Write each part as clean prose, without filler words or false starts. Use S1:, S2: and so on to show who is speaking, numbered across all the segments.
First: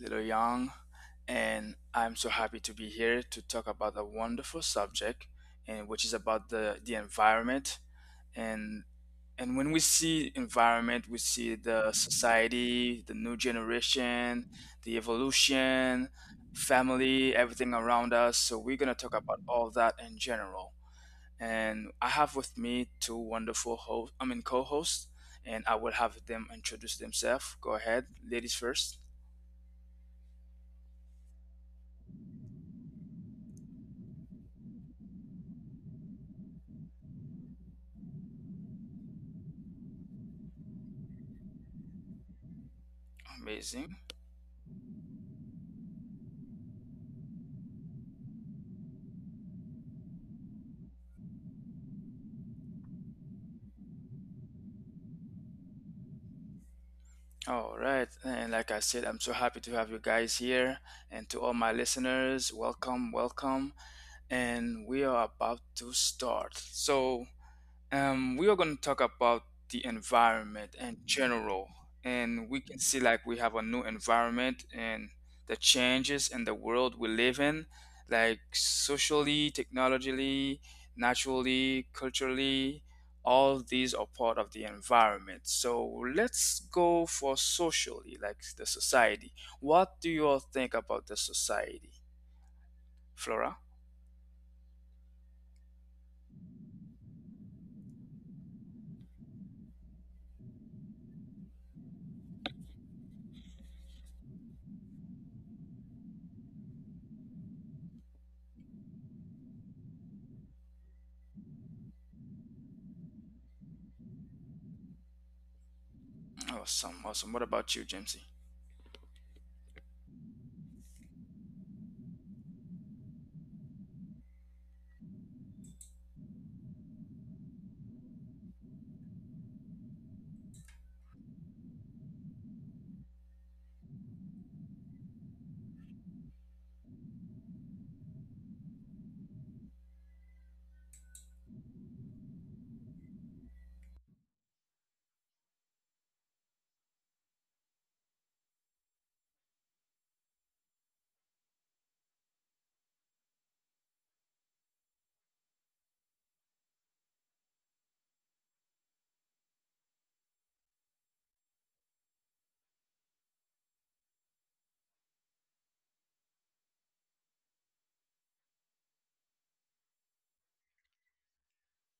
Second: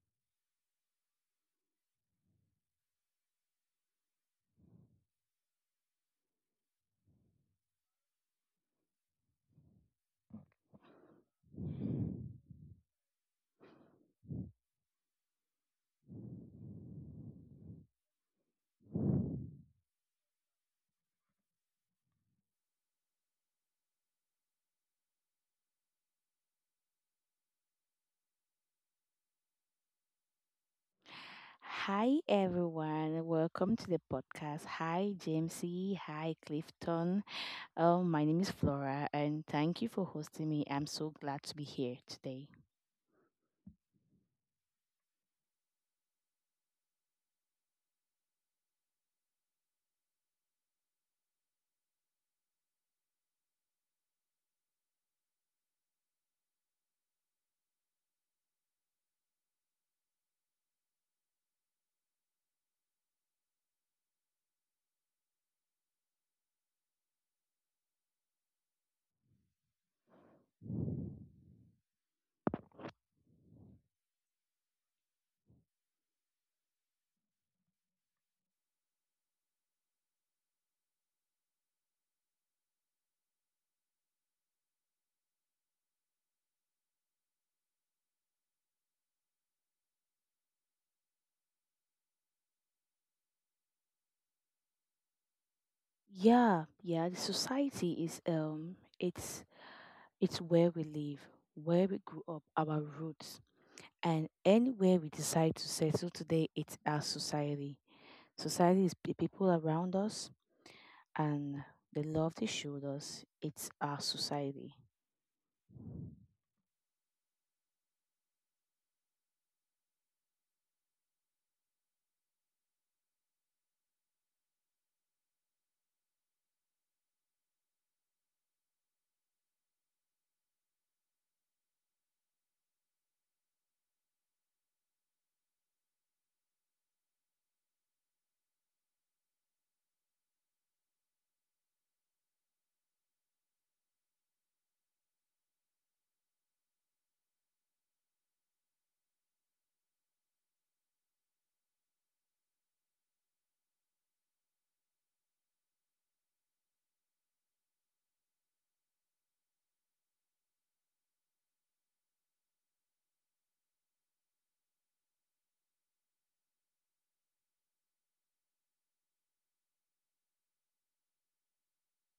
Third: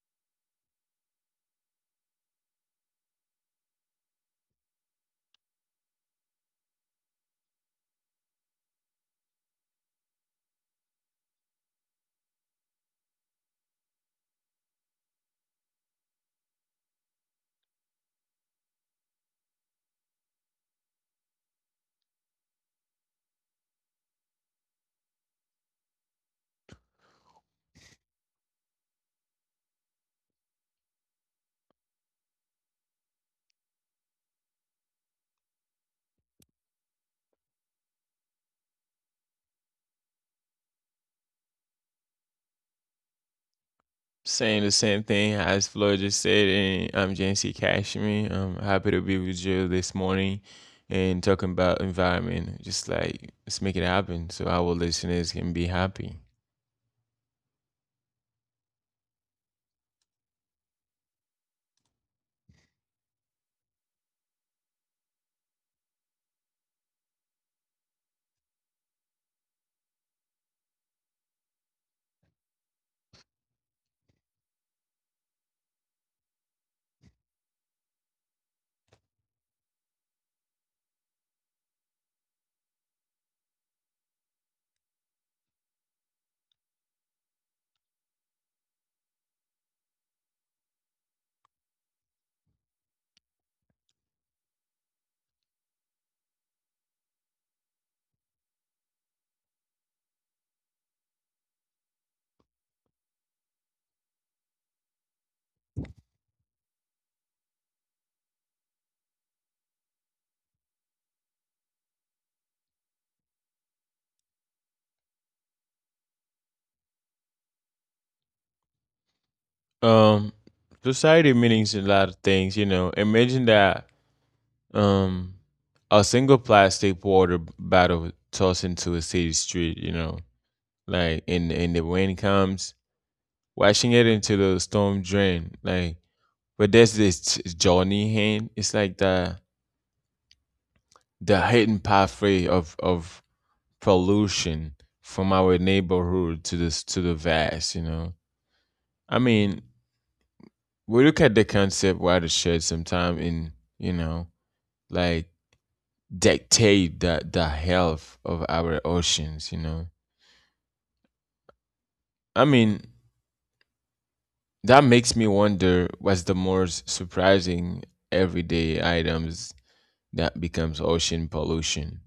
S1: Little Young, and I'm so happy to be here to talk about a wonderful subject, and which is about the environment. And and when we see environment, we see the society, the new generation, the evolution, family, everything around us. So we're gonna talk about all that in general, and I have with me two wonderful hosts. I mean co-hosts, and I will have them introduce themselves. Go ahead, ladies first.
S2: Hi, everyone. Welcome to the podcast. Hi, Jamesy. Hi, Clifton. Oh, my name is Flora, and thank you for hosting me. I'm so glad to be here today.
S1: Amazing.
S3: Saying the same thing as Floyd just said, and I'm JNC Cashman. I'm happy to be with you this morning and talking about environment. Just like let's make it happen so our listeners can be happy.
S1: All right, and like I said, I'm so happy to have you guys here, and to all my listeners, welcome, welcome, and we are about to start. So we are going to talk about the environment in general, and we can see like we have a new environment and the changes in the world we live in, like socially, technologically, naturally, culturally. All these are part of the environment. So let's go for socially, like the society. What do you all think about the society, Flora?
S2: Yeah, yeah. The society is it's where we live, where we grew up, our roots, and anywhere we decide to settle today, it's our society. Society is the people around us and the love they showed us. It's our society.
S1: Awesome, awesome. What about you, Jamesy?
S3: Um, Society means a lot of things, you know. Imagine that um a single plastic water bottle tossed into a city street, you know, like and the wind comes, washing it into the storm drain, like but there's this Johnny Hinn. It's like the hidden pathway of pollution from our neighborhood to this to the vast. You know, I mean, we look at the concept watershed sometime in you know like dictate the health of our oceans. You know, I mean that makes me wonder what's the most surprising everyday items that becomes ocean pollution.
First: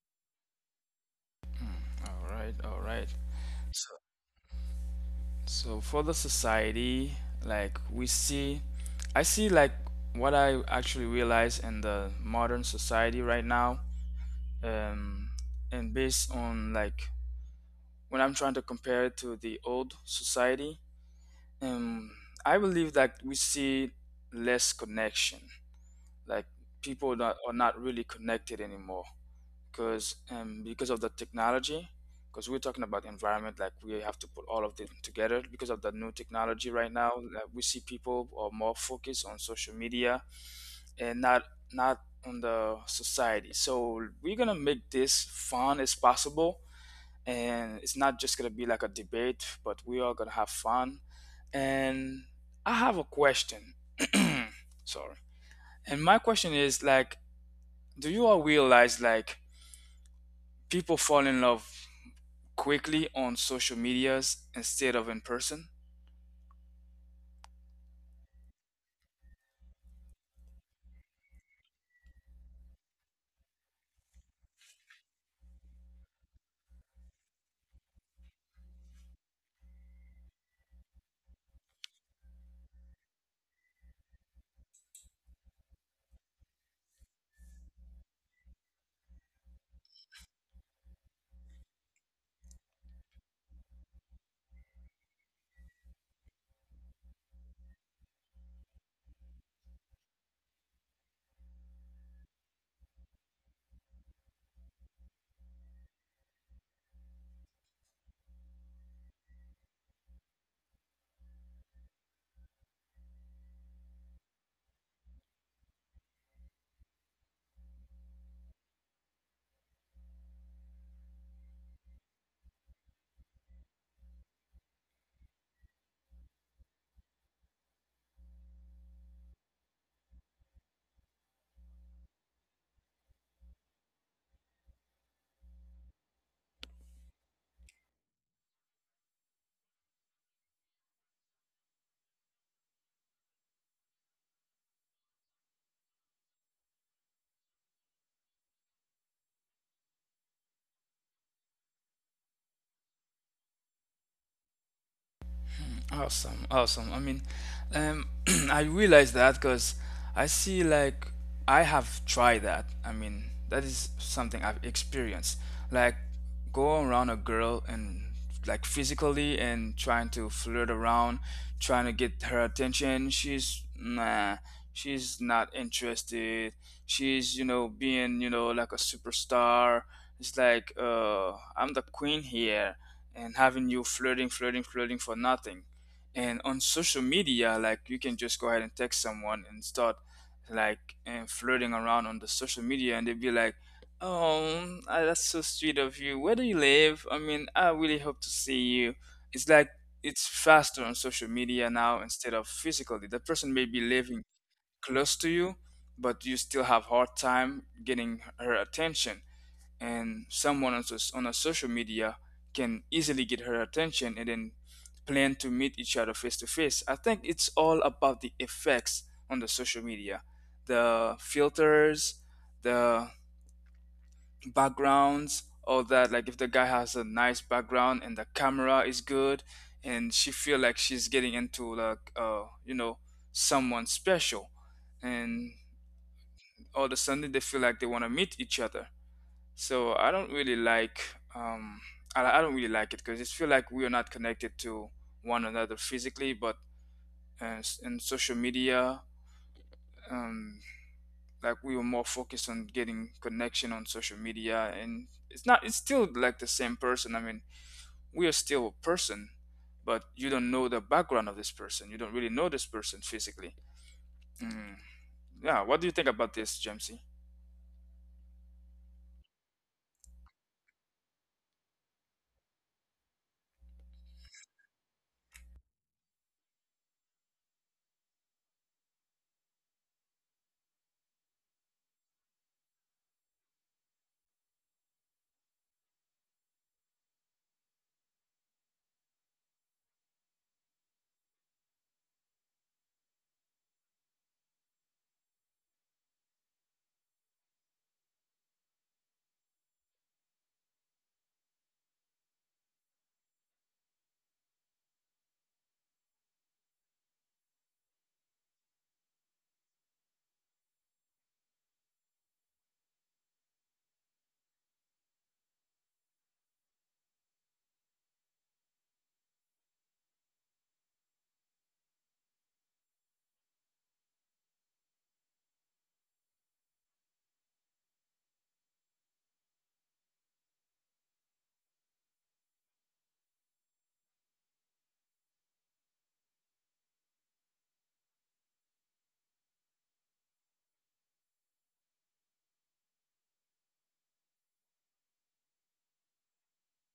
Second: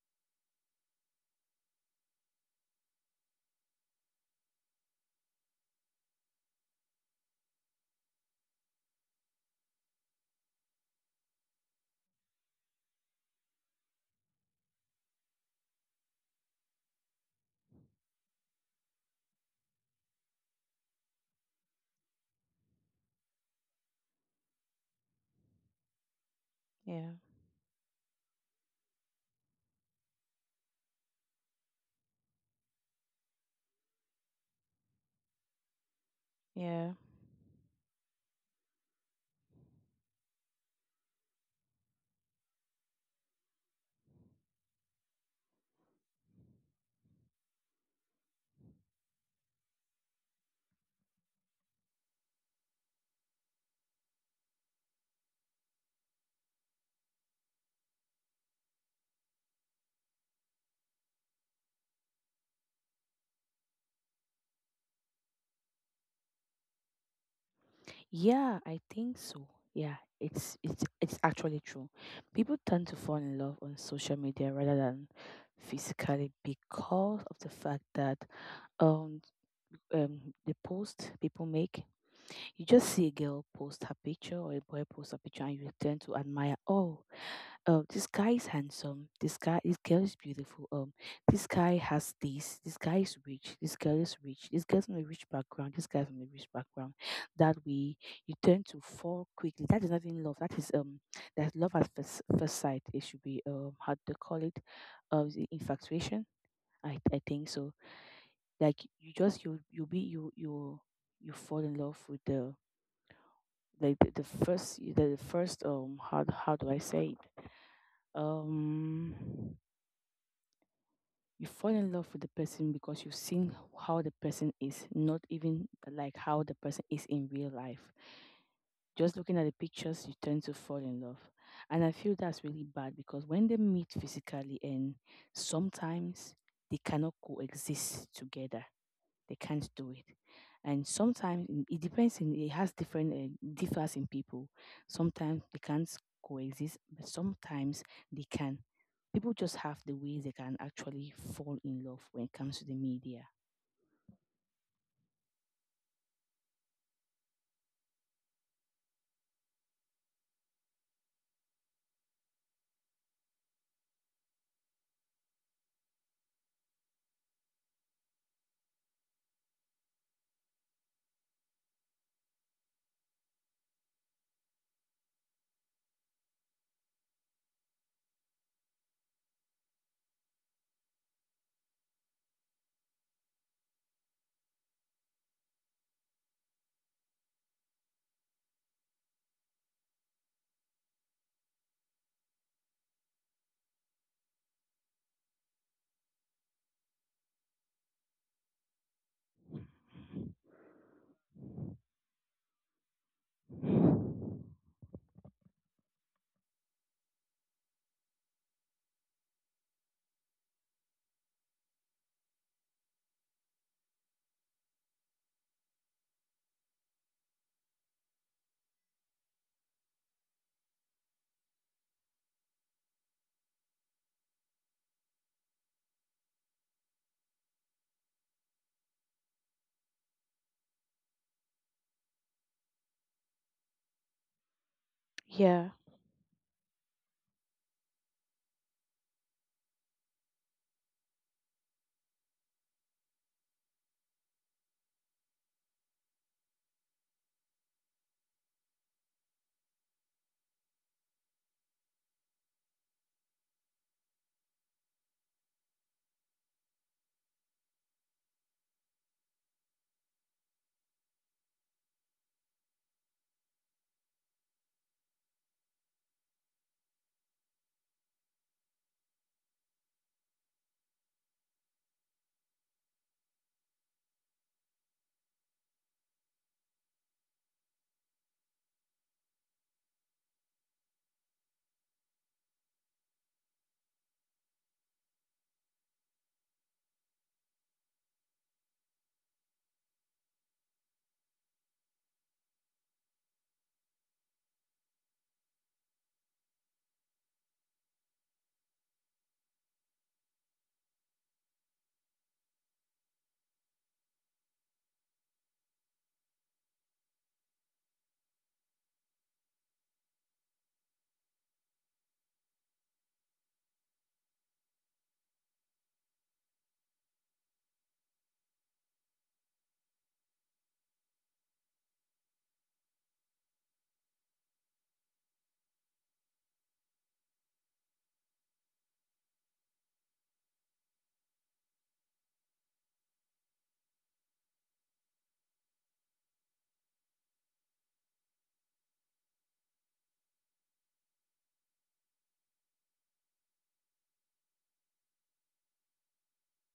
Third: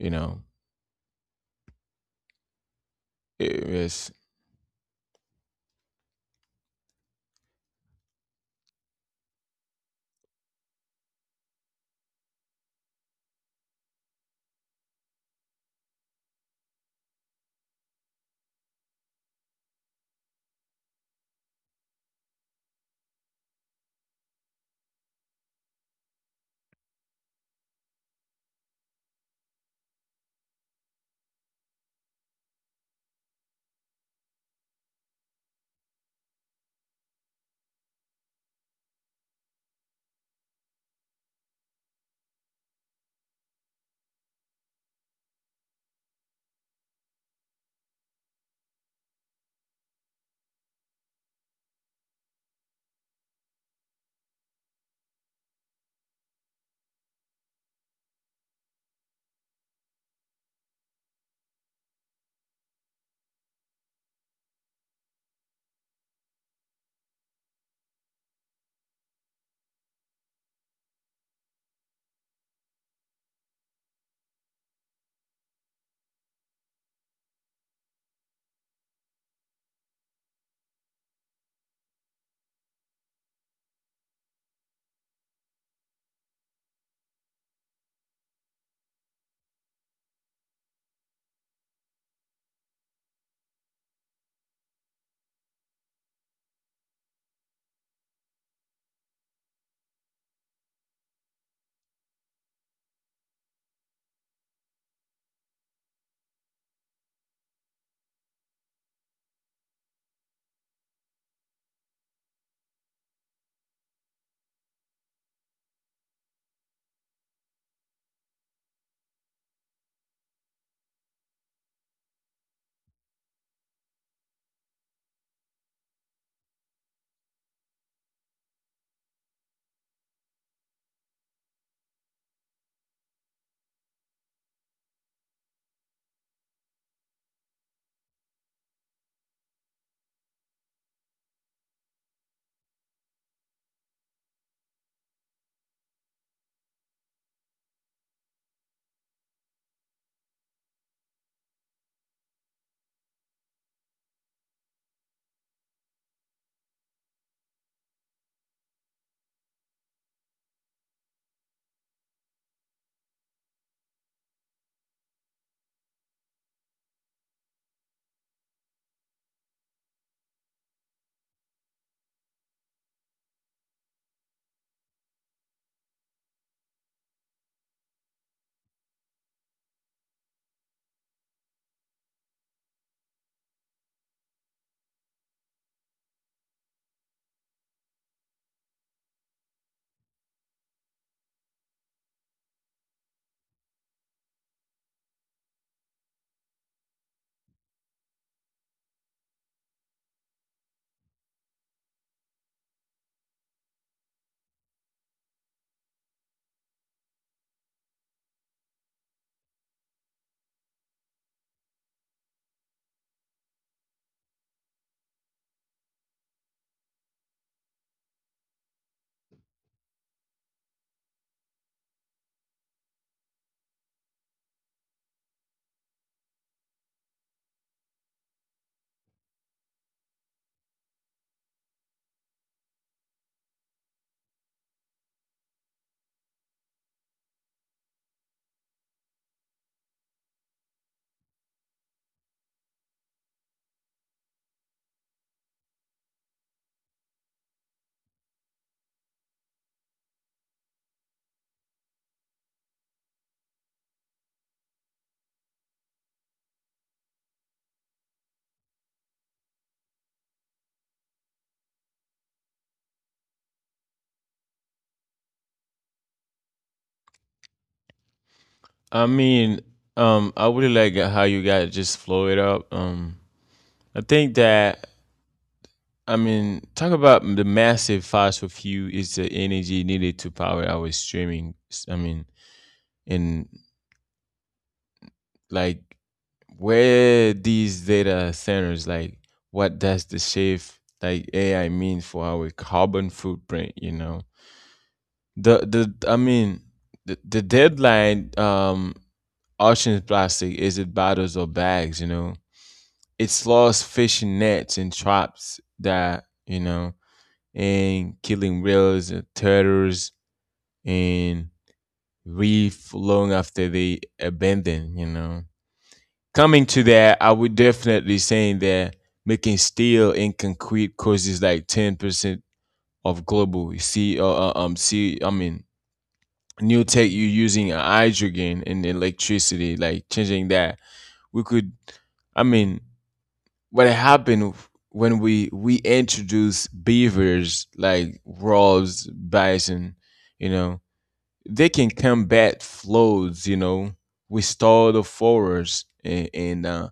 S3: You know,
S1: All right, all right.
S3: it was
S1: So for the society, like we see, I see like what I actually realize in the modern society right now, um, and based on like when I'm trying to compare it to the old society, um, I believe that we see less connection. Like
S2: Yeah,
S1: people that are not really connected anymore because because of the technology, because we're talking about environment, like we have to put all of them together. Because of the new technology
S2: yeah.
S1: right now, like we see, people are more focused on social media and not on the society. So we're gonna make this fun as possible, and it's not just gonna be like a debate, but we are gonna have fun. And I have a question. Sorry. And my question is, like, do you all realize like people fall in love quickly on social medias instead of in person?
S2: Yeah, I think so. Yeah, it's actually true. People tend to fall in love on social media rather than physically because of the fact that um the post people make. You just see a girl post her picture or a boy post a picture and you tend to admire. Oh, this guy is handsome, this girl is beautiful, this guy has this, this guy is rich, this girl is rich, this girl's from a rich background, this guy's from a rich background. That way you tend to fall quickly. That is not even love. That is That's love at first sight. It should be how to call it, is it infatuation. I think so. Like you just you you be you you you fall in love with the, like the first you- the first, how do I say it, um you fall in love with the person because you've seen how the person is, not even like how the person is in real life. Just looking at the pictures you tend to fall in love, and I feel that's really bad because when they meet physically and sometimes they cannot coexist together, they can't do it. And sometimes in- it depends, in it has different, differs in people. Sometimes they can't coexist, but sometimes they can. People just have the ways they can actually fall in love when it comes to the media.
S1: Awesome, awesome. I mean, um, I realize that because I see, like, I have tried that. I mean, that is something I've experienced. Like, go around a girl and like physically and trying to flirt around, trying to get her attention. She's nah, she's not interested. She's being, you know, like a superstar. It's like I'm the queen here, and having you flirting, flirting, flirting for nothing. And on social media, like, you can just go ahead and text someone and start, like, and flirting around on the social media, and they'd be like, "Oh, ah, that's so sweet of you. Where do you live? I mean, I really hope to see you." It's like it's faster on social media now. Instead of physically, the person may be living close to you, but you still have hard time getting her attention. And someone on a social media can easily get her attention and then plan to meet each other face to face. I think it's all about the effects on the social media, the filters, the backgrounds, all that. Like, if the guy has a nice background and the camera is good, and she feel like she's getting into like someone special, and
S2: Yeah.
S1: all of a sudden they feel like they want to meet each other. So I don't really like, um I don't really like it because it's feel like we are not connected to one another physically, but in social media, um, like, we were more focused on getting connection on social media. And it's not it's still like the same person. I mean, we are still a person, but you don't know the background of this person. You don't really know this person physically. Mm. Yeah, what do you think about this, Jamesy?
S3: I mean, I really like how you guys just flow it up. I think that I mean, talk about the massive fossil fuel is the energy needed to power our streaming. I mean, and like where these data centers, like what does the shift like AI mean for our carbon footprint? You know, the I mean, the deadline ocean plastic is it bottles or bags? You know, it's lost fishing nets and traps that, you know, and killing whales and turtles and reef long after they abandon, you know. Coming to that, I would definitely say that making steel and concrete causes like 10% of global see see I mean new tech you using hydrogen and electricity like changing that we could I mean what happened when we introduce beavers like wolves, bison, you know, they can combat floods. You know, we store the forest, and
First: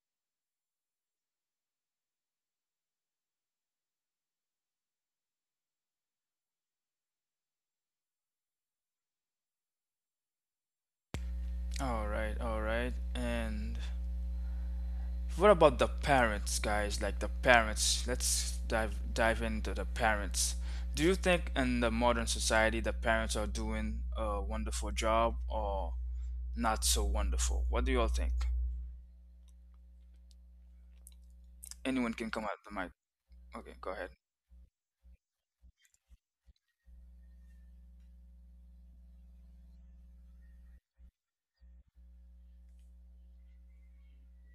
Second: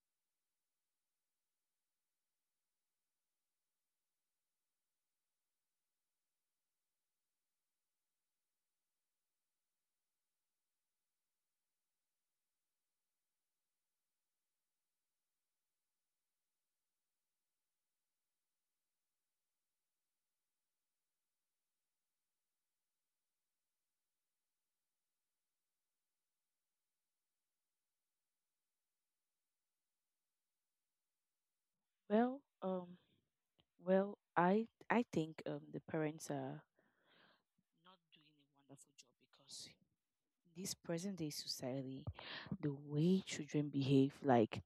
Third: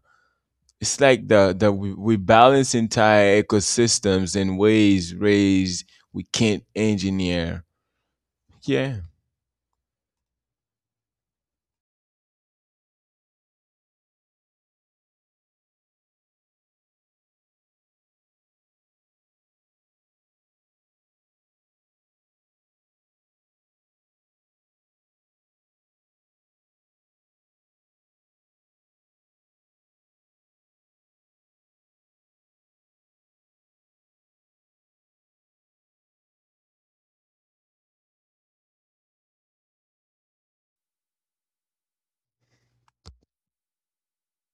S3: it's like the we balance entire ecosystems in ways raised we can't engineer. Yeah.
S1: All right, all right. And what about the parents, guys? Like the parents. Let's dive into the parents. Do you think in the modern society the parents are doing a wonderful job or not so wonderful? What do you all think? Anyone can
S2: well
S1: come out the mic.
S2: um
S1: Okay, go ahead.
S2: Well, I think the parents are not doing a wonderful job because in this present day society, the way children behave, like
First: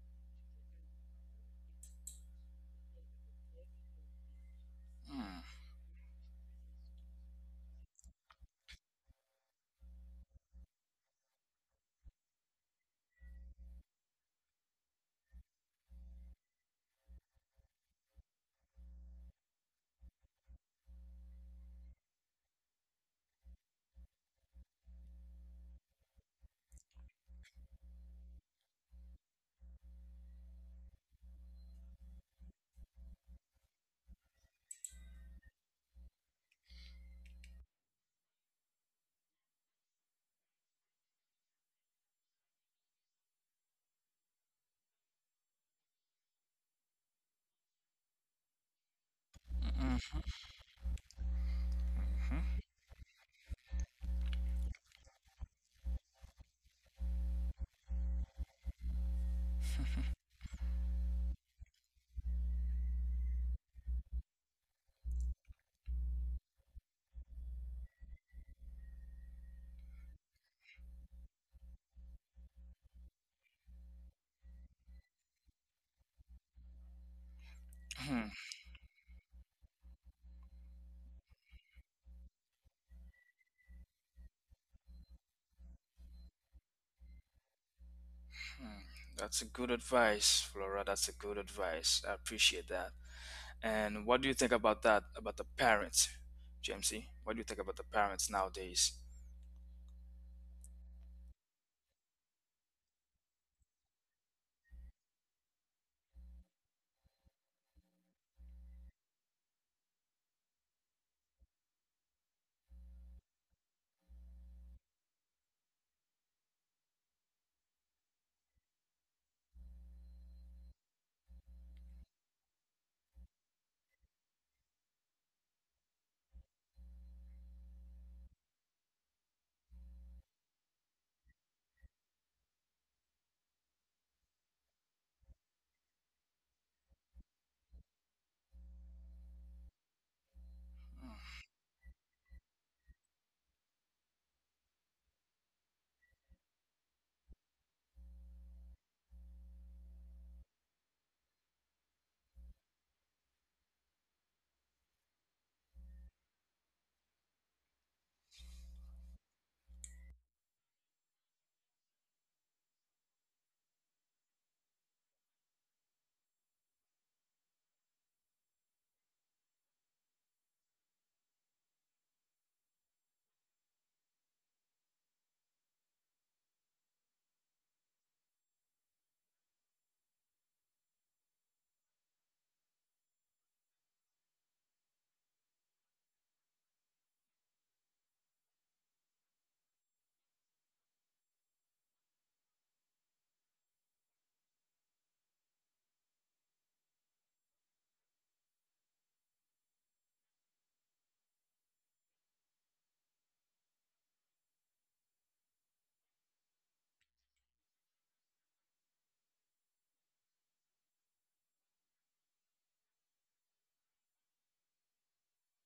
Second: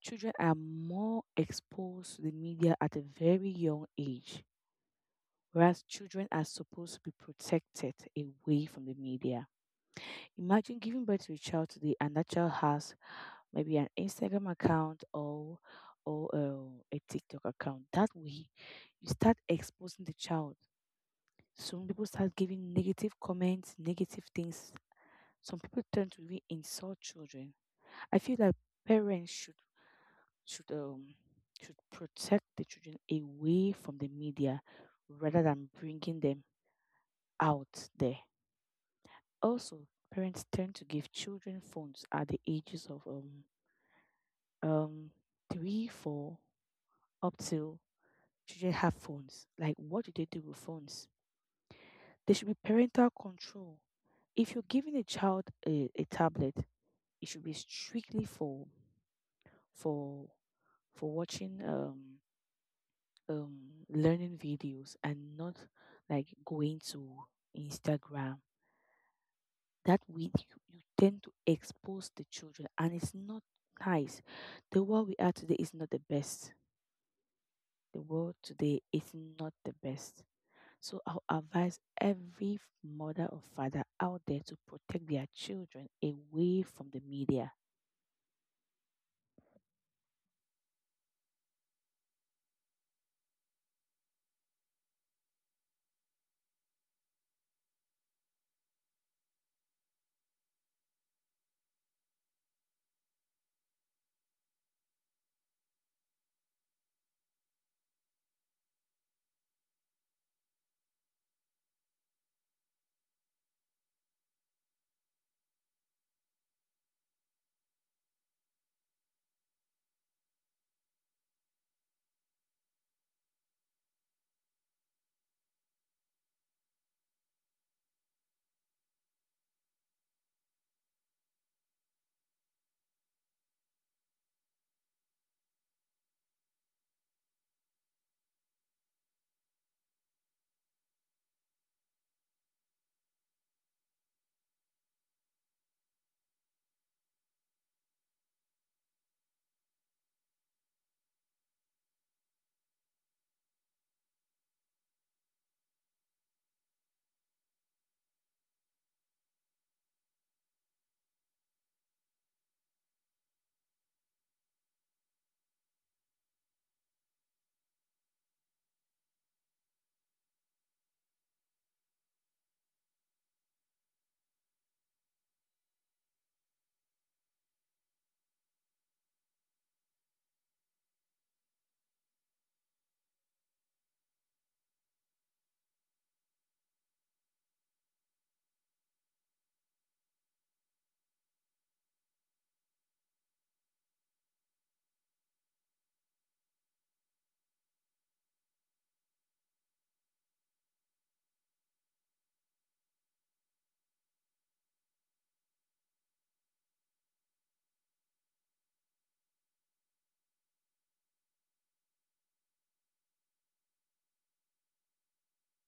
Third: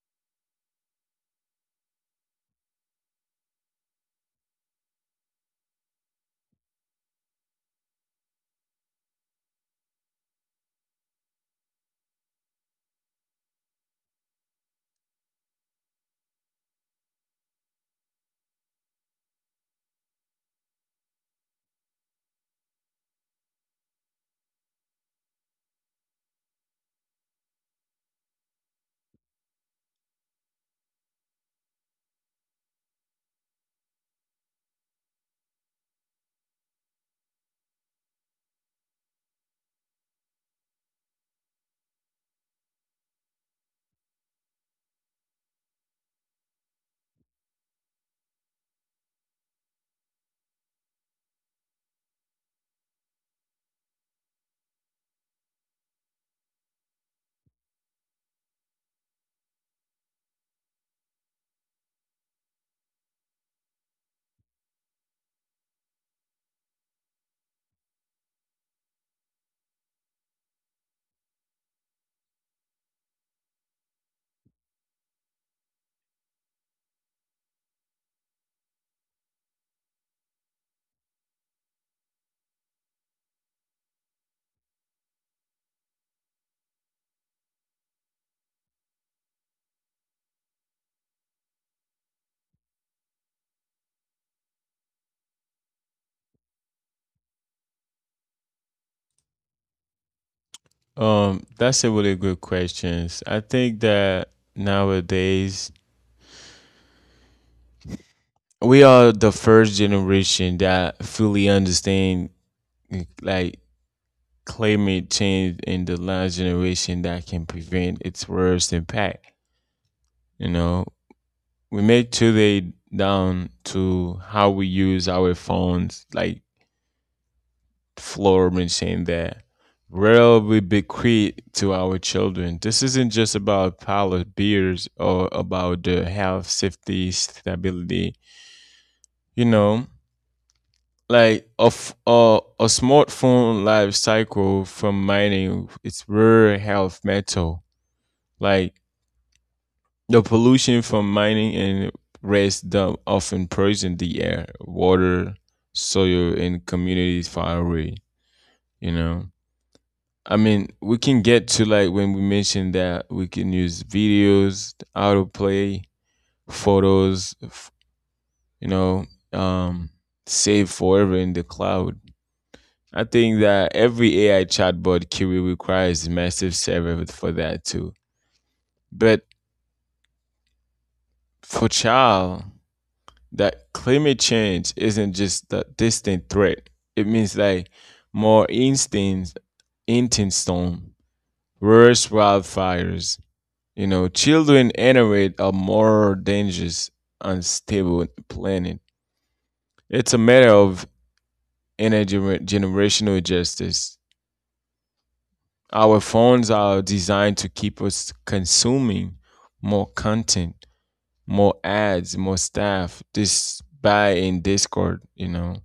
S2: children are more exposed to the media at a very young age,
S1: Hmm.
S2: whereas children are supposed to be protected away from the media. Imagine giving birth to a child today, and that child has maybe an Instagram account or a TikTok account. That way, you start exposing the child. Some people start giving negative comments, negative things. Some people tend to really insult children. I feel like parents should um should protect the children away from the media rather than bringing them out there. Also, parents tend to give children phones at the ages of um three, four, up till children have phones. Like, what do they do with phones? There should be parental control. If you're giving a child a tablet, it should be strictly for for watching um learning videos and not like going to Instagram. That way you tend to expose the children and it's not nice. The world we are today is not the best. The
S1: Hmm.
S2: world today is not the best. So I'll advise every mother or father out there to protect their children away from the media.
S1: That's a good advice, Flora. That's a good advice. I appreciate that. And what do you think about that? About the parents, Jamesy? What do you think about the parents nowadays?
S3: That's a really good question. I think that nowadays we are the first generation that fully understand like climate change in the last generation that can prevent its worst impact. You know, we made today down to how we use our phones, like floor mentioned that will we bequeath to our children. This isn't just about pile of beers or about the health, safety, stability. You know, like a smartphone life cycle from mining, it's rare health metal. Like the pollution from mining and waste dump often poison the air, water, soil, and communities far away. You know, I mean, we can get to like when we mentioned that we can use videos, autoplay, photos, f- you know, um, save forever in the cloud. I think that every AI chatbot query requires massive server for that too. But for child, that climate change isn't just a distant threat. It means like more instant, intense storm, worse wildfires. You know, children inherit a more dangerous, unstable planet. It's a matter of intergenerational justice. Our phones are designed to keep us consuming more content, more ads, more staff, this buy in Discord, you know.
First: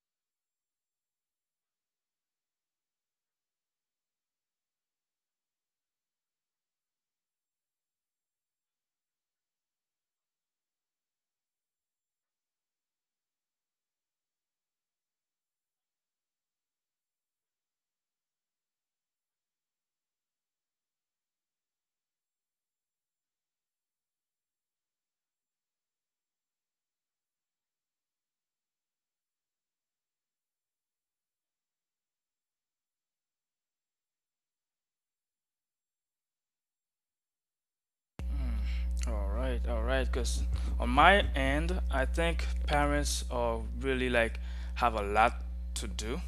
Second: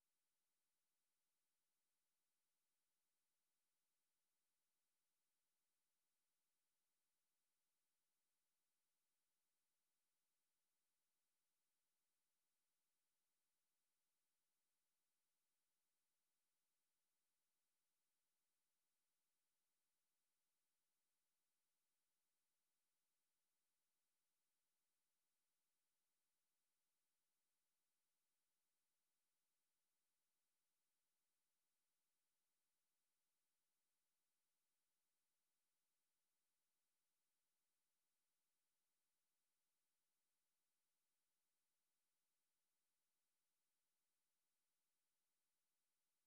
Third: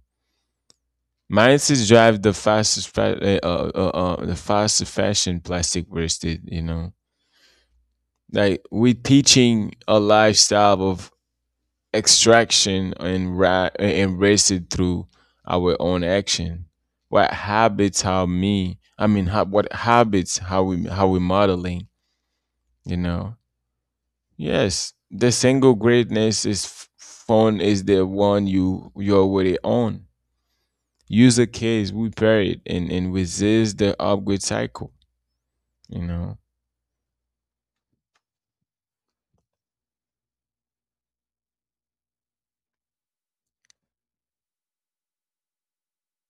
S3: Mine says drive the fastest, the fastest fashion plastic wasted. You know, like we teaching a lifestyle of extraction and and wasted through our own action. What habits? How me? I mean, how, what habits? How we? How we modeling? You know. Yes, the single greatness is phone is the one you already own. Use a case we pair it and resist the upgrade cycle, you know.
S1: All right, all right. Because on my end, I think parents are really like have a lot to do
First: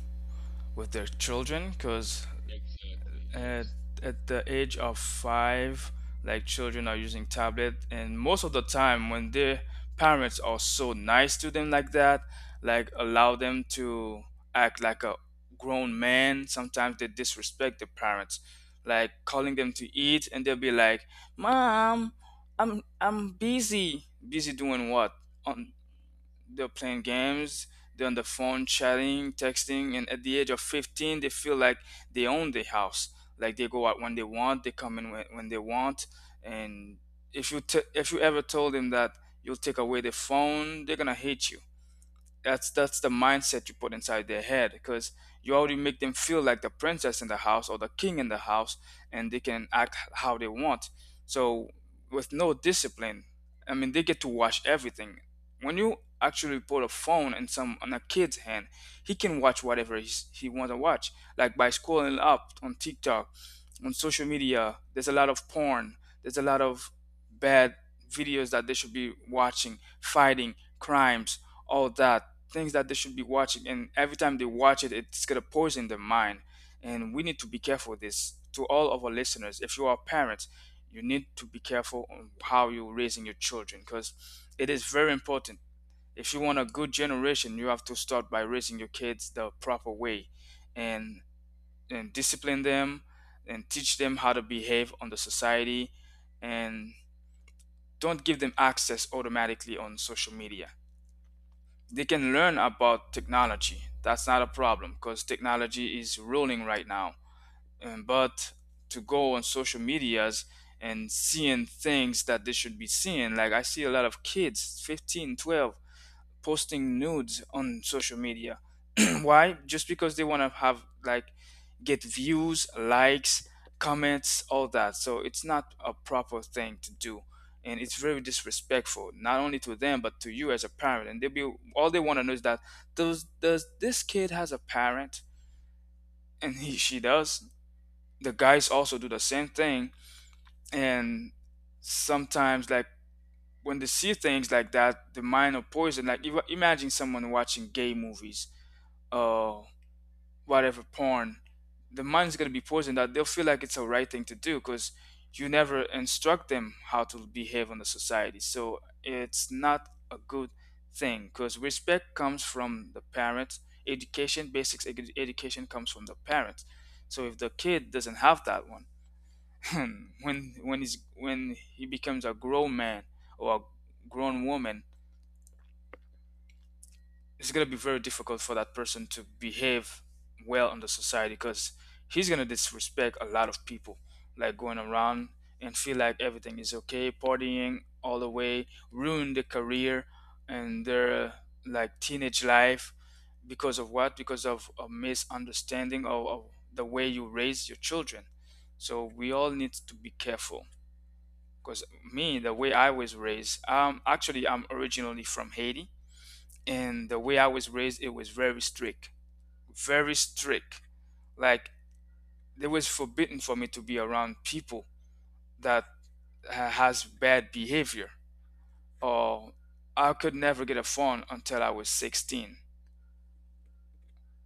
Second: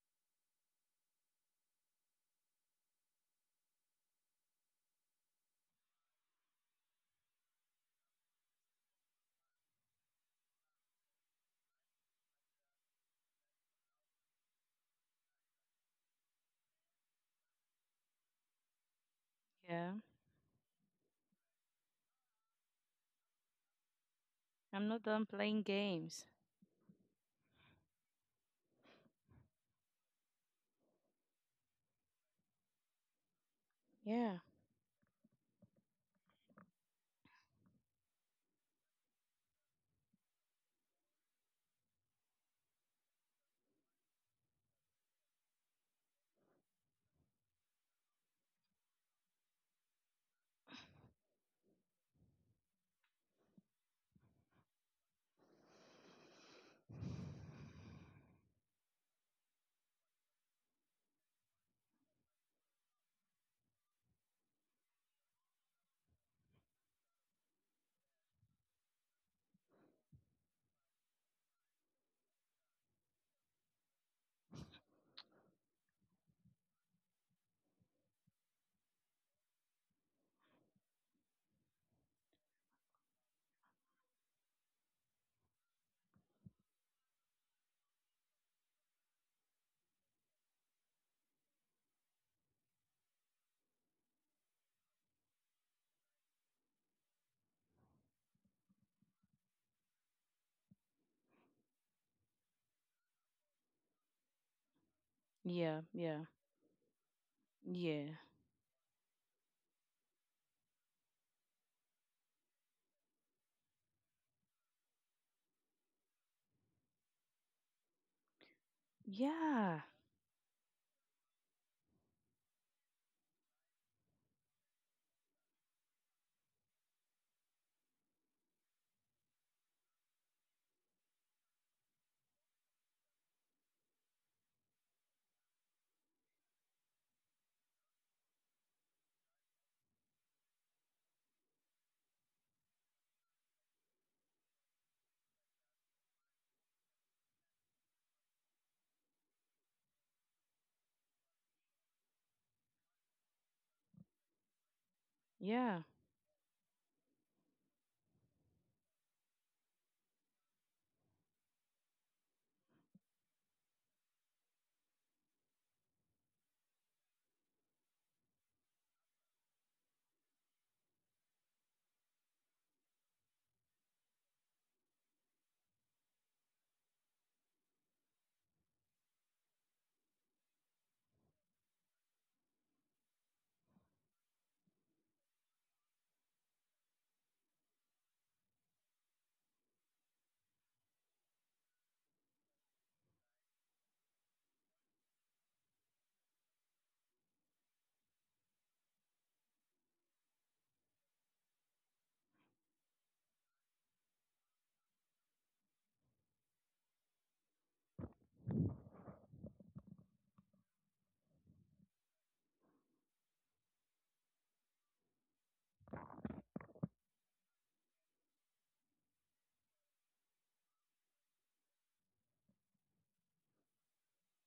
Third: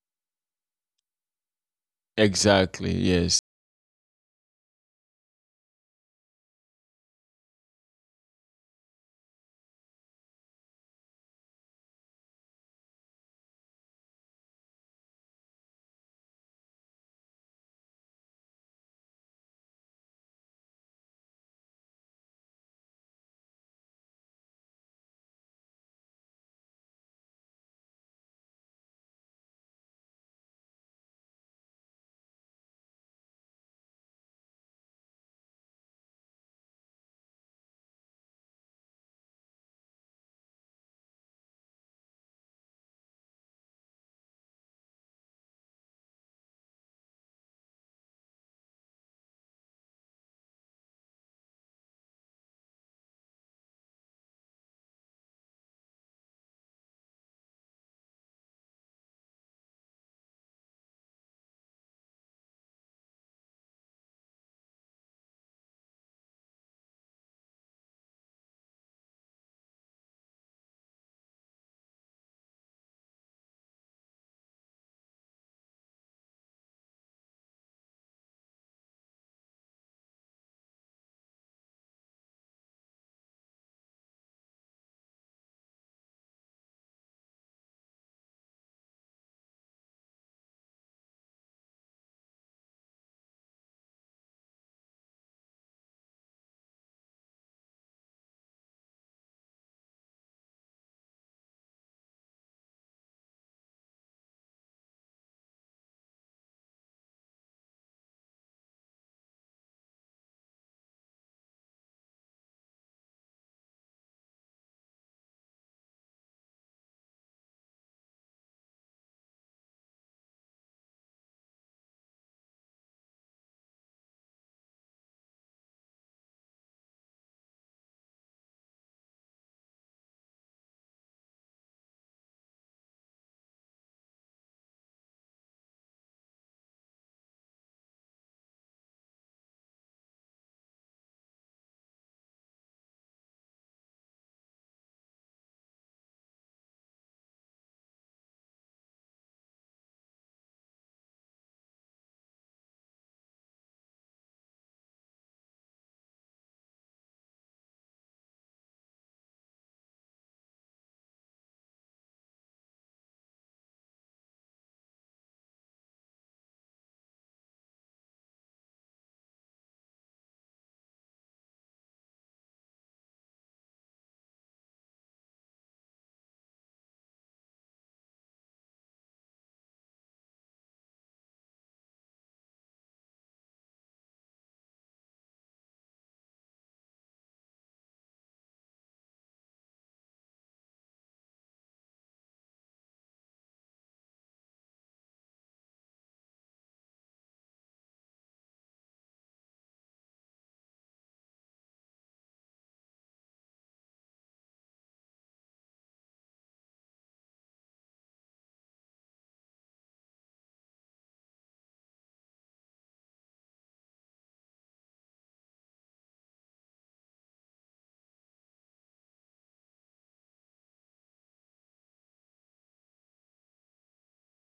S1: with their children because.
S3: Exactly,
S1: Exactly. At,
S3: yes.
S1: yes. At the age of 5, like, children are using tablet, and most of the time when their parents are so nice to them like that, like allow them to act like a grown man. Sometimes they disrespect the parents, like calling them to
S2: Yeah.
S1: eat, and they'll be like, "Mom, I'm busy, busy doing
S2: I'm not
S1: what?"
S2: done playing
S1: On
S2: games.
S1: They're playing games, they're on the phone chatting, texting, and at the age of 15, they feel like they own the house. Like, they go out when they
S2: Yeah,
S1: want, they come in when they want. And if you ever told them that you'll take away the phone, they're gonna hate you. That's the mindset you put inside their head, because you already make them feel like the princess in the house or the king in the house, and they can act how they want. So, with no discipline, I mean, they get to watch everything. When you actually put a phone in some on a kid's hand, he can watch whatever he wants to watch. Like, by scrolling up on TikTok, on social media, there's a lot of porn, there's a lot of bad videos that they should be watching, fighting, crimes, all that, things that they should be watching. And every time they watch it, it's gonna poison their mind. And we need to be careful with this. To all of our listeners, if you are parents, you need to be careful on how you're raising your children, because it is very important. If you want a good generation, you have to start by raising your kids the proper way, and discipline them, and teach them how to behave on the society, and don't give them access automatically on social media. They can learn about technology, that's not a problem, because
S2: Yeah,
S1: technology is
S2: yeah,
S1: ruling right now. And,
S2: yeah,
S1: but to go on social medias and seeing things that they should be seeing, like, I see a lot of kids, 15, 12, posting nudes on social media. Why?
S2: yeah,
S1: Just because they want to have like get views, likes, comments, all that. So it's not a proper thing to do. And it's very disrespectful, not only to them, but to you as a parent. And they'll be, all they want to know is that, does this kid has a parent? And he, she does. The guys also do the same thing. And sometimes, like, when they see things like that, the mind of poison. Like, imagine someone watching gay movies, uh, whatever, porn. The mind's gonna be poisoned, that they'll feel like it's a right thing to do, because you
S2: yeah,
S1: never instruct them how to behave in the society. So, it's not a good thing, because respect comes from the parents. Education, basics education comes from the parents. So, if the kid doesn't have that one, when he becomes a grown man or a grown woman, it's going to be very difficult for that person to behave well in the society, because he's going to disrespect a lot of people, like, going around and feel like everything is okay, partying all the way, ruin their career and their, like, teenage life, because of what? Because of a misunderstanding of, the way you raise your children. So we all need to be careful. Because me, the way I was raised, actually I'm originally from Haiti, and the way I was raised, it was very strict, very strict. Like, it was forbidden for me to be around people that has bad behavior. Or, I could never get a phone until I was 16.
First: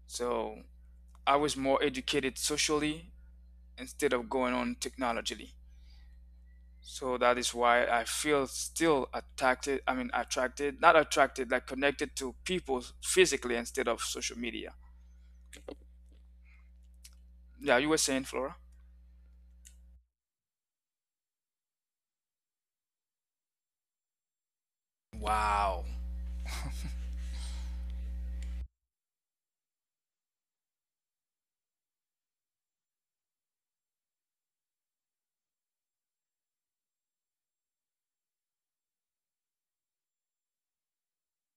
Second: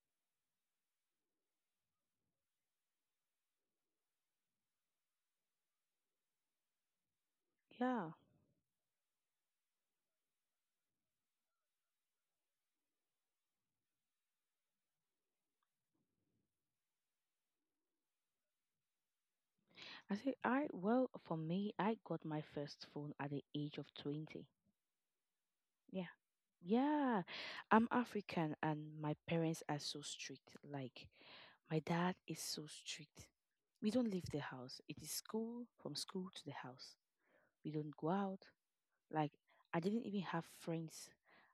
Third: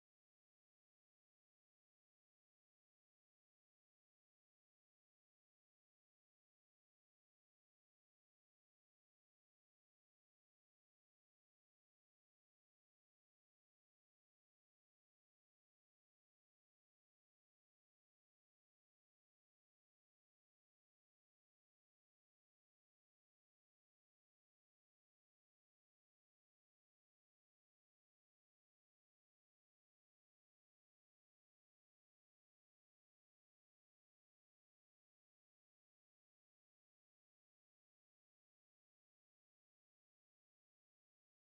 S1: So I was more educated socially instead of going on technologically. So that is why I
S2: yeah.
S1: feel still attracted. I mean, attracted, not attracted, like, connected to people physically instead of social media. Yeah, you were saying, Flora.
S2: I say, I well, for me, I got my first phone at the age of 20.
S1: Wow.
S2: Yeah, yeah. I'm African and my parents are so strict. Like, my dad is so strict. We don't leave the house. It is school, from school to the house. We don't go out. Like, I didn't even have friends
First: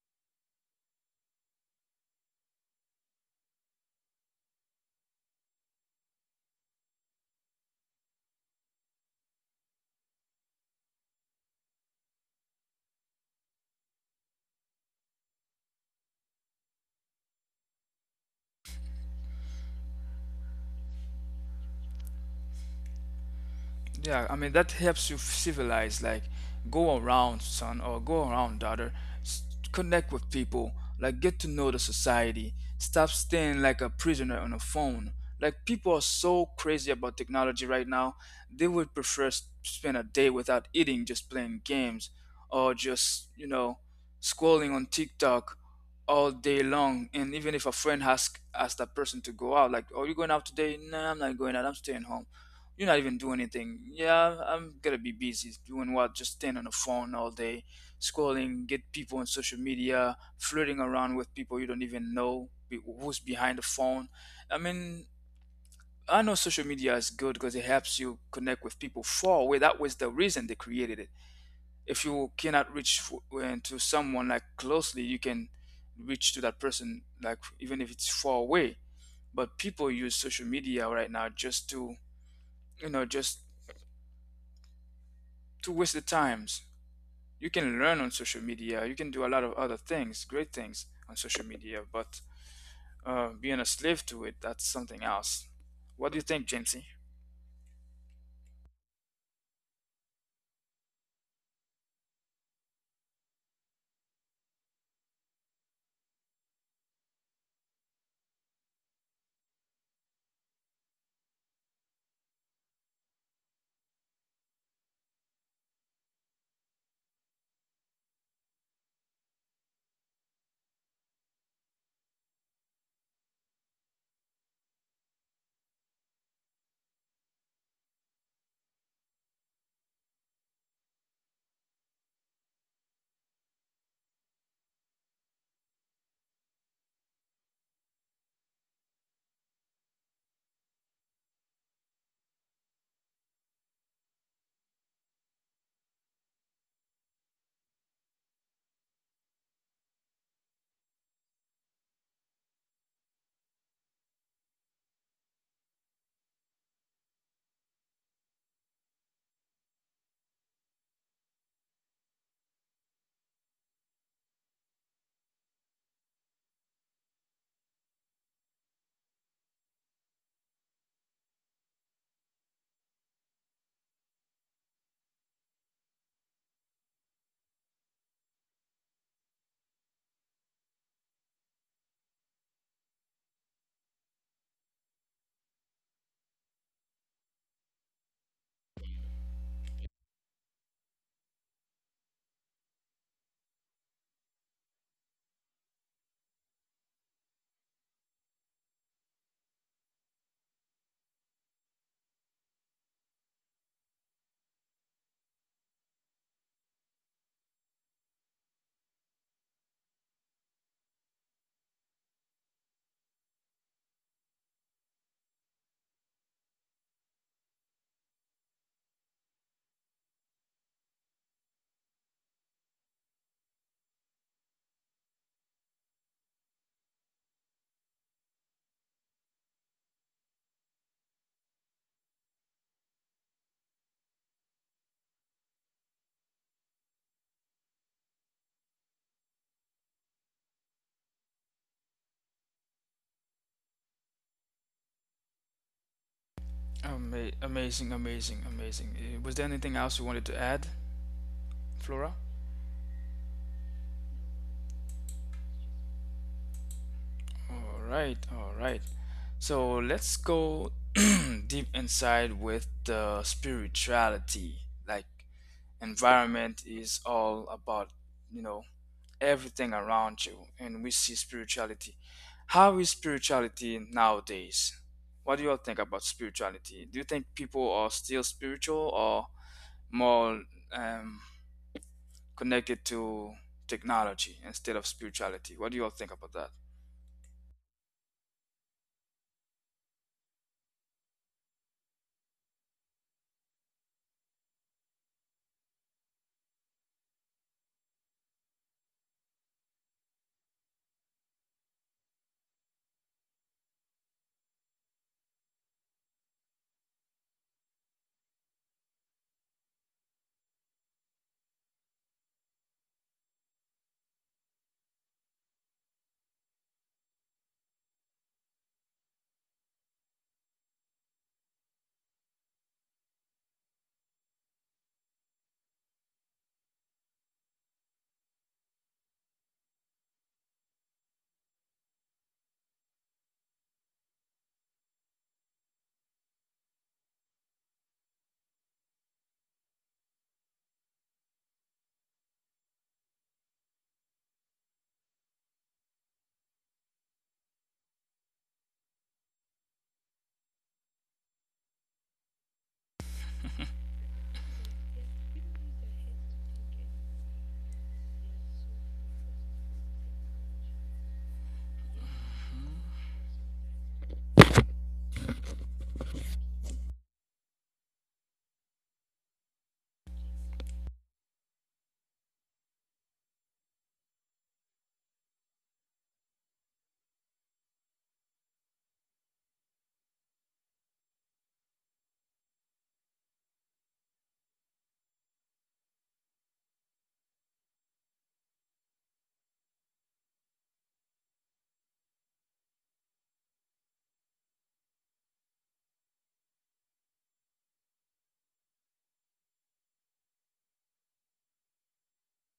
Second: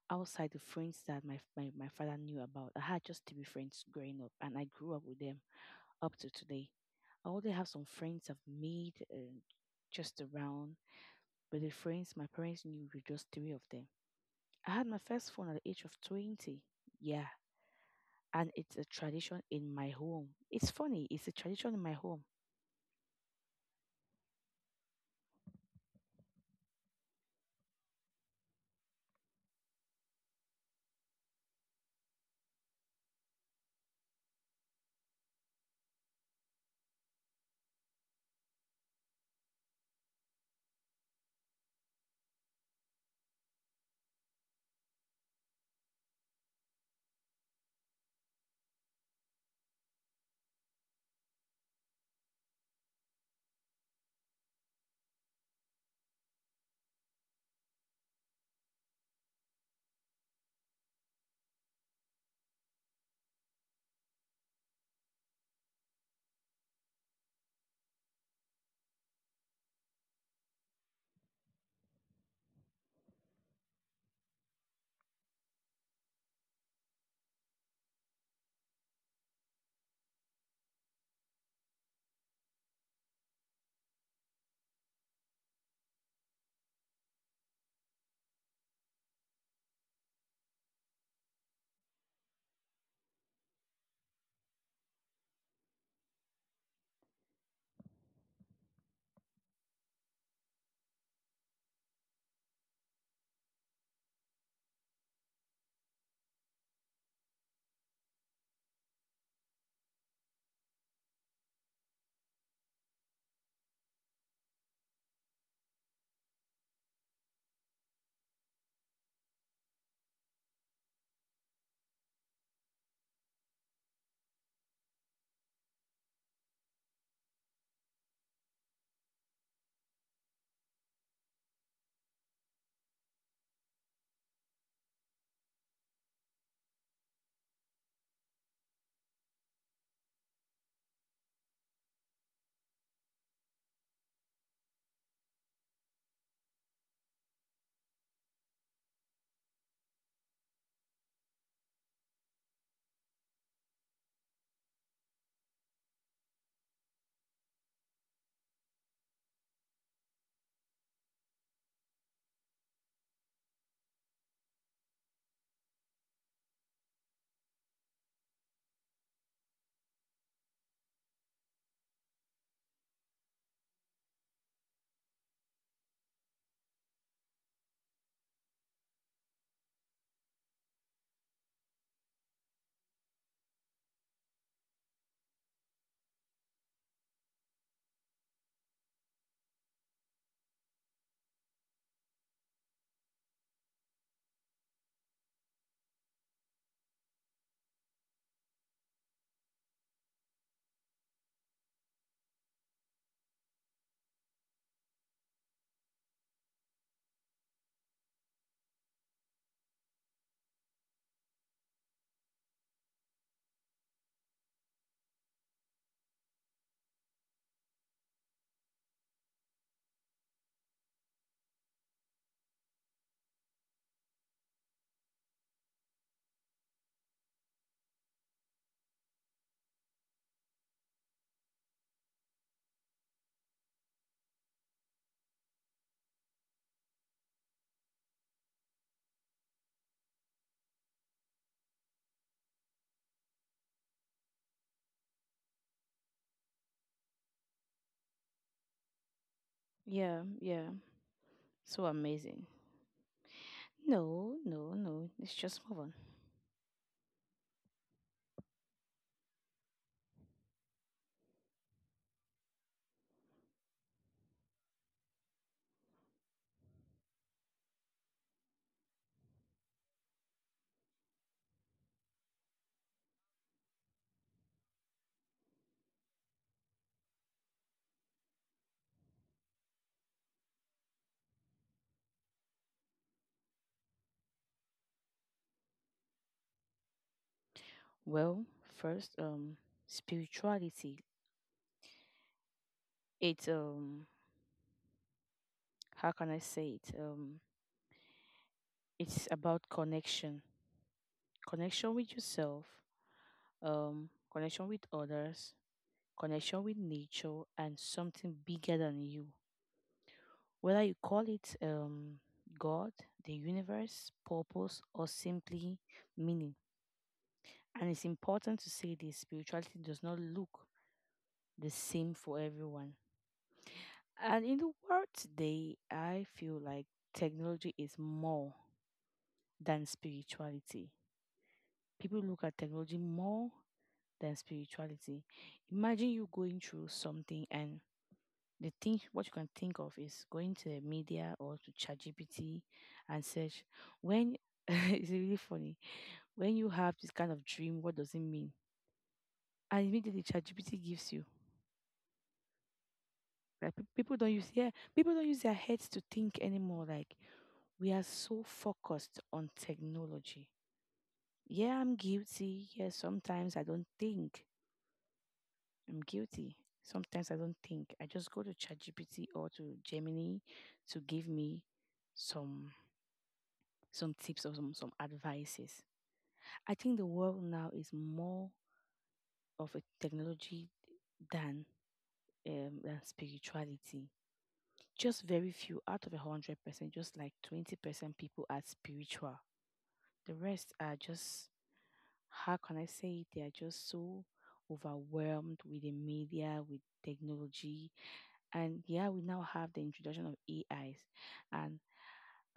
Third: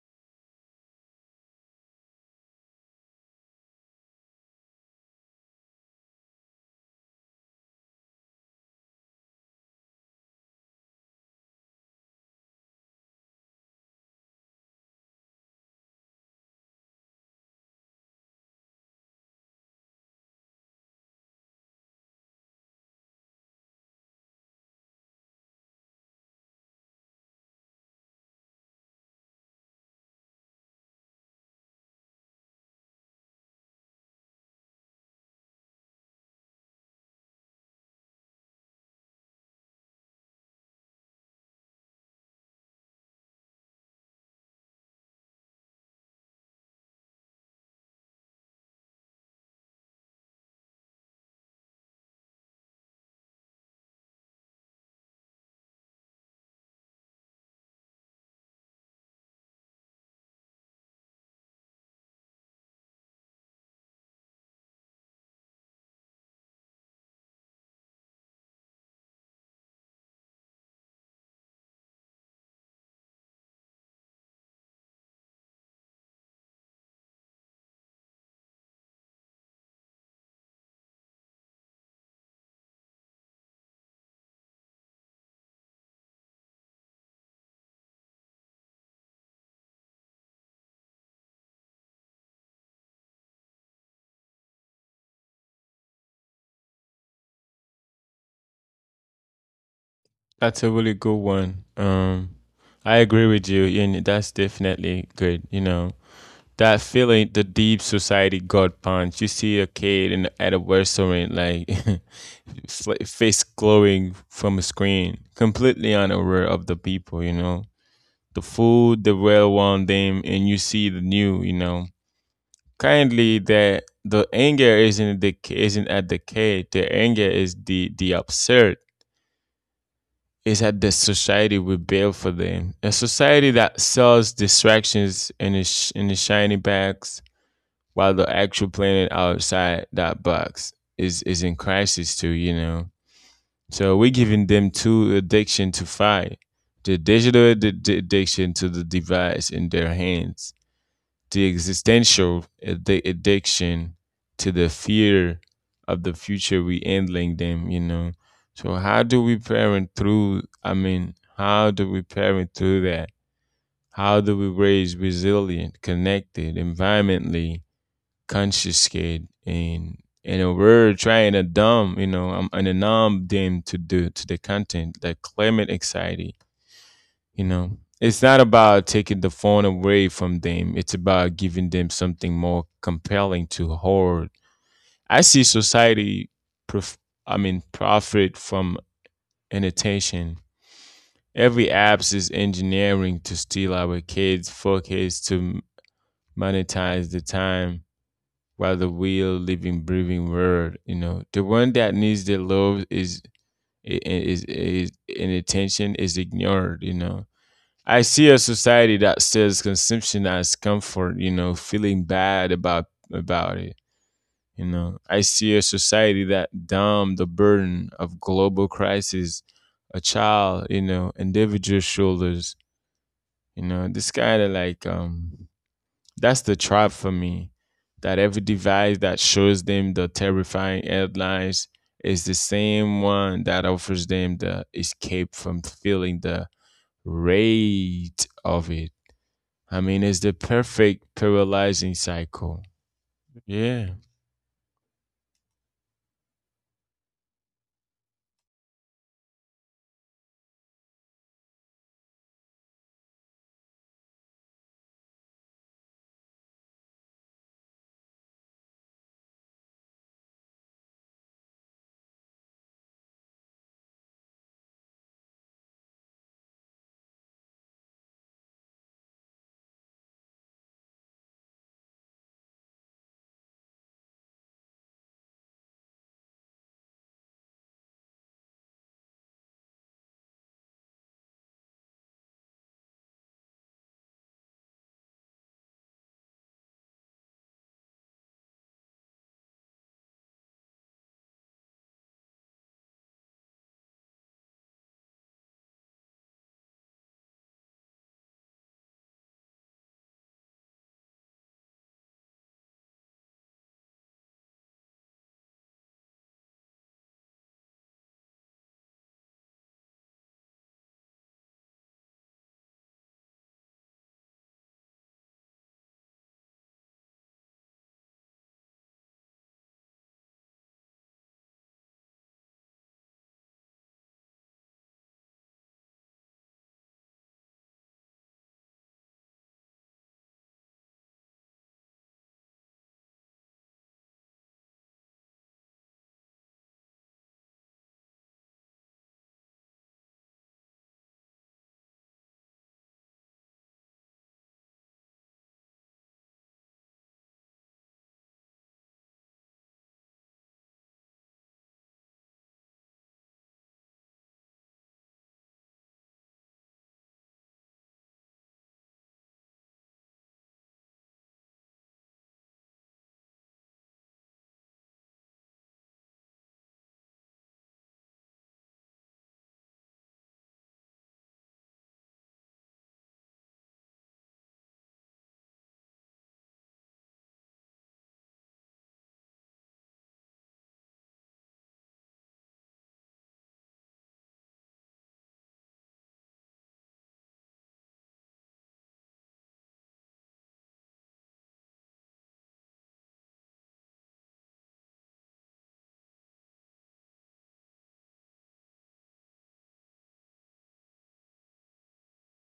S2: outside the friends that my father knew about. I had just to be friends growing up and I grew up with them, up to today. I already have some friends I've made, just around, but the friends my parents knew were just three of them. I had my first phone at the age of 20. Yeah, and it's a tradition in my home. It's funny, it's a tradition in my home.
S1: Yeah, I mean, that helps you civilize, like, go around, son, or go around, daughter. S- Connect with people, like, get to know the society. Stop staying like a prisoner on a phone. Like, people are so crazy about technology right now, they would prefer spend a day without eating, just playing games, or just scrolling on TikTok all day long. And even if a friend asks that person to go out, like, "Are you going out today?" "No, I'm not going out. I'm staying home." "You're not even doing anything." "Yeah." "I'm gonna be busy doing what?" Just staying on the phone all day, scrolling, get people on social media, flirting around with people you don't even know who's behind the phone. I mean, I know social media is good because it helps you connect with people far away. That was the reason they created it. If you cannot reach to someone like closely, you can reach to that person like even if it's far away. But people use social media right now just to waste the times. You can learn on social media. You can do a lot of other things, great things on social media. But being a slave to it, that's something else. What do you think, Jamesy?
S3: That's a really good one. I agree with you and that's definitely good, you know, that feeling the deep society god punch. You see a kid in at a restaurant, like face glowing from a screen, completely unaware of the people, you know, the food, the well around them. And you see the new, you know, kindly that the anger isn't the isn't at the kid. The anger is the absurd is that the society we build for them. A society that sells distractions in the, in the shiny bags, while the actual planet outside that box is in crisis too, you know. So we're giving them two addiction to fight. The digital addiction to the device in their hands, the existential addiction to the fear of the future we handling them, you know. So how do we parent through, I mean, how do we parent through that? How do we raise resilient, connected, environmentally conscious kid and in a word trying to dumb, you know, I'm in a numb them to do to the content, the climate anxiety, you know. It's not about taking the phone away from them, it's about giving them something more compelling to hoard. I see society, prof- I mean, profit from inattention. Every apps is engineering to steal our kids' focus to monetize the time while the real living, breathing world, you know, the one that needs the love i- is and attention is ignored. You know, I see a society that says consumption as comfort, you know, feeling bad about it, you know. I see a society that dumb the burden of global crisis a child, you know, individual shoulders, you know. This kind of like that's the trap for me. That every device that shows them the terrifying headlines is the same one that offers them the escape from feeling the rage of it. I mean, it's the perfect paralyzing cycle. Yeah.
S1: Amazing, amazing, amazing. Was there anything else you
S2: Yeah,
S1: wanted to add,
S2: yeah. So
S1: Flora?
S2: amazing. No, no, no. Let's just move on.
S1: All right, all right. So let's go deep inside with the spirituality. Like environment is all about, you know, everything around you and we see spirituality. How is spirituality nowadays? What do you all think about spirituality? Do you think people are still spiritual or more um, connected to technology instead of spirituality? What do you all think about that?
S2: Well, first, spirituality. It's, how can I say it? It's about connection, connection with yourself, connection with others, connection with nature, and something bigger than you. Whether you call it, God, the universe, purpose, or simply meaning. And it's important to say this spirituality does not look the same for everyone. And in the world today, I feel like technology is more than spirituality. People look at technology more than spirituality. Imagine you going through something, and the thing what you can think of is going to the media or to ChatGPT and search, when it's really funny. When you have this kind of dream, what does it mean? And immediately ChatGPT gives you. Like people don't use, yeah, people don't use their heads to think anymore. Like we are so focused on technology. Yeah, I'm guilty. Yeah, sometimes I don't think. I'm guilty. Sometimes I don't think. I just go to ChatGPT or to Gemini to give me some some tips or some advices. I think the world now is more of a technology than, than spirituality. Just very few out of 100%, just like 20% people are spiritual. The rest are just, how can I say it? They are just so overwhelmed with the media, with technology, and yeah, we now have the introduction of AIs, and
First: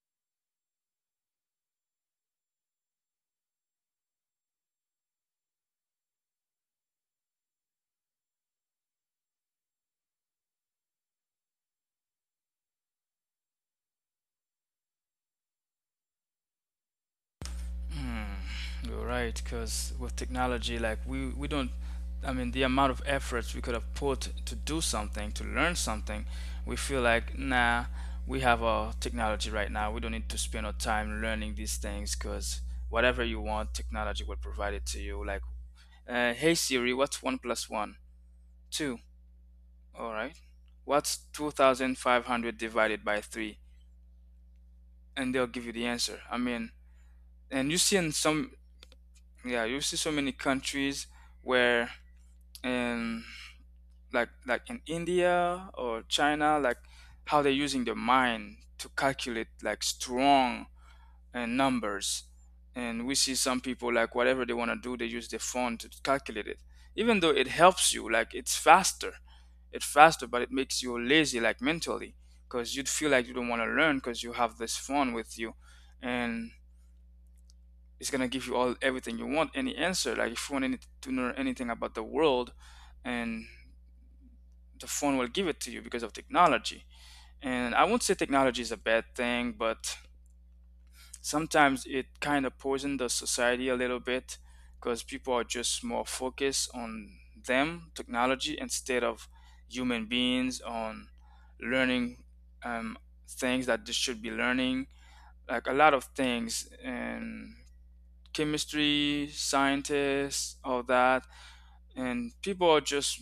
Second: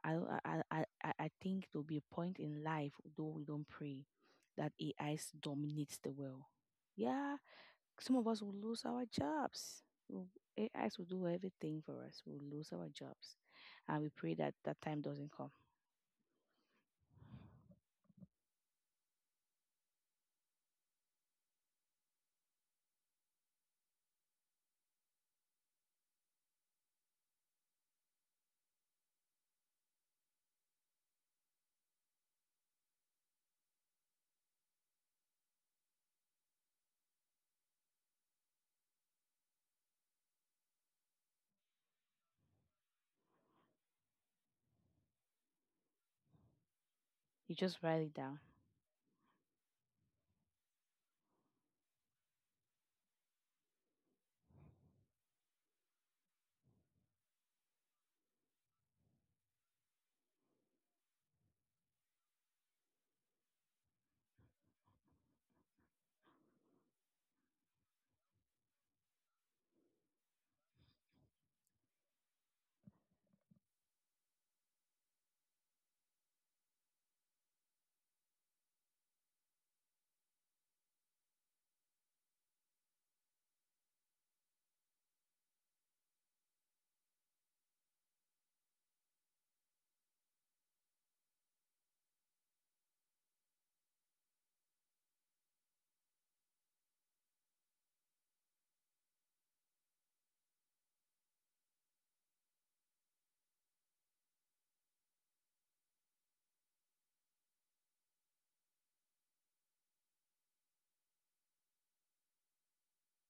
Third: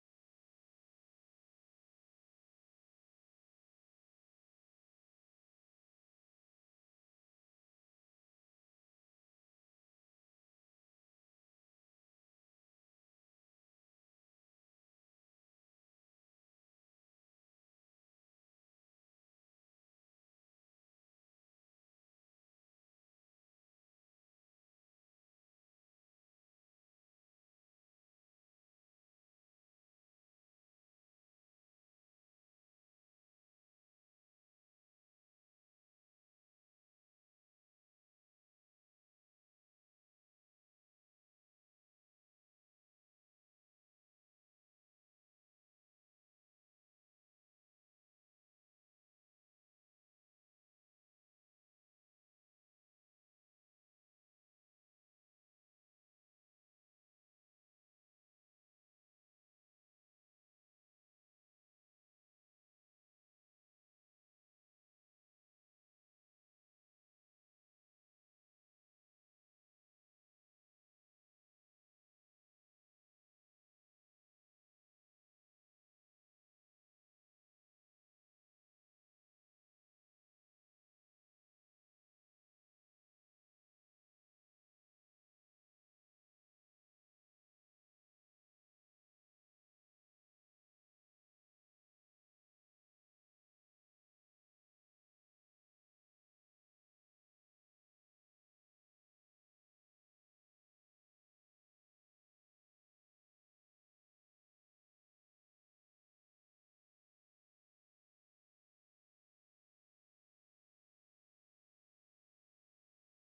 S2: I, I think there'll be a point in life, though we don't pray, that AI dominates the world. Yeah, some of us will lose our jobs. Will- AIs will do everything for us. We'll lose our jobs. And we pray that that time doesn't come.
S1: Hmm, you're right, because with technology, like we don't, I mean, the amount of efforts we could have put to do something, to learn something, we feel like nah, we have our technology right now. We don't need to spend our time learning these things, because whatever you want, technology will provide it to you. Like, hey Siri, what's one plus one? Two. All right. What's 2,500 divided by three? And they'll give you the answer. I mean,
S2: You
S1: and you
S2: just
S1: see
S2: write
S1: in
S2: it down.
S1: some yeah, you see so many countries where in like in India or China, like how they're using the mind to calculate like strong numbers. And we see some people, like whatever they want to do, they use their phone to calculate it. Even though it helps you, like it's faster, but it makes you lazy, like mentally, because you'd feel like you don't want to learn because you have this phone with you, and it's gonna give you all everything you want, any answer. Like if you want any, to know anything about the world, and the phone will give it to you because of technology. And I won't say technology is a bad thing, but sometimes it kind of poisons the society a little bit because people are just more focused on them, technology, instead of human beings on learning um, things that they should be learning, like a lot of things. And chemistry, scientists, all that. And people are just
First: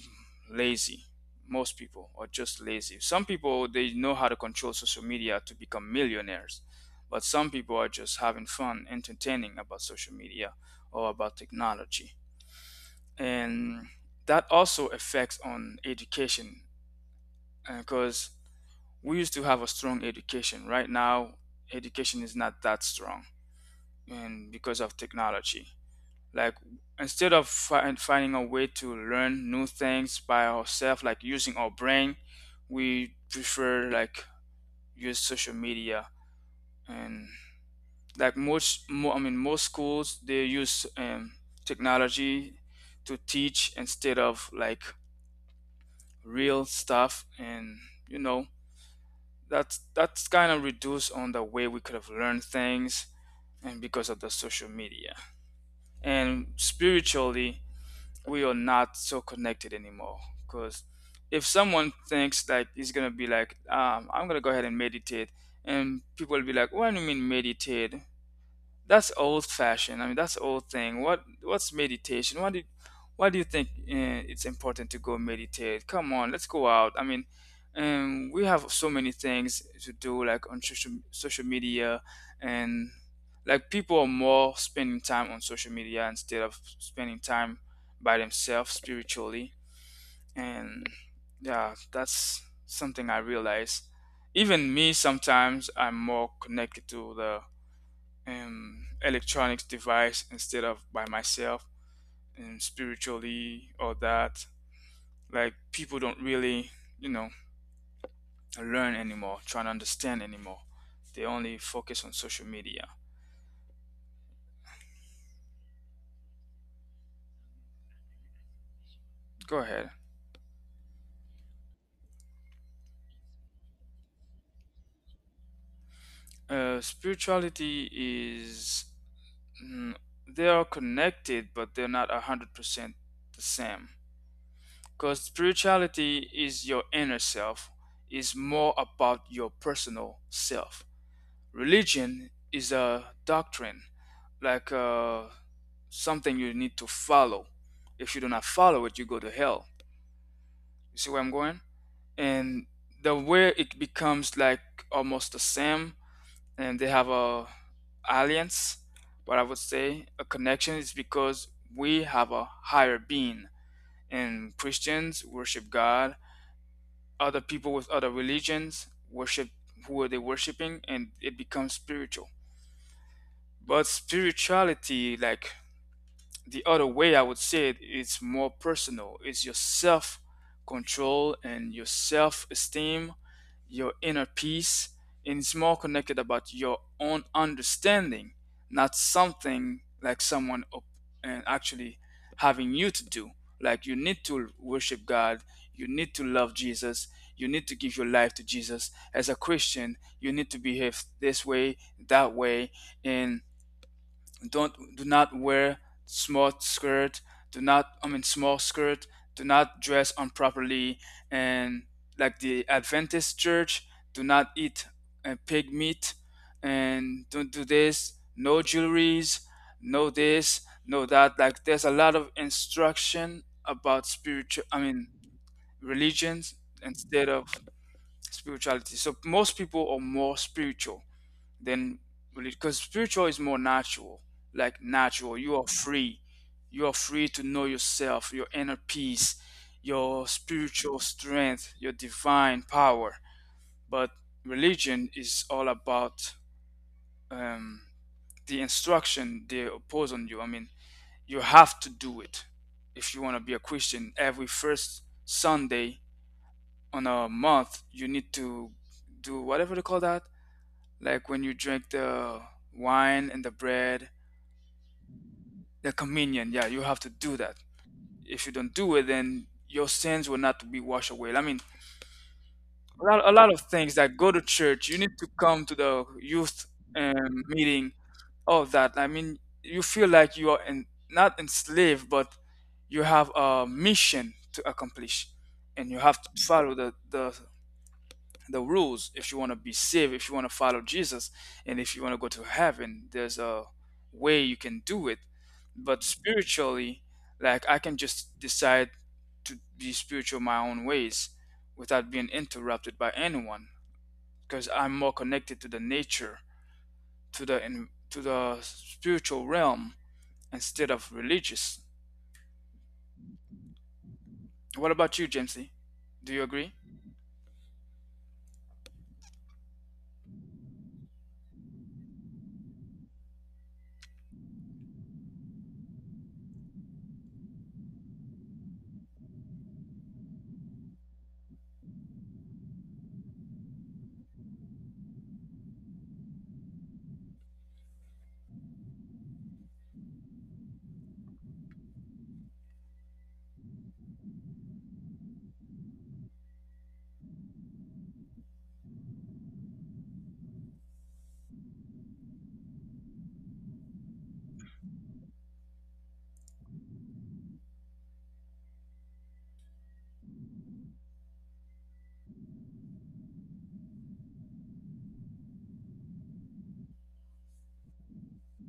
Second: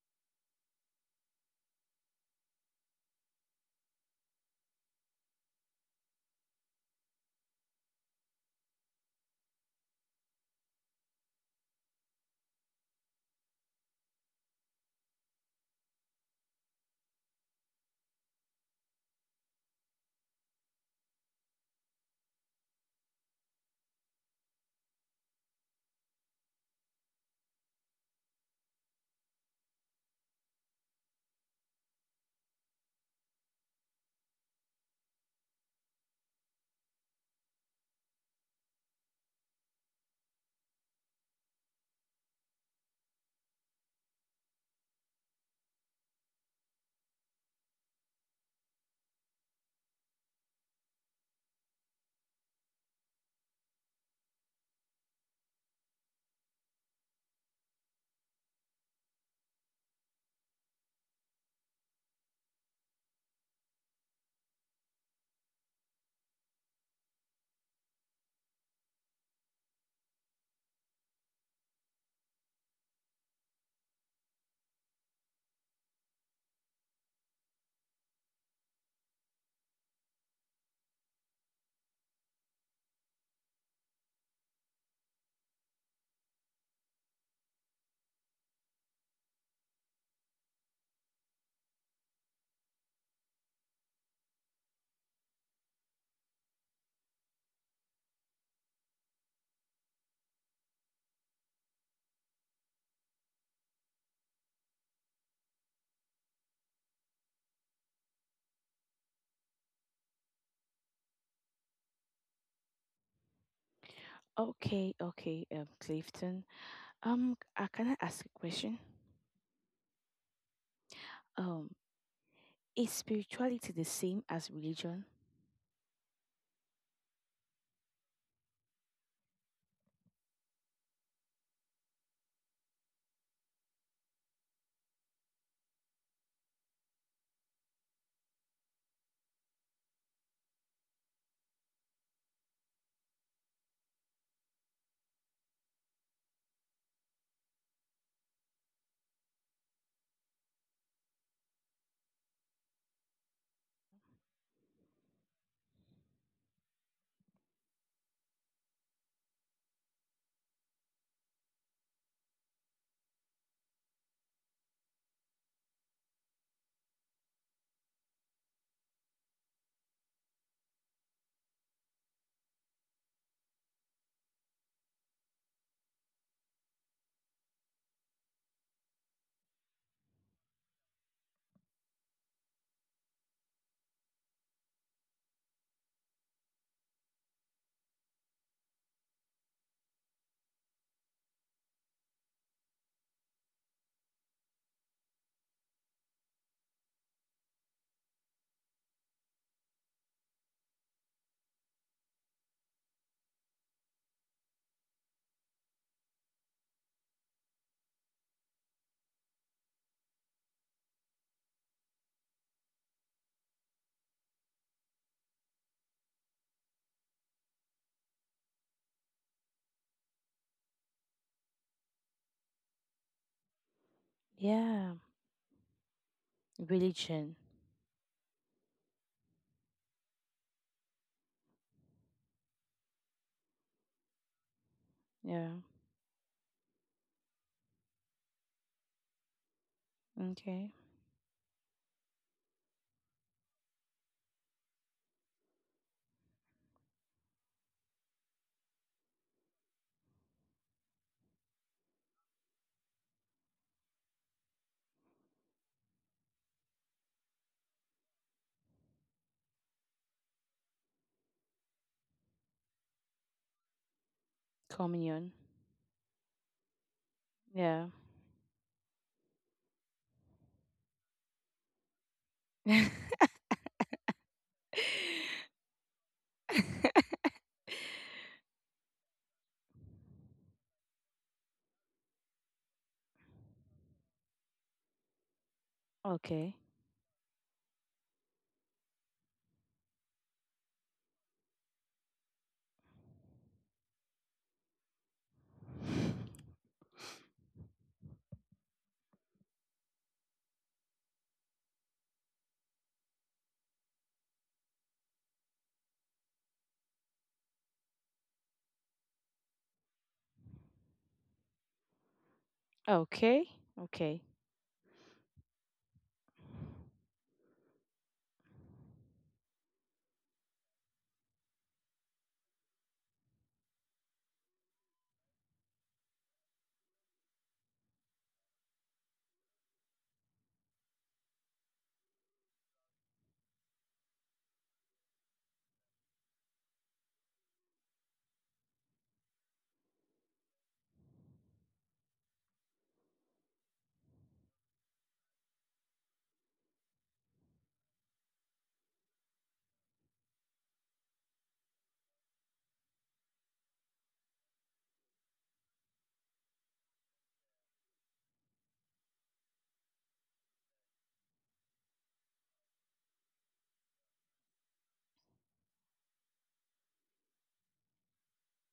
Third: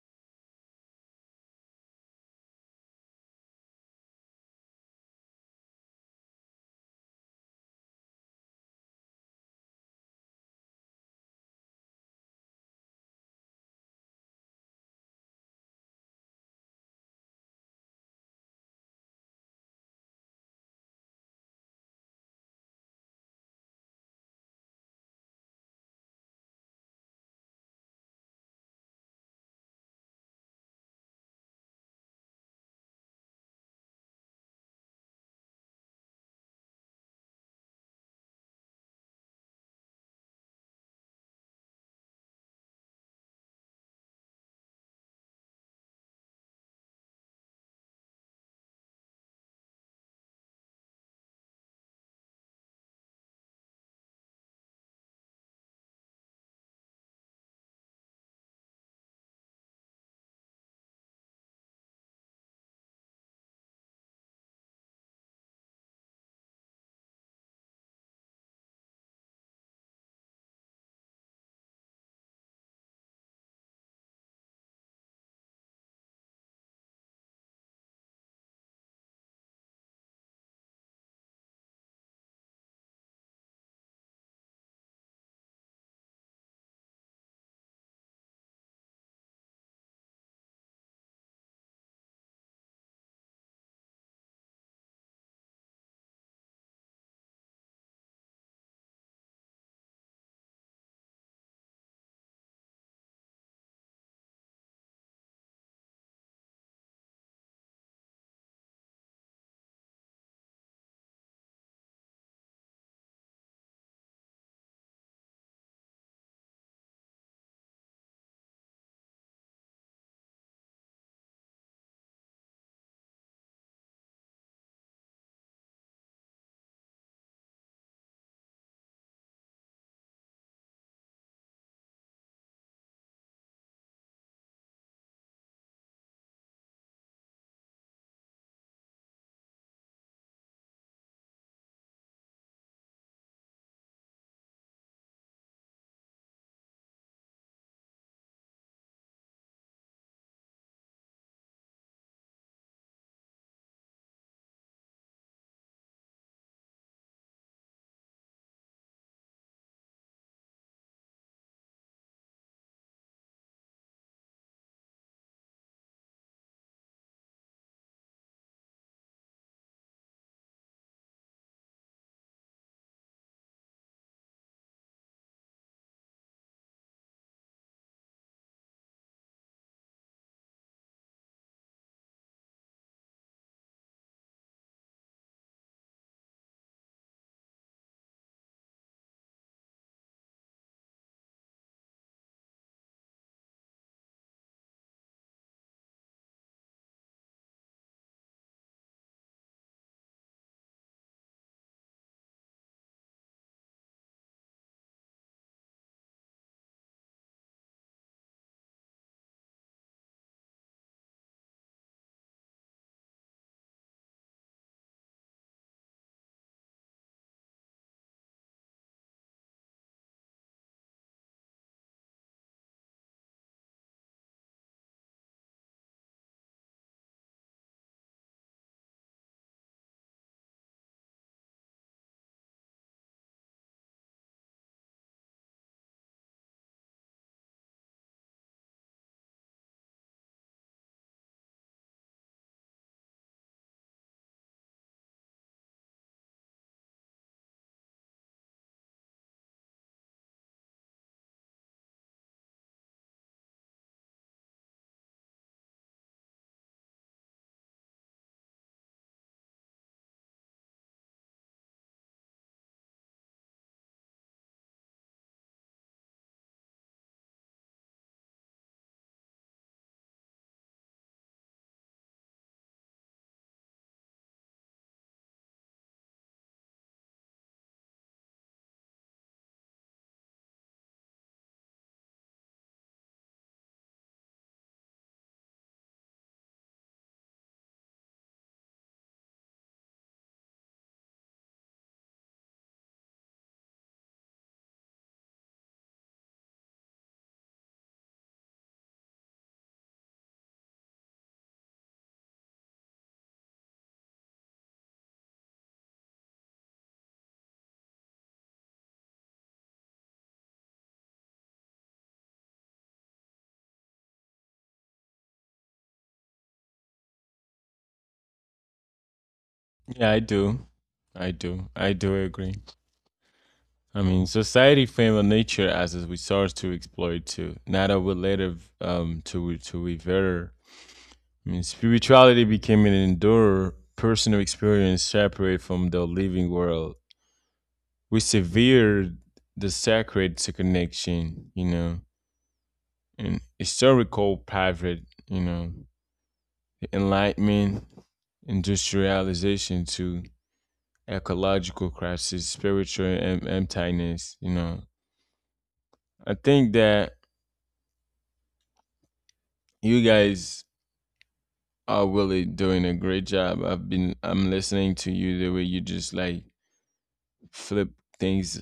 S1: lazy. Most people are just lazy. Some people, they know how to control social media to become millionaires. But some people are just having fun, entertaining about social media or about technology. And that also affects on education because we used to have a strong education. Right now, education is not that strong, and because of technology, like instead of finding a way to learn new things by ourselves, like using our brain, we prefer like use social media. And like I mean most schools, they use technology to teach instead of like real stuff. And you know that's kind of reduced on the way we could have learned things, and because of the social media. And spiritually, we are not so connected anymore. Because if someone thinks like he's gonna be like, I'm gonna go ahead and meditate, and people will be like, What do you mean meditate? That's old fashioned. I mean, that's old thing. What's meditation? Why do you think it's important to go meditate? Come on, let's go out. I mean, we have so many things to do, like on social media, and like people are more spending time on social media instead of spending time by themselves spiritually. And yeah, that's something I realize. Even me, sometimes I'm more connected to the electronics device instead of by myself, and spiritually. Or that like people don't really you know learn anymore, try to understand anymore. They only focus on social media.
S2: Okay, okay, Clifton. Can I ask a question?
S1: Go ahead.
S2: Um, is spirituality the same as religion?
S1: Spirituality is, mm, they are connected but they're not 100% the same, because spirituality is your inner self, is more about your personal self. Religion is a doctrine, like something you need to follow. If you do not follow it, you go to hell. You see where I'm going? And the way it becomes like almost the same, and they have a alliance, but I would say a connection is because we have a higher being, and Christians worship God. Other people with other religions worship who are they worshiping, and it becomes spiritual. But spirituality, like the other way I would say it, it's more personal. It's your self control and your self esteem, your inner peace, and it's more connected about your own understanding, not something like someone up and actually having you to do. Like you need to worship God, you need to love Jesus, you need to give your life to Jesus. As a Christian, you need to behave this way, that way, and don't do not wear small skirt, do not, I mean, small skirt, do not dress improperly. And like the Adventist church do not eat pig meat, and don't do this, no jewelries, no this, no that. Like there's a lot of instruction about spiritual, I
S2: Yeah,
S1: mean, religions instead
S2: religion.
S1: of spirituality. So most people are more spiritual then, because spiritual is more natural, like natural
S2: Yeah.
S1: you are free. You are free to know yourself, your inner peace, your
S2: Okay.
S1: spiritual strength, your divine power. But religion is all about um, the instruction they impose on you. I mean, you have to do it. If you want to be a Christian, every first Sunday on a month, you need to do whatever they call that, like when you drink the wine and the bread,
S2: Communion.
S1: the communion. Yeah, you have to do that.
S2: Yeah.
S1: If you don't do it, then your sins will not be washed away. I mean, a lot of things that go to church. You need to come to the youth meeting, all of that. I mean, you feel like you are in, not enslaved, but you have a mission to accomplish, and you have to
S2: Okay.
S1: follow the rules if you want to be saved, if you want to follow Jesus, and if you want to go to heaven, there's a way you can do it. But spiritually, like I can just decide to be spiritual my own ways without being interrupted by anyone, because I'm more connected to the nature, to the to the spiritual realm instead of religious.
S2: Okay. Okay.
S1: What about you, Jamesy? Do you agree?
S3: Yeah, I do. I do. I do agree. I mean, society favor nature as a resource to exploit too, not a relative to revere. I mean, spirituality became an endurer personal experience separate from the living world. We severed the sacred to connection, you know, and historical private, you know, the Enlightenment, industrialization to ecological crisis, spiritual emptiness. You know, I think that you guys are really doing a great job. I'm listening to you the way you just like flip things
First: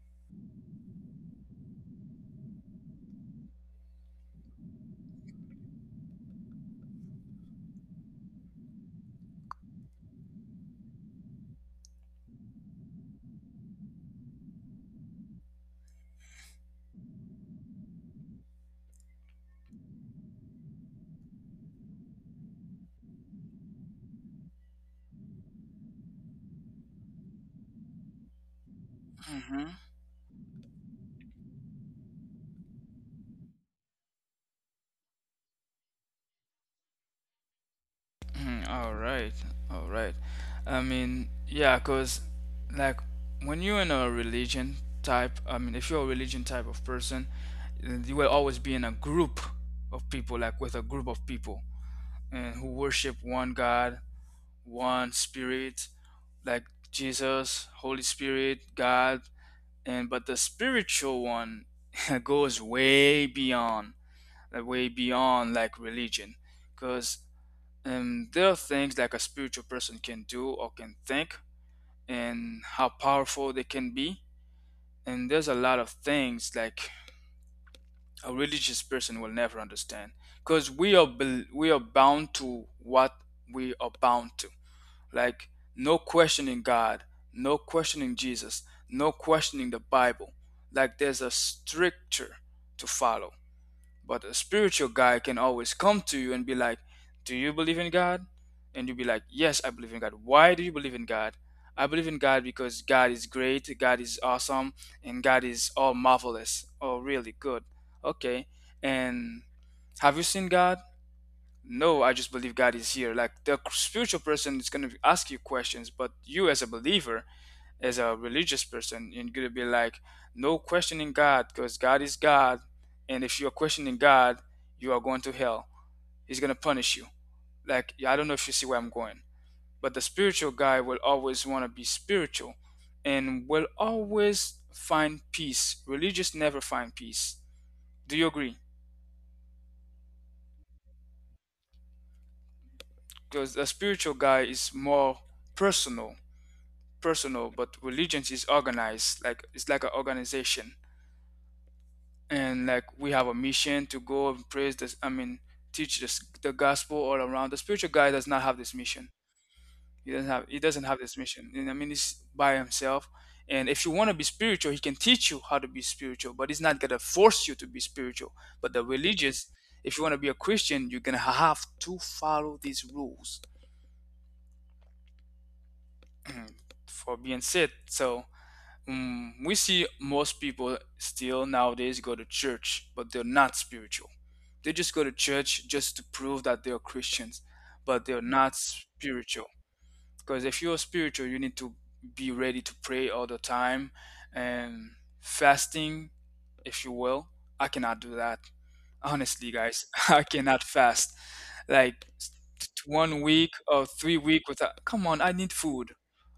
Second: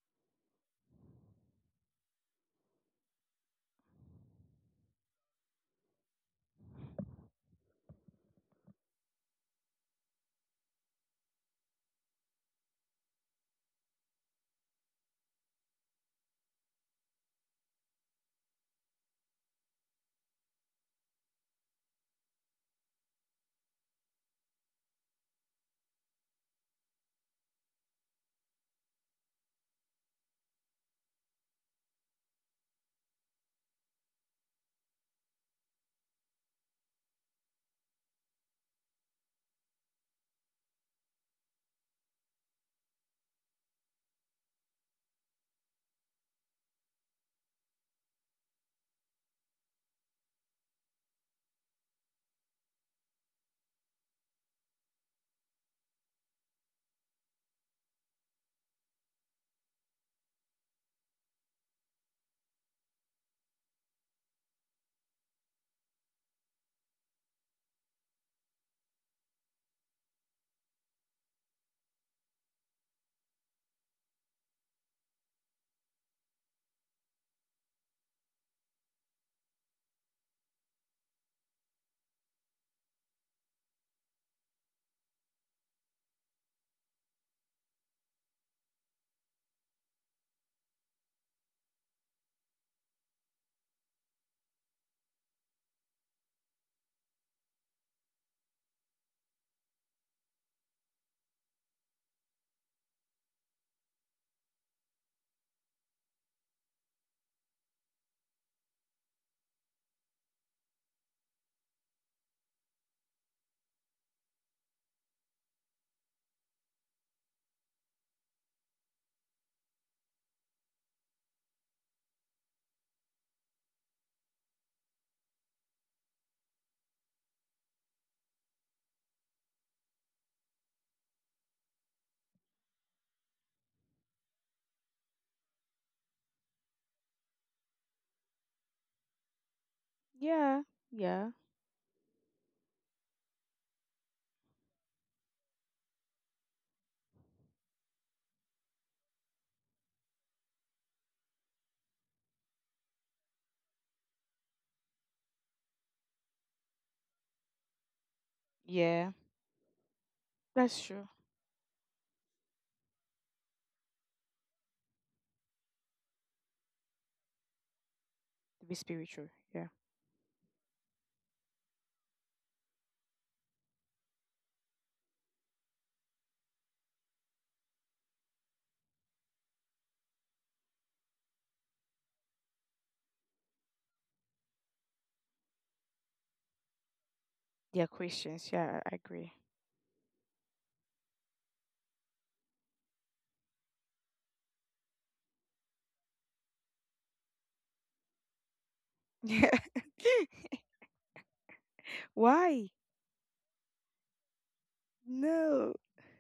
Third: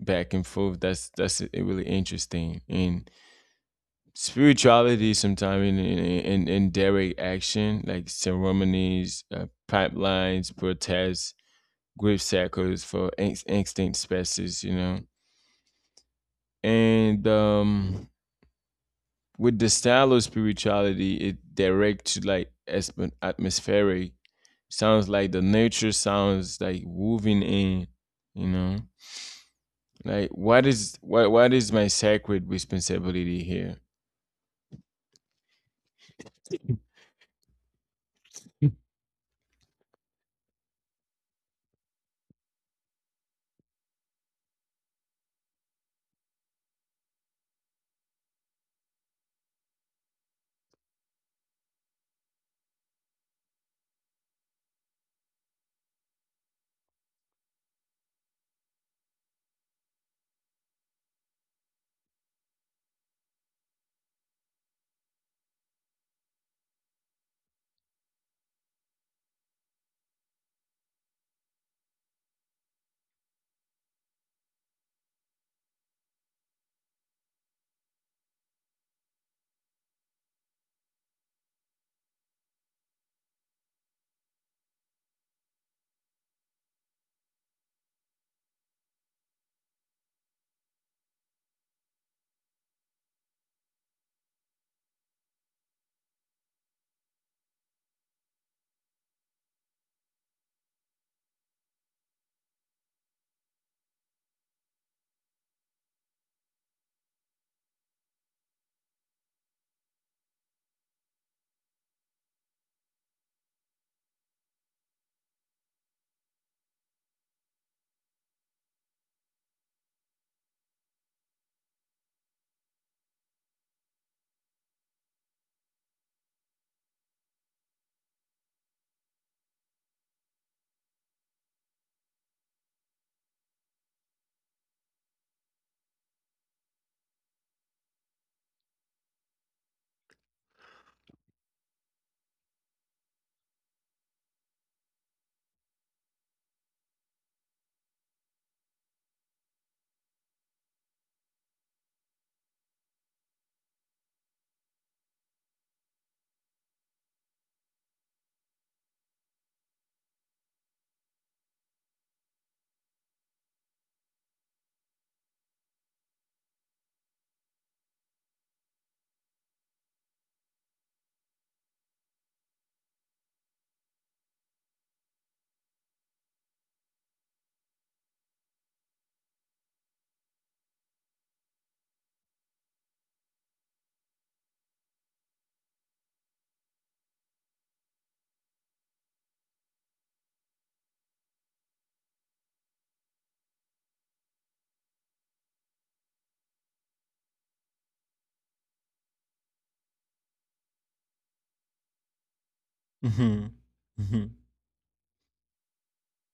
S3: back and forth. That's really interesting. And spirituality sometimes in direct action like ceremonies, pipelines, protests, grave sackers for extinct species, you know. And with the style of spirituality, it direct to like atmospheric. Sounds like the nature sounds like woven in, you know.
S1: Hmm.
S3: Like what is what is my sacred responsibility here?
S1: All right, all right. I mean, yeah, because like when you're in a religion type, I mean, if you're a religion type of person, then you will always be in a group of people, like with a group of people, and who worship one God, one spirit, like Jesus, Holy Spirit, God. And but the spiritual one goes way beyond like religion. Because and there are things like a spiritual person can do or can think, and how powerful they can be. And there's a lot of things like a religious person will never understand, because we are bound to what we are bound to. Like no questioning God, no questioning Jesus, no questioning the Bible. Like there's a stricture to follow. But a spiritual guy can always come to you and be like, Do you believe in God? And you'll be like, Yes, I believe in God. Why do you believe in God? I believe in God because God is great, God is awesome, and God is all marvelous. Oh, really good. Okay. And have you seen God? No, I just believe God is here. Like the spiritual person is going to ask you questions, but you as a believer, as a religious person you're gonna be like, no questioning God because God is God. And if you're questioning God, you are going to hell. He's gonna punish you. Like, yeah, I don't know if you see where I'm going, but the spiritual guy will always want to be spiritual and will always find peace. Religious never find peace. Do you agree?
S2: Yeah. Yeah.
S1: Because the spiritual guy is more personal personal. But religion is organized, like it's like an organization. And like we have a mission to go and praise this, I mean, teach this, the gospel all around. The spiritual guy does not have this mission.
S2: Yeah.
S1: he doesn't have he doesn't
S2: That's
S1: have this
S2: true.
S1: mission. And I mean, he's by himself. And if you want to be spiritual, he can teach you how to be spiritual, but he's not going to force you to be spiritual.
S2: To
S1: But
S2: be
S1: the
S2: spiritual.
S1: religious,
S2: Yeah.
S1: if you want to be a Christian, you're going to have to follow these rules for being saved. So we see most people still nowadays go to church, but they're not spiritual. They just go to church just to prove that they are Christians,
S2: They are
S1: but they're not
S2: Christians. Yeah, I agree.
S1: spiritual. Because if you're spiritual, you need to be ready to pray all the time and fasting, if you will. I cannot do that. Honestly,
S2: Yeah.
S1: guys, I cannot fast. Like
S2: Why?
S1: 1 week
S3: Mm-hmm.
S1: or three
S3: Mm-hmm.
S1: week without. Come on, I need food.
S2: No.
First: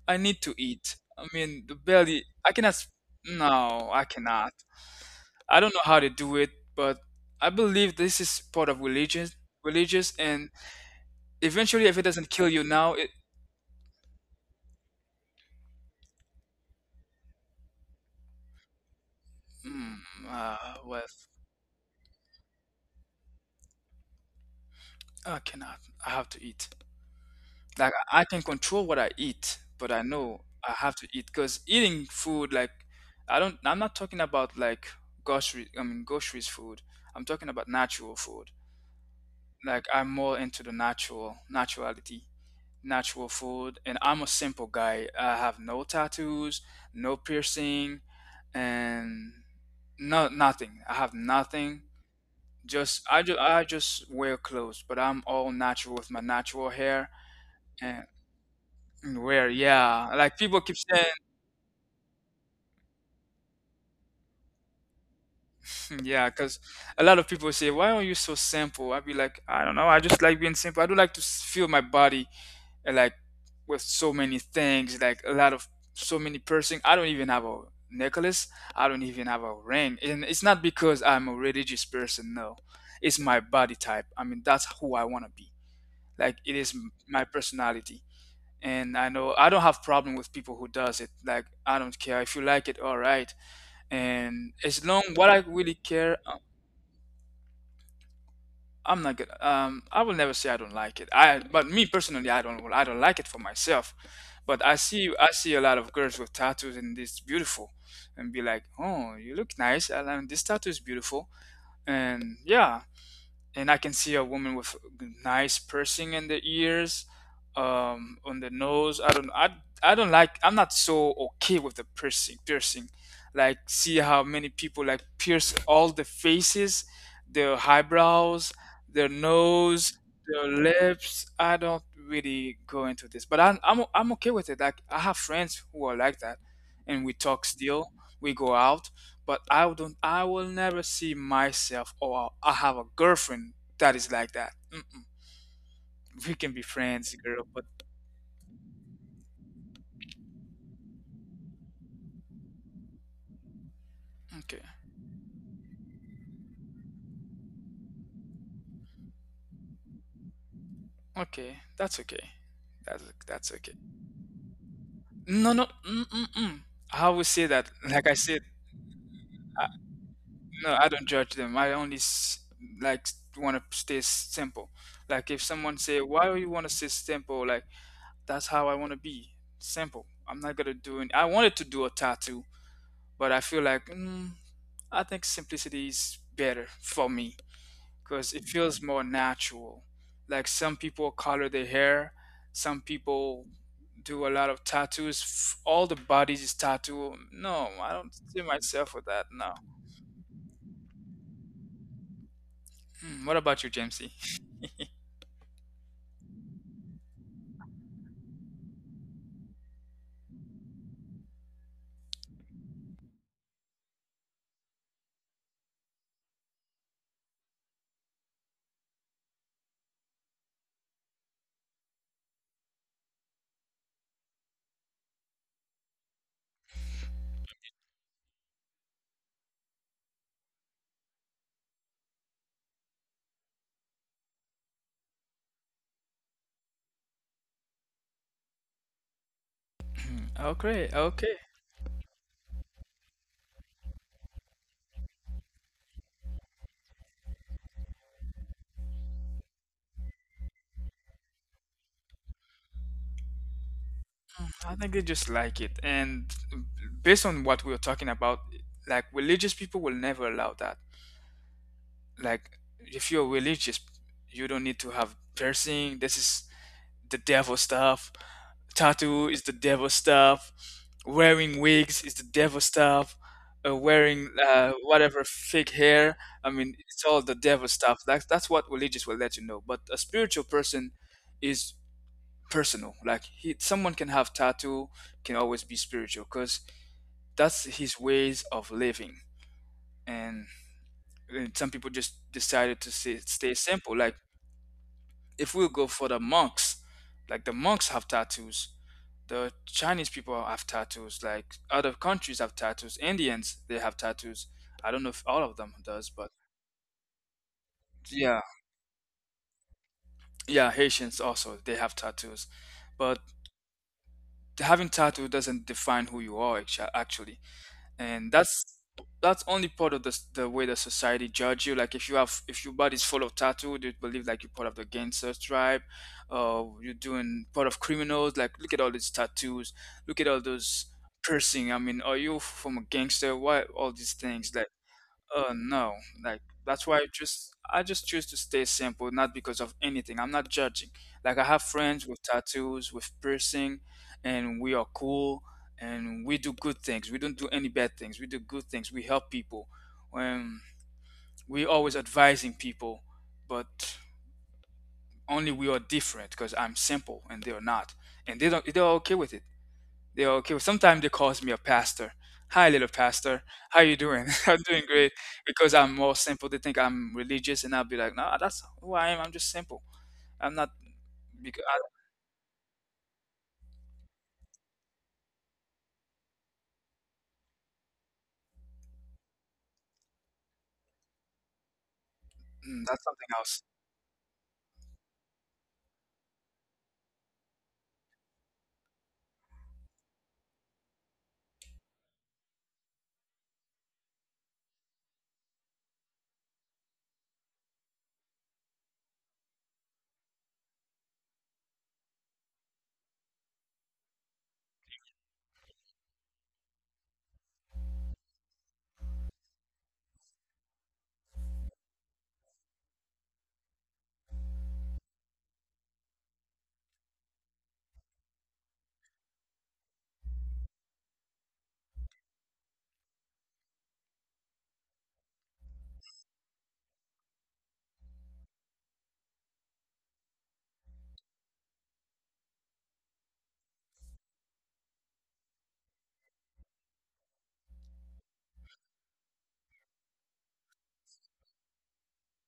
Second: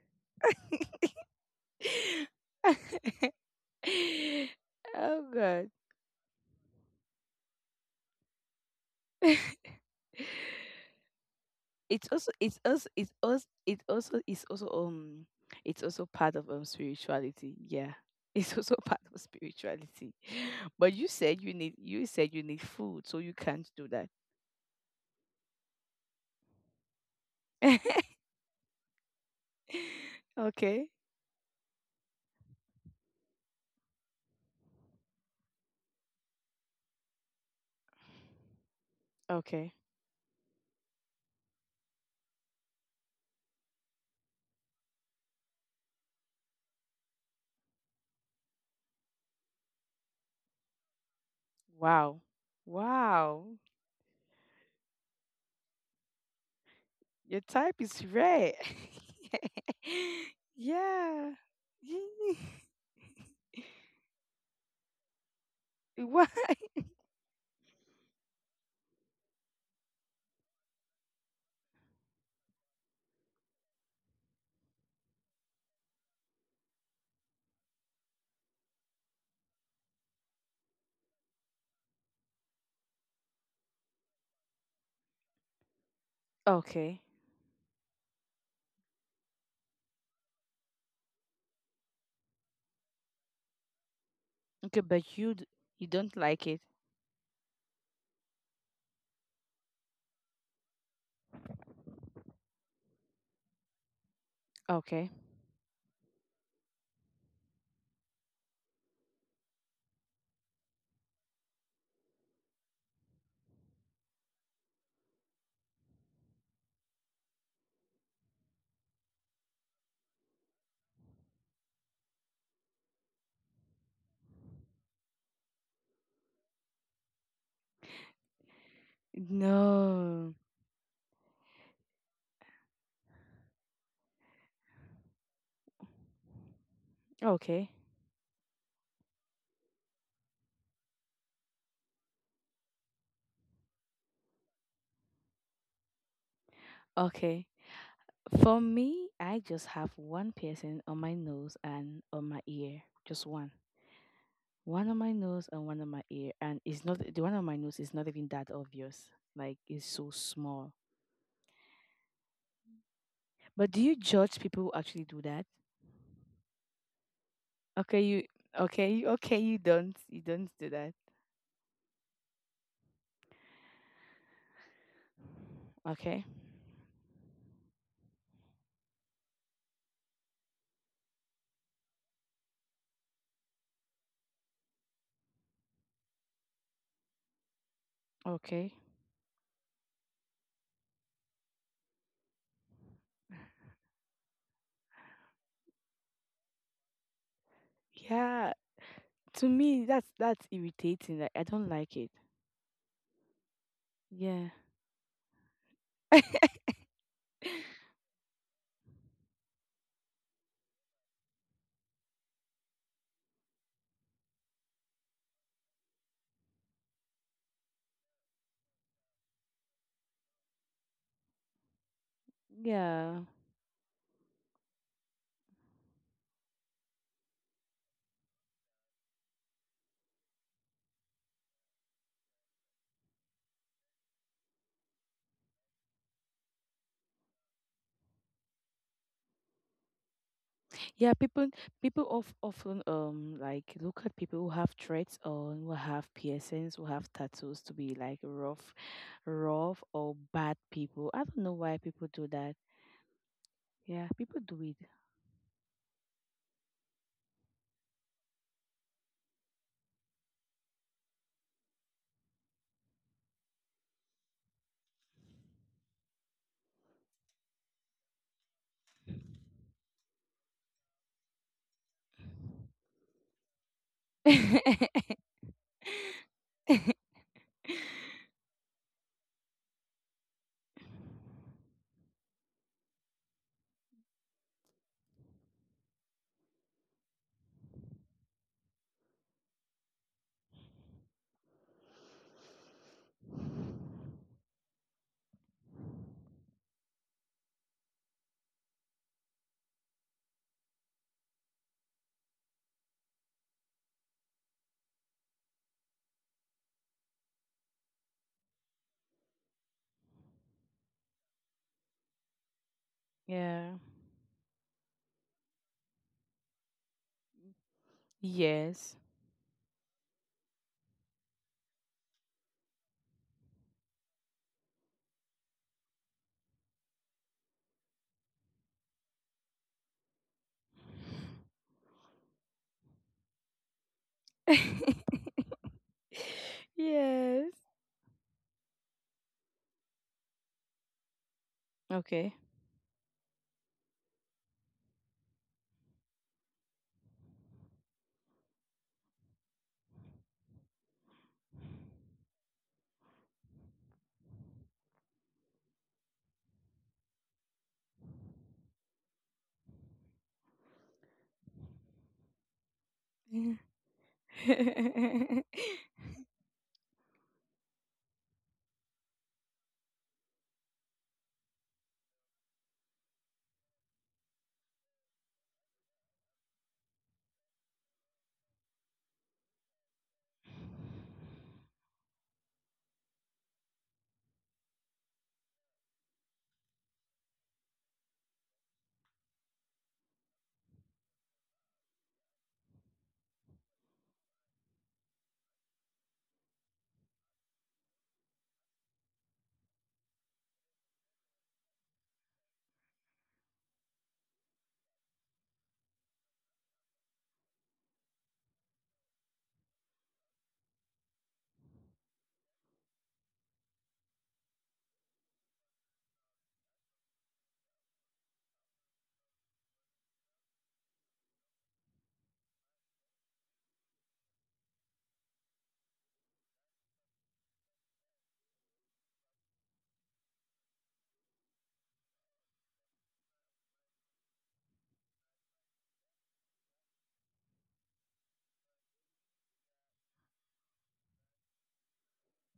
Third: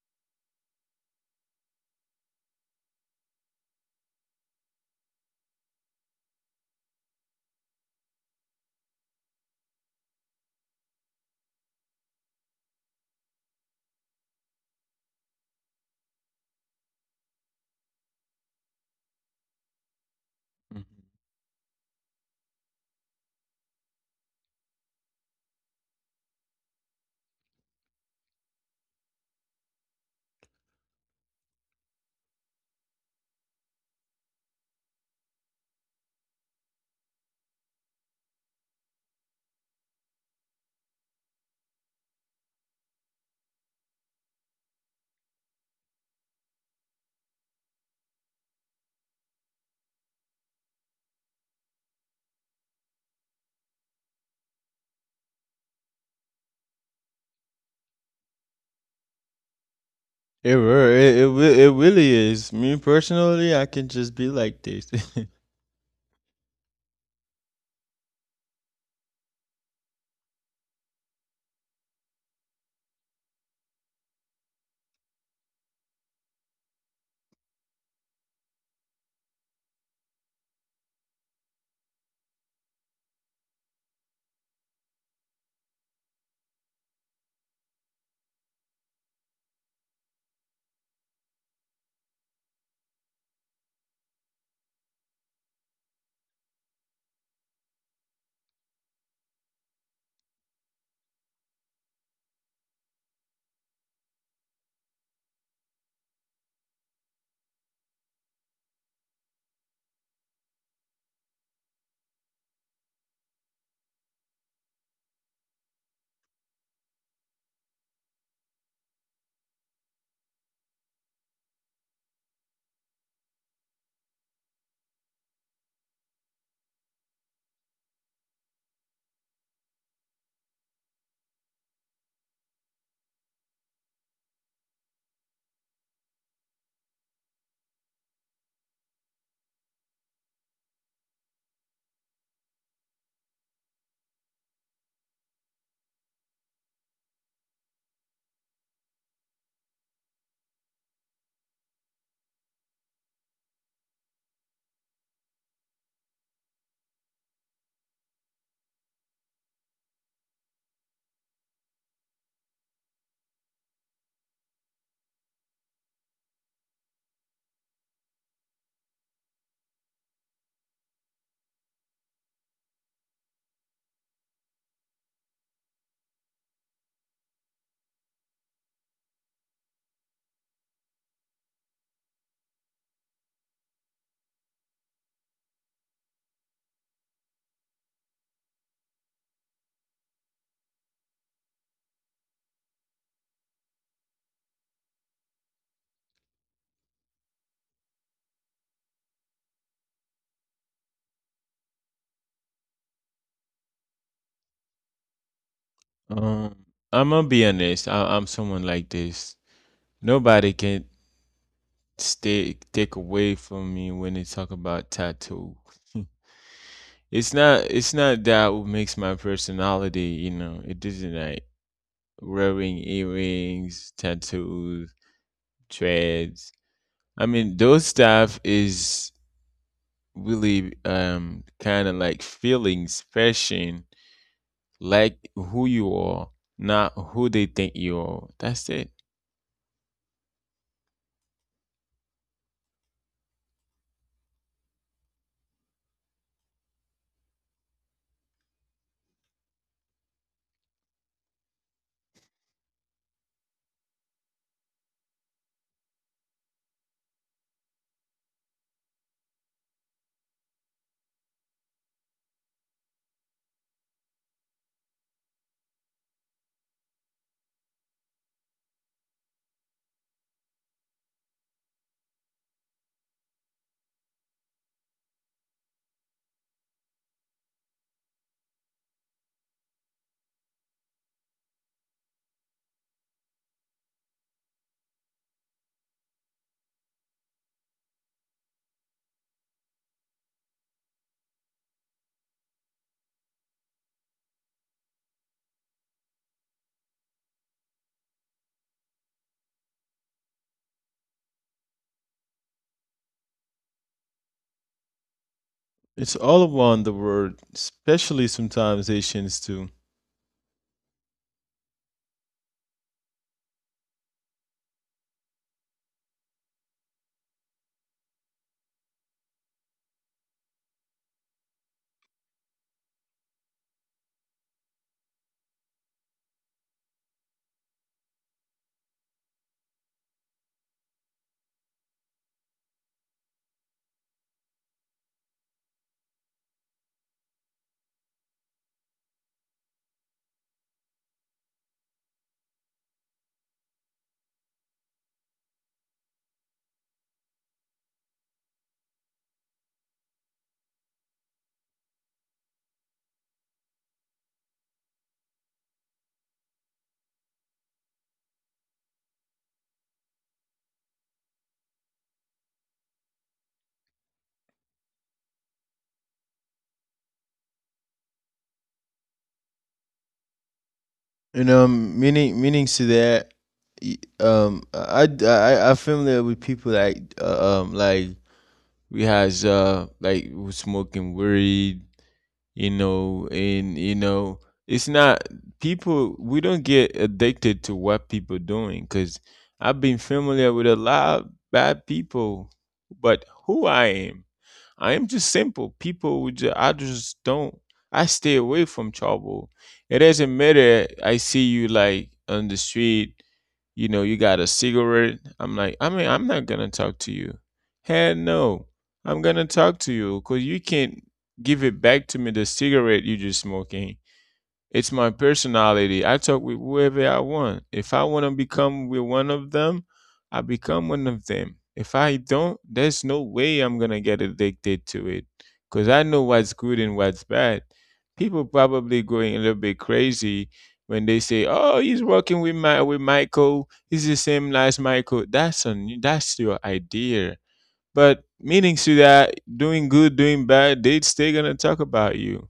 S1: I need to eat. I mean, the belly. I cannot. No, I cannot.
S2: Oh
S1: I
S2: god.
S1: don't know how to do it, but I believe this is part of religious, and eventually, if it
S2: it's also
S1: doesn't kill
S2: it's
S1: you
S2: also
S1: now, it.
S2: it's also it also it's also part of, spirituality, yeah, it's also part of
S1: Mm,
S2: spirituality.
S1: uh,
S2: But
S1: well,
S2: you said, you need you said you need food, so you can't do that.
S1: I cannot. I have to eat. Like I can control what I eat, but I know I
S2: Okay.
S1: have to eat because eating food, like I'm not talking about like grocery, I mean groceries food. I'm talking about natural food.
S2: Okay.
S1: Like I'm more into the natural, naturality, natural food, and I'm a simple guy. I have no tattoos, no piercing, and no nothing. I have nothing.
S2: Wow.
S1: Just I just
S2: Wow,
S1: I just wear clothes, but I'm all natural with my natural hair.
S2: your type is
S1: And
S2: rare.
S1: where, yeah, like people keep saying,
S3: It
S2: Yeah.
S3: it it really is. Me personally, I can just be like this.
S2: Why?
S1: yeah, because a lot of people say, "Why are you so simple?" I'd be like, I don't know, I just like being simple. I do like to feel my body, like with so many things, like a lot of so many piercing. I don't even have a necklace. I don't even have a ring, and it's not because I'm a religious person. No, it's my body type. I mean, that's who I want to be. Like it is
S2: Okay.
S1: my personality, and I know I don't have problem with people who does it. Like I don't care if you like it, all right. And
S2: Okay,
S1: as long
S2: but
S1: what I really
S2: you don't
S1: care,
S2: like it.
S1: I'm not gonna. I will never say I don't like it. But me personally, I don't. I don't like it for myself. But I
S2: Okay.
S1: see, I see a lot of girls with tattoos, and this beautiful, and be like, oh, you look nice. And this tattoo is beautiful, and yeah, and I can see a woman with nice piercing in the ears, on the nose. I don't like. I'm not so okay with the piercing. Piercing, like see how many people like pierce all the faces, their eyebrows, their nose,
S2: No.
S1: their lips. I don't really go into this, but I'm okay with it. Like I have friends who are like that, and we talk
S2: Okay.
S1: still. We go out but I don't. I will never see myself or I have a girlfriend that is like that. Mm-mm. We can be friends,
S2: Okay.
S1: girl, but
S2: For me, I just have one piercing on my nose and on my ear. Just one.
S1: okay,
S2: One on my nose and one on my ear. And it's not, the one on my nose is not even that obvious. Like it's so small.
S1: okay, that's okay. That's
S2: But do
S1: okay.
S2: you judge people who actually do that?
S1: No, no. Mm-mm-mm. I will say that.
S2: Okay,
S1: Like
S2: you
S1: I said,
S2: okay, you okay, you don't do
S1: no,
S2: that.
S1: I don't judge them. I only like want to stay simple. Like if someone say,
S2: Okay.
S1: "Why you want to stay simple?" Like that's how I want to be. Simple. I'm not gonna do it. I wanted to do a tattoo, but I feel like I think simplicity is better for me because it
S2: Okay.
S1: feels more natural. Like some people color their hair, some people do a lot of tattoos. All the bodies is tattoo. No, I don't
S2: Yeah,
S1: see myself with that.
S2: to
S1: No.
S2: me, that's irritating. Like, I don't like it.
S1: Hmm, what about you, Jamesy?
S2: Yeah.
S3: Um, I'm gonna be honest. I'm someone like this. Nobody can stay take away from me when they talk about tattoo. It's not that what makes my personality, you know. It isn't like wearing
S2: Yeah.
S3: earrings, tattoos, treads. I mean, those stuff is really kind of like feelings, fashion, like who you are, not who they think you are. That's it.
S1: Okay,
S2: Yeah,
S1: okay.
S2: people of, often, like look at people who have threads on, who have piercings, who have tattoos to be like rough, rough or bad people. I don't know why people do that. Yeah, people do it.
S1: Mm, I think they just like it, and based on what we were talking about, like religious people will never allow that. Like, if you're religious, you don't need to have piercing. This is the devil stuff. Tattoo is the devil stuff. Wearing wigs is the devil stuff. Wearing whatever fake hair, I mean, it's all the devil stuff. That's what religious will let you know. But a spiritual person is personal. Like someone can have tattoo, can always be spiritual because that's his ways of living. And and some people just decided to stay simple. Like if we'll go for the monks, like the monks have tattoos, the Chinese people have tattoos, like other countries have tattoos, Indians they have tattoos. I don't know if all of them does,
S3: It's
S1: but
S3: all around the world, especially
S1: yeah,
S3: sometimes Asians too.
S1: yeah, Haitians also they have tattoos, but
S2: Yeah.
S1: having tattoo doesn't define who you are actually. And that's
S2: Yes.
S1: that's only part of the way the society judge you. Like if your body's full of tattoo, they believe like you're part of the gangster tribe. You're doing part of criminals. Like look at all these tattoos. Look at all those piercing. I mean, are you from a gangster? Why all these things? Like no, like that's why I
S2: Yes.
S1: just I just choose to stay simple, not because of anything. I'm not judging. Like I have friends with
S2: Okay.
S1: tattoos, with piercing, and we are cool and we do good things. We don't do any bad things. We do good things. We help people. Um, we always advising people, but only we are different because I'm simple and they are not, and they don't. They're okay with it. They okay. Sometimes they calls me a pastor. Hi, little pastor. How you doing? I'm doing great because I'm more simple. They think I'm religious, and I'll be like, no, that's who I am. I'm just simple. I'm not,
S3: And
S1: because I,
S3: meaning meanings to that, I familiar with people like we has like who smoking weed, you
S1: that's
S3: know,
S1: something else.
S3: and you know it's not people. We don't get addicted to what people doing because I've been familiar with a lot of bad people, but who I am. I am just simple. People, I just don't. I stay away from trouble. It doesn't matter. I see you like on the street. You know, you got a cigarette. I'm like, I mean, I'm not gonna talk to you. Hell no, I'm gonna talk to you because you can't give it back to me the cigarette you just smoking. It's my personality. I talk with whoever I want. If I want to become with one of them, I become one of them. If I don't, there's no way I'm going to get addicted to it because I know what's good and what's bad. People probably going a little bit crazy when they say, "Oh, he's working with my with Michael. He's the same as Michael." That's on that's your idea. But meaning to that, doing good, doing bad, they still gonna talk about you.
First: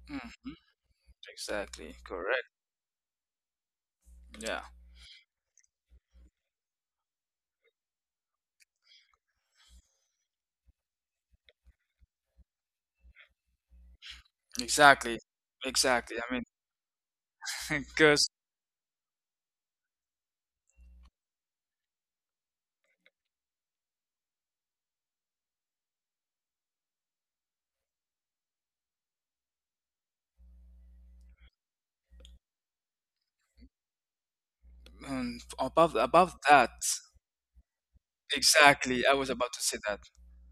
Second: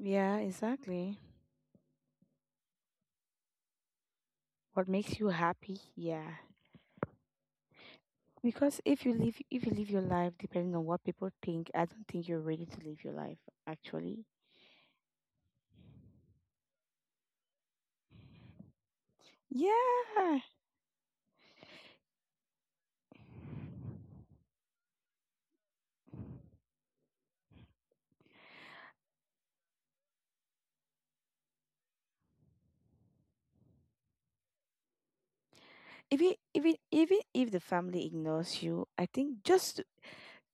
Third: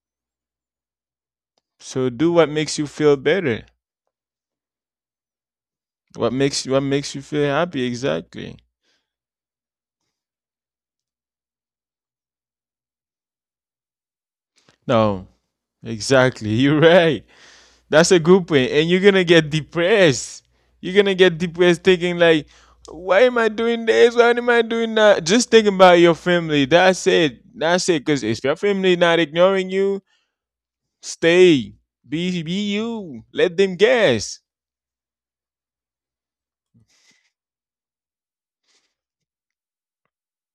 S2: Yeah,
S1: Hmm.
S2: exactly.
S1: Exactly.
S3: So do
S1: Correct.
S3: what makes you feel better.
S1: Yeah.
S2: What makes you happy? Yeah.
S3: What makes you feel happy? Exactly.
S2: Because if you live your life depending on what people think, I don't think you're ready to live your life actually.
S1: Exactly.
S3: No,
S1: Exactly. I mean,
S3: exactly. You're right. That's a
S1: because
S3: good point. And you're gonna get
S2: Yeah.
S3: depressed. You're gonna get depressed thinking like, why am I doing this? Why am I doing that? Just think about your family. That's it. That's it. Cause if your family not ignoring you, stay. Be you. Let them guess.
S1: above
S2: Even
S1: above that,
S2: even even if the family ignores you,
S1: exactly.
S2: I
S1: I was
S2: think
S1: about to say
S2: just
S1: that.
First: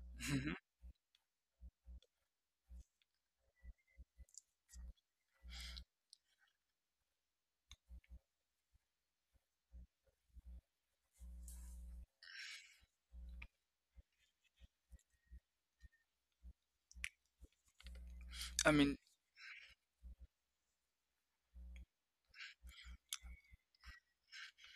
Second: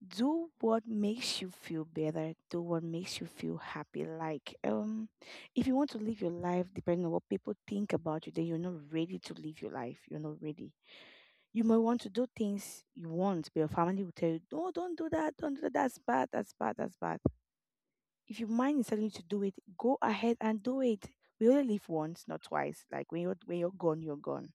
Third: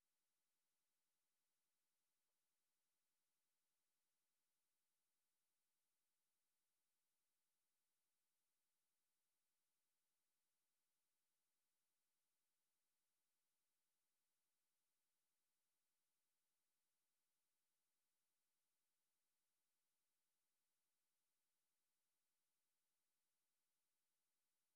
S2: do
S1: Hmm.
S2: what makes you feel better, do what makes you feel happy. Like, if you want to live your life depending on what people think about you, then you're not ready to live your life. You're not ready. You might want to do things you want, but your family will tell you, no, don't do that, that's bad, that's bad, that's bad. If your
S1: I mean,
S2: mind is telling you to do it, go ahead and do it. We only live once, not twice. Like when you're gone, you're gone.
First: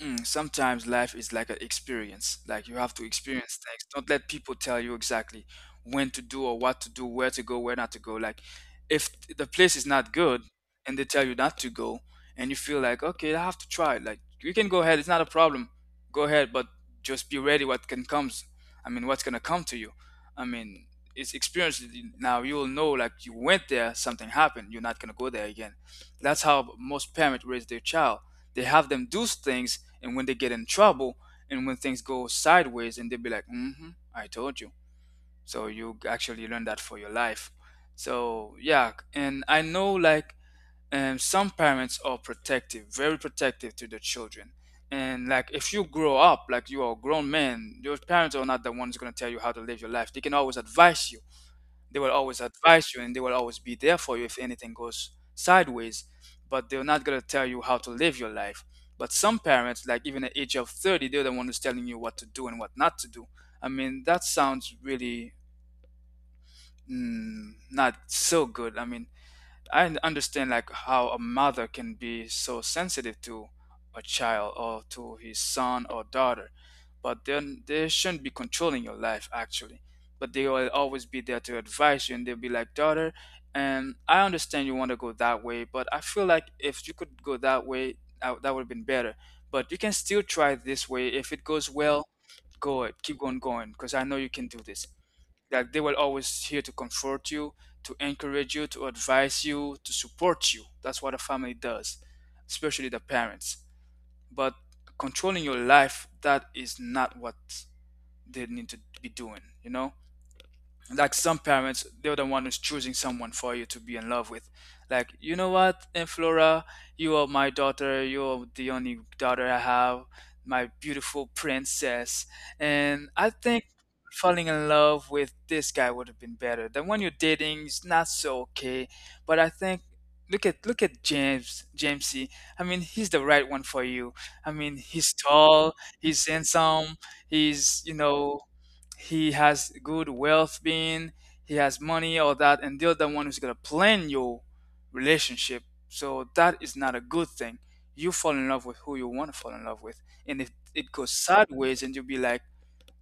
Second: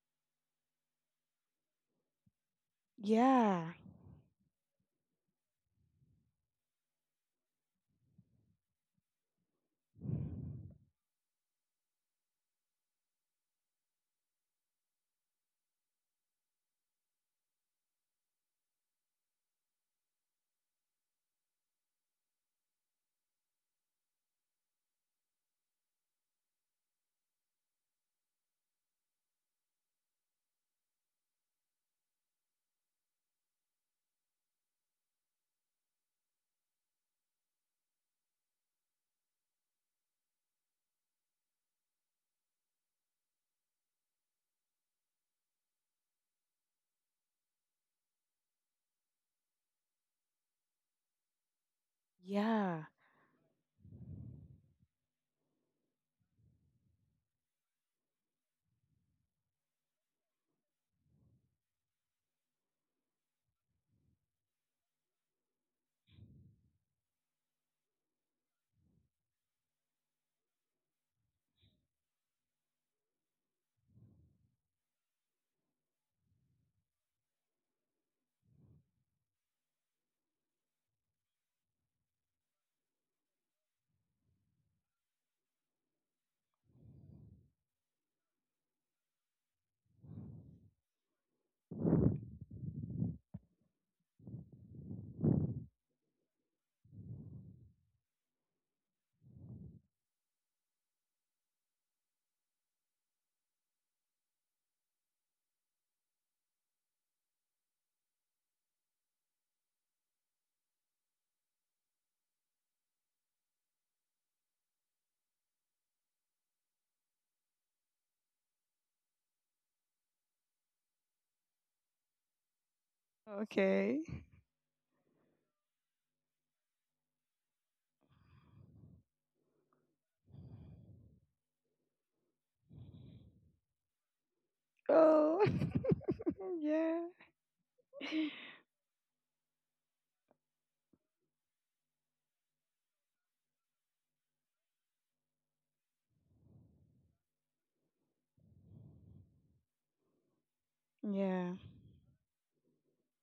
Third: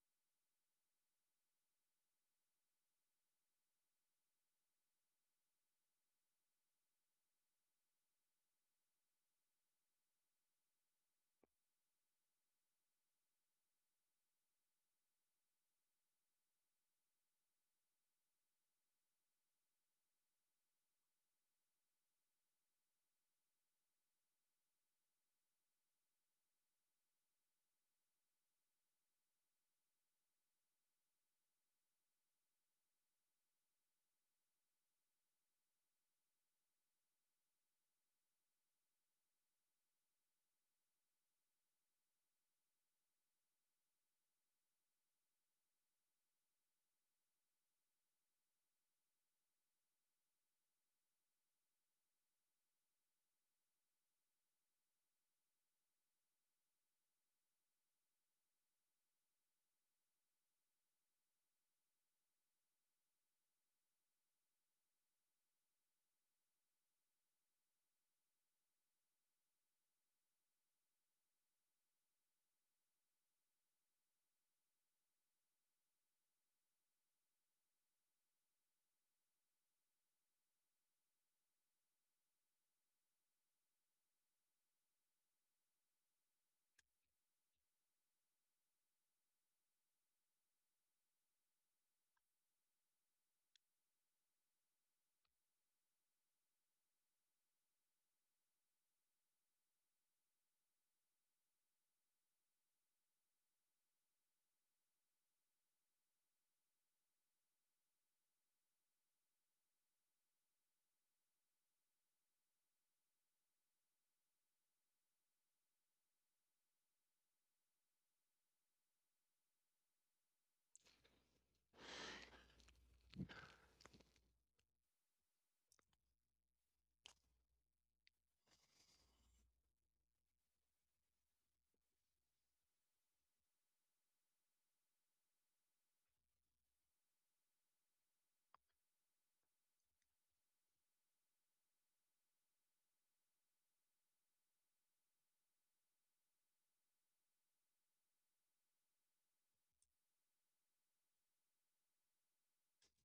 S1: Mm, sometimes life is like an experience. Like you have to experience
S2: Yeah,
S1: things. Don't let people tell you exactly when to do or what to do, where to go, where not to go. Like if the place is not good and they tell you not to go and you feel like, okay, I have to try it. Like you can go ahead, it's not a problem. Go ahead, but just be ready what can comes. I mean, what's gonna come to you? I mean, it's experience now you will know, like, you went there, something happened, you're not gonna go there again. That's how most parents raise their child, they have them do things, and when they get in trouble, and when things go sideways, and they be like, "Mm-hmm, I told you." So you actually learn that for your life. So yeah, and I know, like, some parents are protective, very protective to their children. And like if you grow up, like you are a grown man, your parents are not the ones gonna tell you how to live your life. They can always advise you. They will always
S2: yeah.
S1: advise you and they will always be there for you if anything goes sideways, but they're not going to tell you how to live your life. But some parents, like even at the age of 30, they're the one who's telling you what to do and what not to do. I mean, that sounds really not so good. I mean, I understand, like, how a mother can be so sensitive to a child or to his son or daughter, but then they shouldn't be controlling your life actually. But they will always be there to advise you, and they'll be like, daughter, and I understand you want to go that way, but I feel like if you could go that way, that would have been better. But you can still try this way. If it goes well, go it. Keep on going, because I know you can do this, that they were always here to comfort you, to encourage you, to advise you, to support you. That's what a family does, especially the parents. But controlling your life, that is not what they need to be doing, you know? Like some parents, they're the one who's choosing someone for you to be in love with, like, you know what, and flora, you are my daughter, you're the only daughter I have, my beautiful princess, and I think
S2: Okay.
S1: falling in love with this guy would have been better. The one you're dating is not so okay, but I think, look at James, Jamesy. I mean, he's the right one for you. I mean, he's
S2: Oh,
S1: tall, he's
S2: yeah.
S1: handsome, he's you know he has good wealth being, he has money, all that, and they're the other one who's gonna plan your relationship. So that is not a good thing. You fall in love with who you want to fall in love with, and if it goes
S2: Yeah.
S1: sideways, and you'll be like,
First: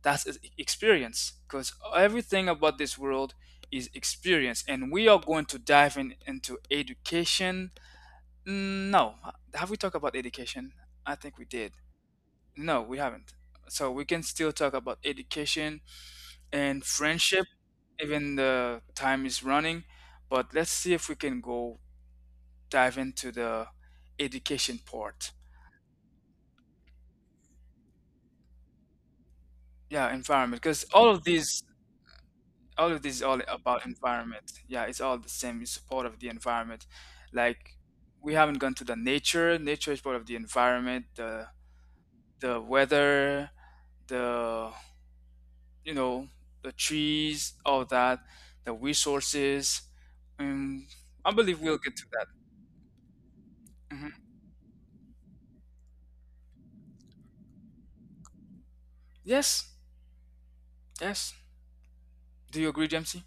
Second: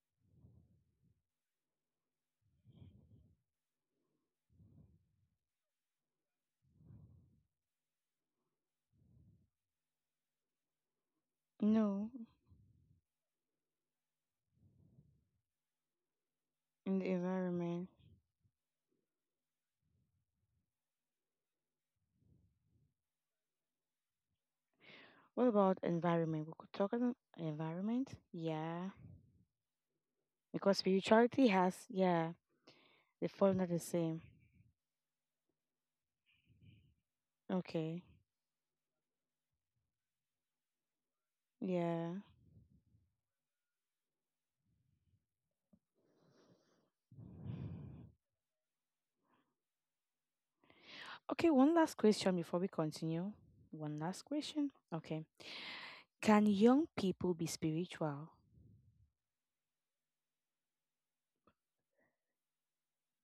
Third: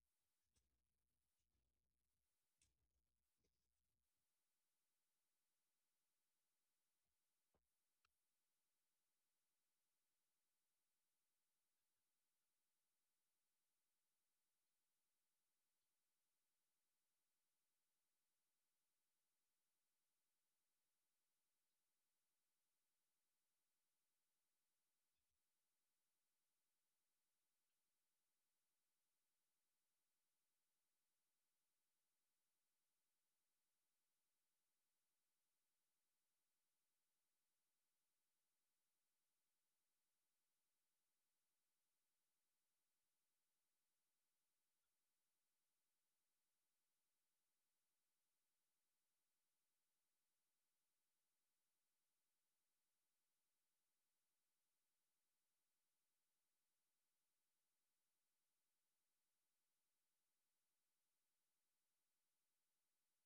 S1: "That's experience," because everything about this world is experience, and we are going to dive in into education. No, have we talked about education? I think we did.
S2: No,
S1: No, we haven't. So we can still talk about education and
S2: in the
S1: friendship,
S2: environment.
S1: even the time is running. But let's see if we can go dive into the education part.
S2: What about environment? We could talk about environment. Yeah.
S1: Yeah, environment,
S2: Because
S1: because all of
S2: spirituality
S1: these,
S2: has, yeah, they
S1: all
S2: fall under the
S1: about
S2: same.
S1: environment. Yeah, it's all the same. It's part of the environment. Like
S2: Okay.
S1: we haven't gone to the nature. Nature is part of the environment. The
S2: Yeah.
S1: the weather, the you know, the trees, all that, the resources. Um, I
S2: Okay,
S1: believe
S2: one
S1: we'll get
S2: last
S1: to that.
S2: question before we continue. One
S1: Hmm.
S2: last question. Okay. Can young people be spiritual?
S1: Yes. Yes. Do you agree, Jamesy?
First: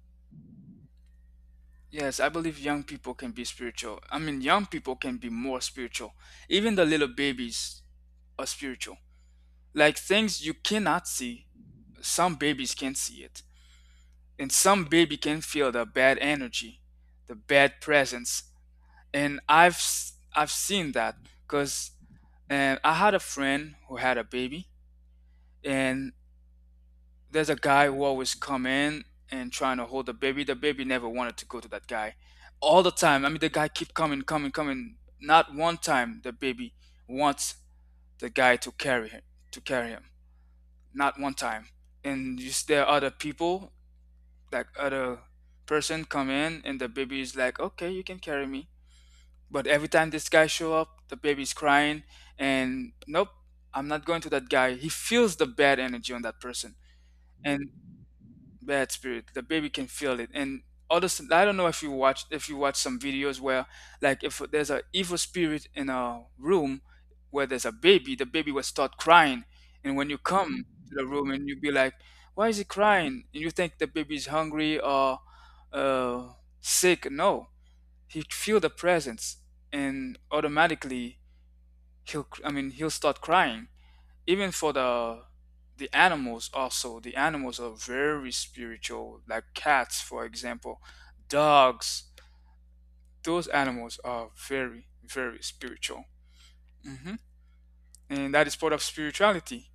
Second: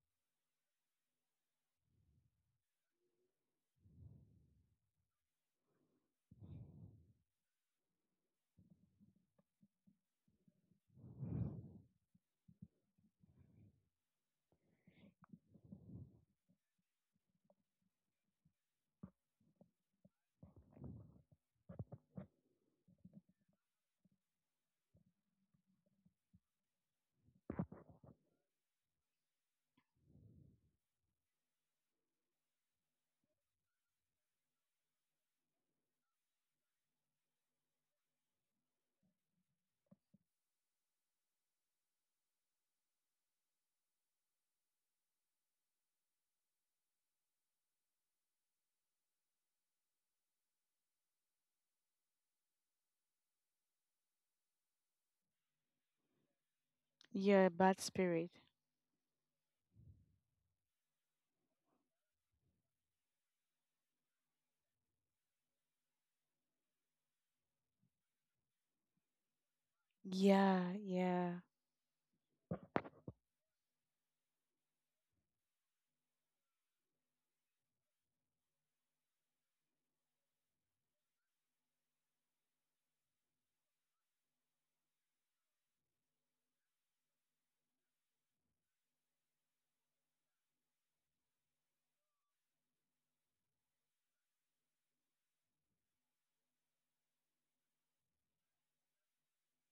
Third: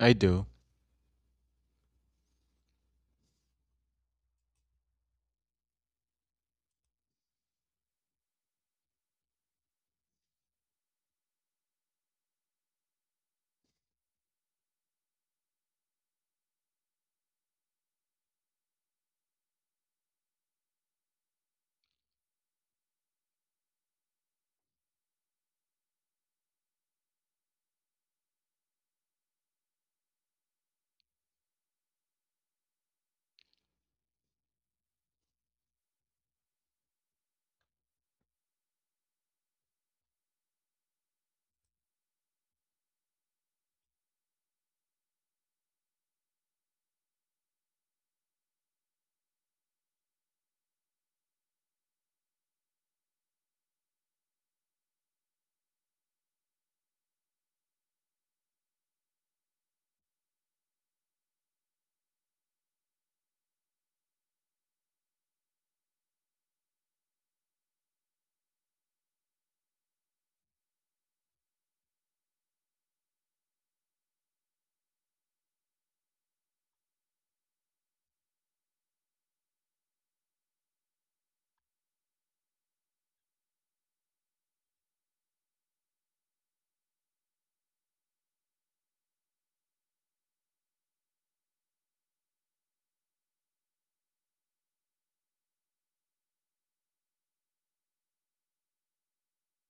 S3: I do.
S1: Yes, I believe young people can be spiritual. I mean, young people can be more spiritual. Even the little babies are spiritual. Like things you cannot see, some babies can see it. And some baby can feel the bad energy, the bad presence. And I've seen that cuz and I had a friend who had a baby and there's a guy who always come in and trying to hold the baby. The baby never wanted to go to that guy. All the time. I mean, the guy keep coming, coming, coming. Not one time the baby wants the guy to carry him, to carry him. Not one time. And there are other people, like other person come in, and the baby is like, okay, you can carry me. But every time this guy show up, the baby's crying, and nope, I'm not going to that guy. He feels the bad energy on that person,
S2: Yeah,
S1: and
S2: bad spirit.
S1: bad spirit. The baby can feel it. And other, I don't know if you watch some videos where like if there's a evil spirit in a room where there's a baby, the baby will start crying. And when you come
S2: Yeah,
S1: to the room
S2: yeah,
S1: and you be like, why is he crying? And you think the baby's hungry or uh, sick. No, he feel the presence and automatically he'll I mean he'll start crying even for the animals, also the animals are very spiritual, like cats for example, dogs, those animals are very very spiritual. Hmm. And that is part of spirituality,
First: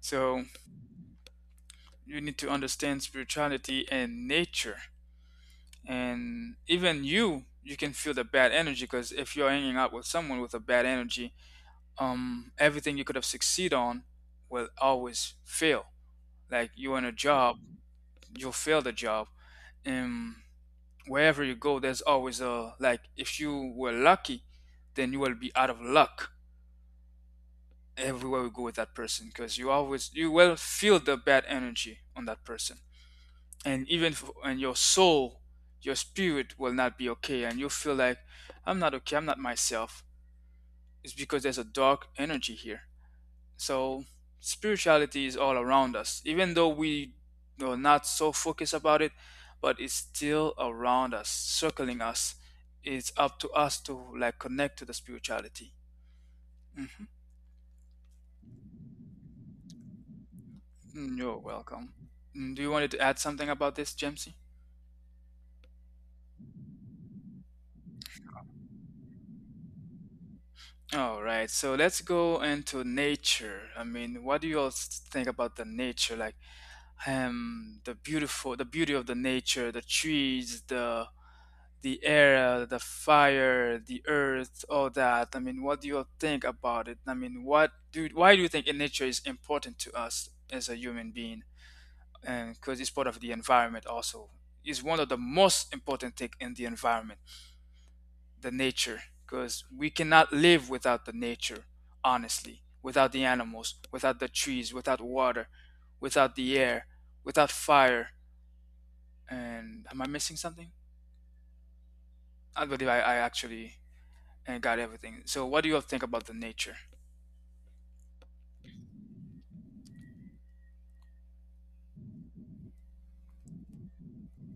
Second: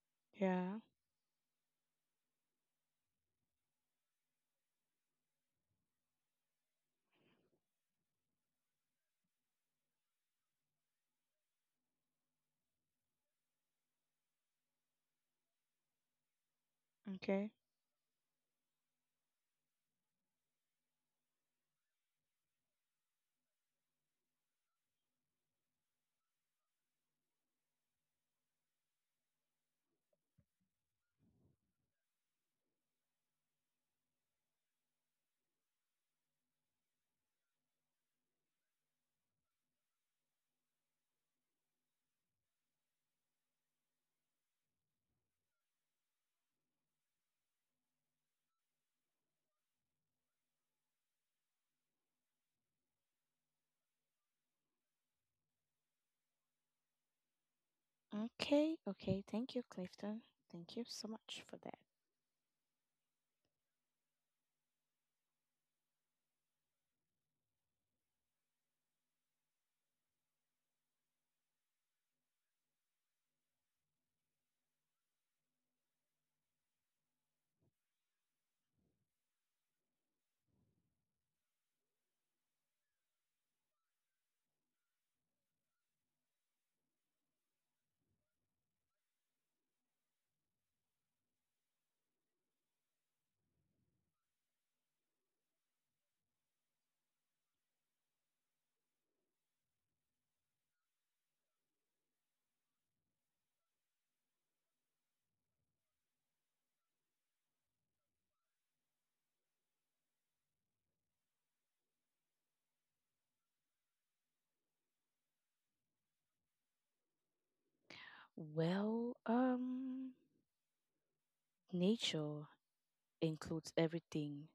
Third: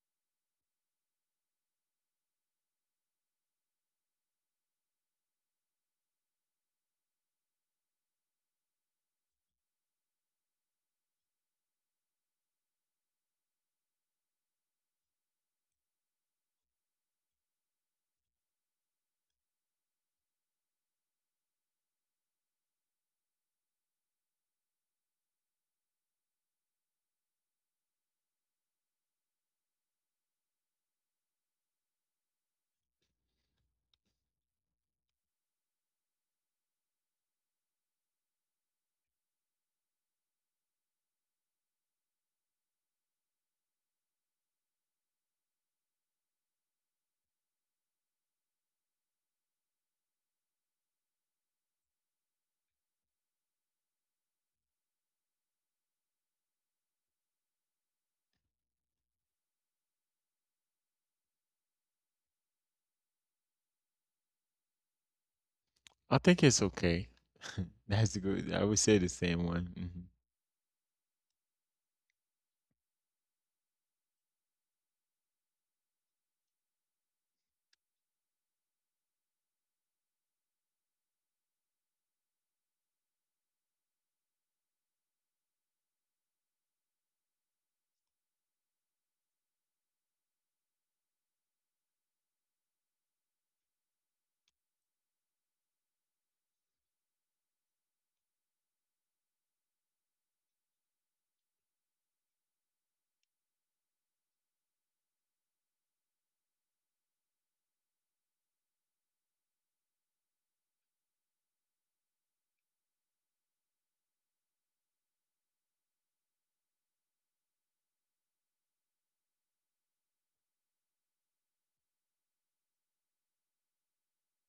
S1: so
S2: yeah.
S1: you need to understand spirituality and nature. And even you can feel the bad energy, because if you're hanging out with someone with a bad energy, everything you could have succeed on will always fail, like you in a
S2: Okay.
S1: job, you'll fail the job. um, wherever you go, there's always a like if you were lucky, then you will be out of luck everywhere you go with that person, because you will feel the bad energy on that person, and even f and your soul, your spirit will not be okay, and you feel like I'm not okay, I'm not myself. It's because there's a dark energy here. So spirituality is all around us, even though we are not so focused about it, but it's still around us, circling us. It's up to us to like connect to the spirituality. Hmm.
S2: Okay, okay. Thank you, Clifton. Thank you so
S1: You're
S2: much for that.
S1: welcome. Do you wanted to add something about this, Jamesy?
S3: I think it's okay. That's good. I would say the same one. Mhm.
S1: All right, so let's go into nature. I mean, what do think about the nature? Like, the beautiful, the beauty of the nature, the trees, the air, the fire, the earth, all that. I mean, what do you think about it? I mean, what do why do you think in nature is important to us as a human being? And because it's part of the environment also. It's one of the most important thing in the environment, the nature, because we cannot live without the nature, honestly, without the animals, without the trees, without water, without the air, without fire. And am I missing something? I believe I actually and got everything. So, what do you all think about the nature?
S2: Well, nature includes everything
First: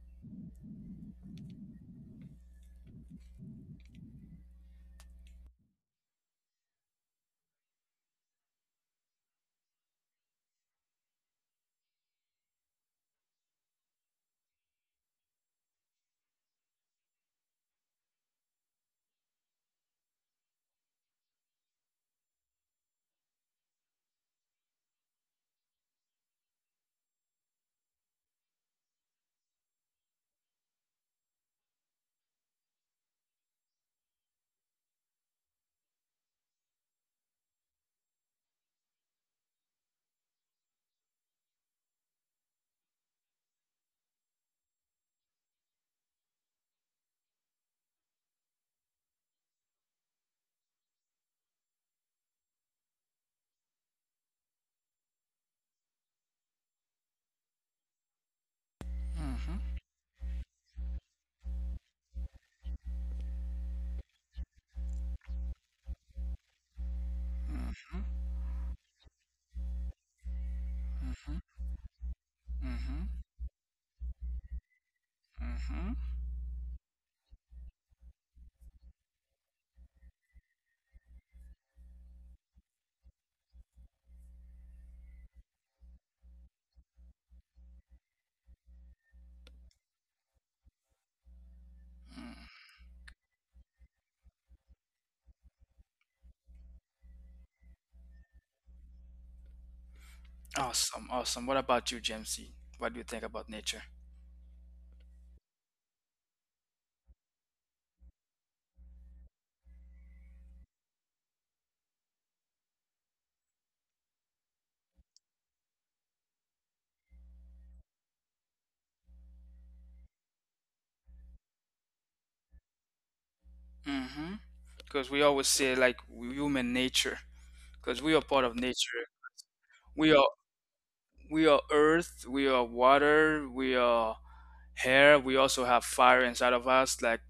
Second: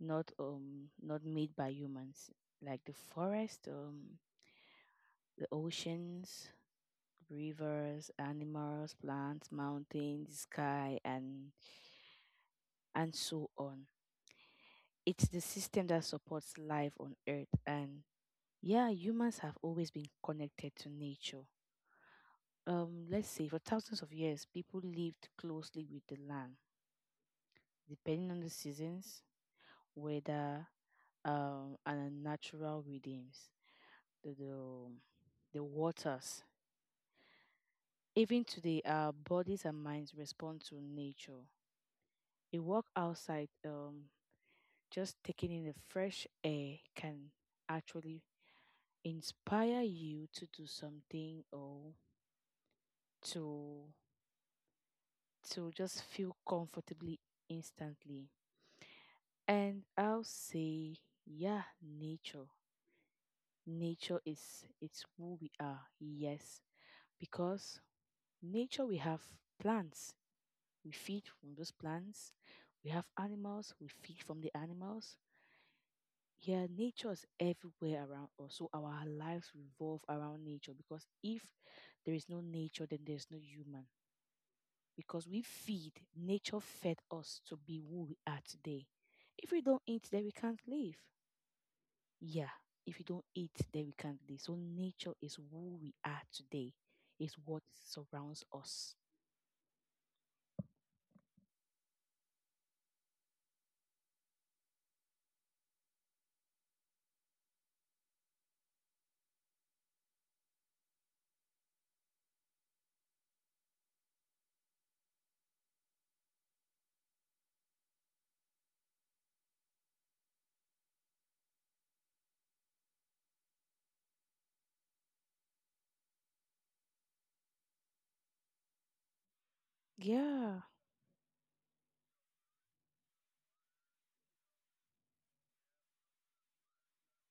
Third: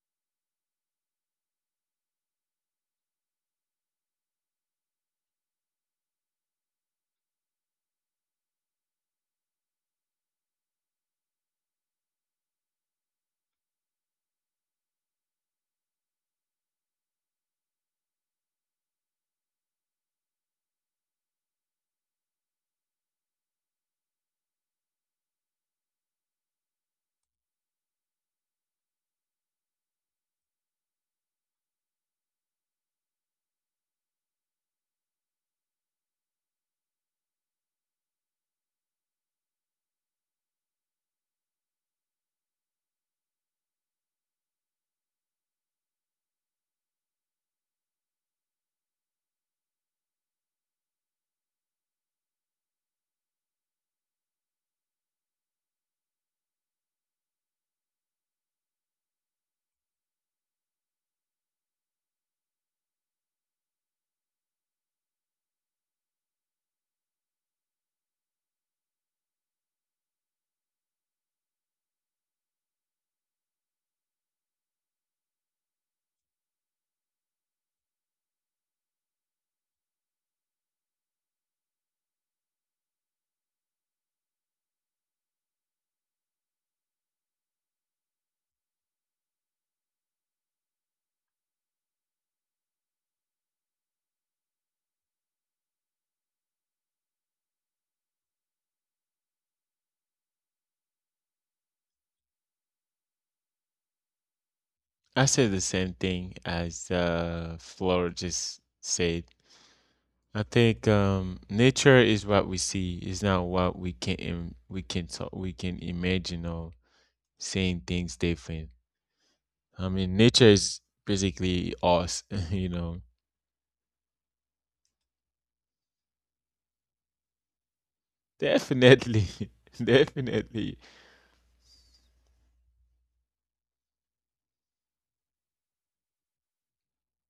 S2: not, not made by humans, like the forest, the oceans, rivers, animals, plants, mountains, sky and so on. It's the system that supports life on earth. And yeah, humans have always been connected to nature. Let's say for thousands of years people lived closely with the land, depending on the seasons, weather, and natural rhythms, the the, um, the waters. Even today, our bodies and minds respond to nature. A walk outside, just taking in the fresh air, can actually inspire you to do something, or to to just feel comfortably instantly.
S1: Mhm,
S2: And I'll say, yeah, nature. Nature is, it's who we are. Yes, because
S1: mhm,
S2: nature, we have plants, we feed
S1: mhm,
S2: from those plants. We have
S1: mhm,
S2: animals, we feed from the animals.
S1: mhm,
S2: Yeah, nature is everywhere around us. So our lives revolve around nature, because if there is no nature, then there's no human. Because we feed, nature fed us to be who we are today. If we don't eat, then we can't live. Yeah,
S1: mhm.
S2: if we don't eat, then we can't live. So nature is who we are today, is what surrounds us.
S1: Awesome, awesome. What about you, Jamesy? What do you think about nature?
S3: I say the same thing as Flora just said. I think nature is what we see. It's not what we can we can talk, we can imagine or seeing things different. I mean, nature is basically us, you know.
S1: Mm-hmm. Because we always say like human nature, because we are part of nature.
S3: Definitely,
S1: We are
S2: Yeah,
S3: definitely.
S1: we are earth, we are water, we are air. We also have fire inside of us. Like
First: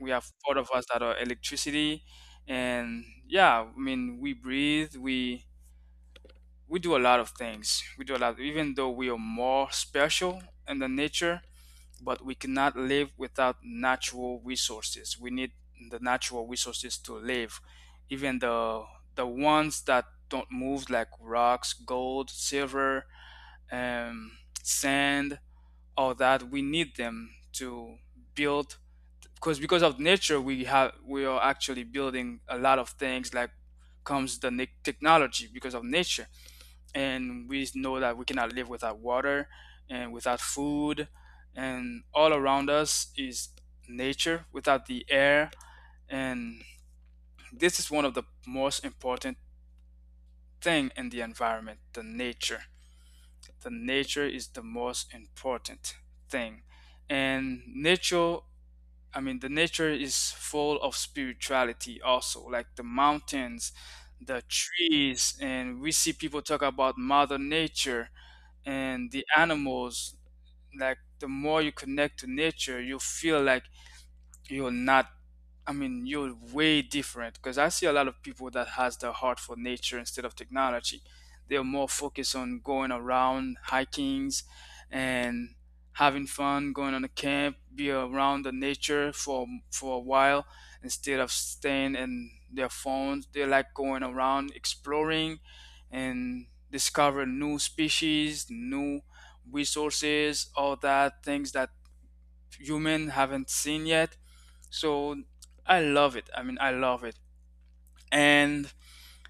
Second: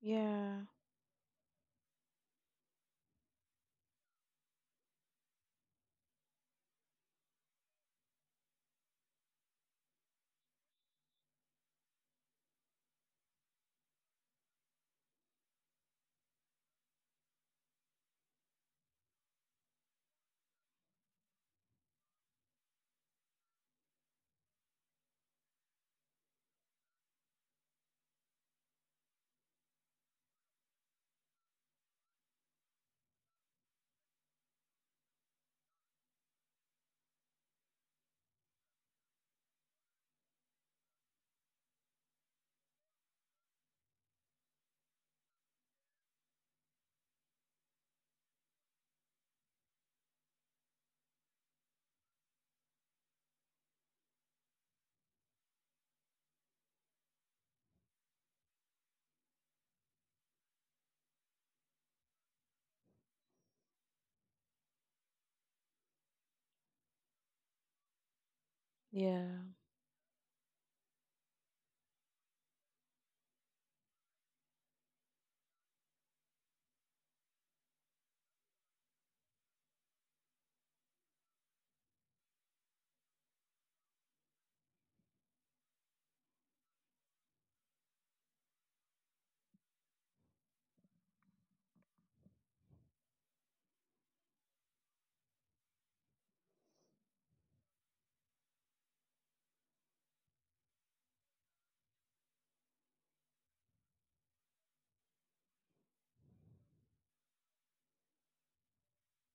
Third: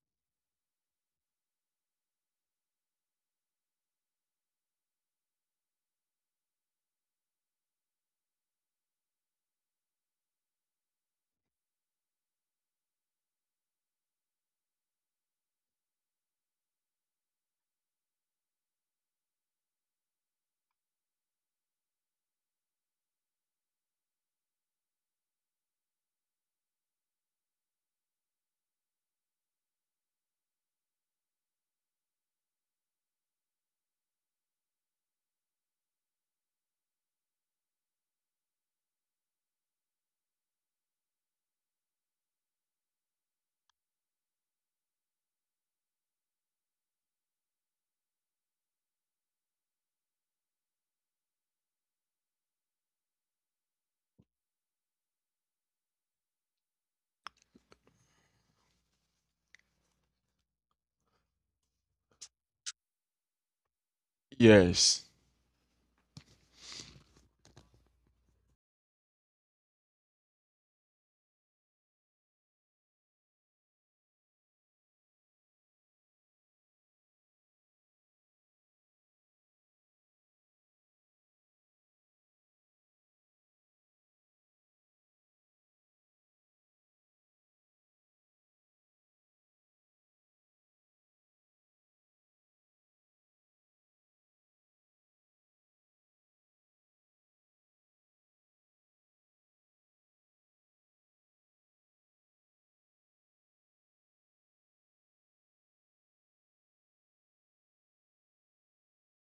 S1: we have part
S2: yeah,
S1: of us that are electricity, and yeah, I mean we breathe. We do a lot of things. We do a lot, even though we are more special in the nature, but we cannot live without natural resources. We need the natural resources to live, even the ones that don't move, like rocks, gold, silver, um, sand, all that. We need them to build, because of nature, we are actually building a lot of things. Like comes the technology because of nature, and we know that we cannot live without water and without food, and all around us is nature, without the air. And this is one of the most important thing in the environment, the nature. The nature is the most important thing. And nature, I mean the nature is full of spirituality also, like the mountains, the
S3: Yes.
S1: trees, and we see people talk about mother nature and the
S2: yeah,
S1: animals. Like, the more you connect to nature, you feel like you're not I mean, you're way different, because I see a lot of people that has the heart for nature instead of technology. They're more focused on going around hikings and having fun, going on a camp, be around the nature for a while, instead of staying in their phones. They like going around exploring and discover new species, new resources, all that things that human haven't seen yet. So I love it. I mean, I love it. And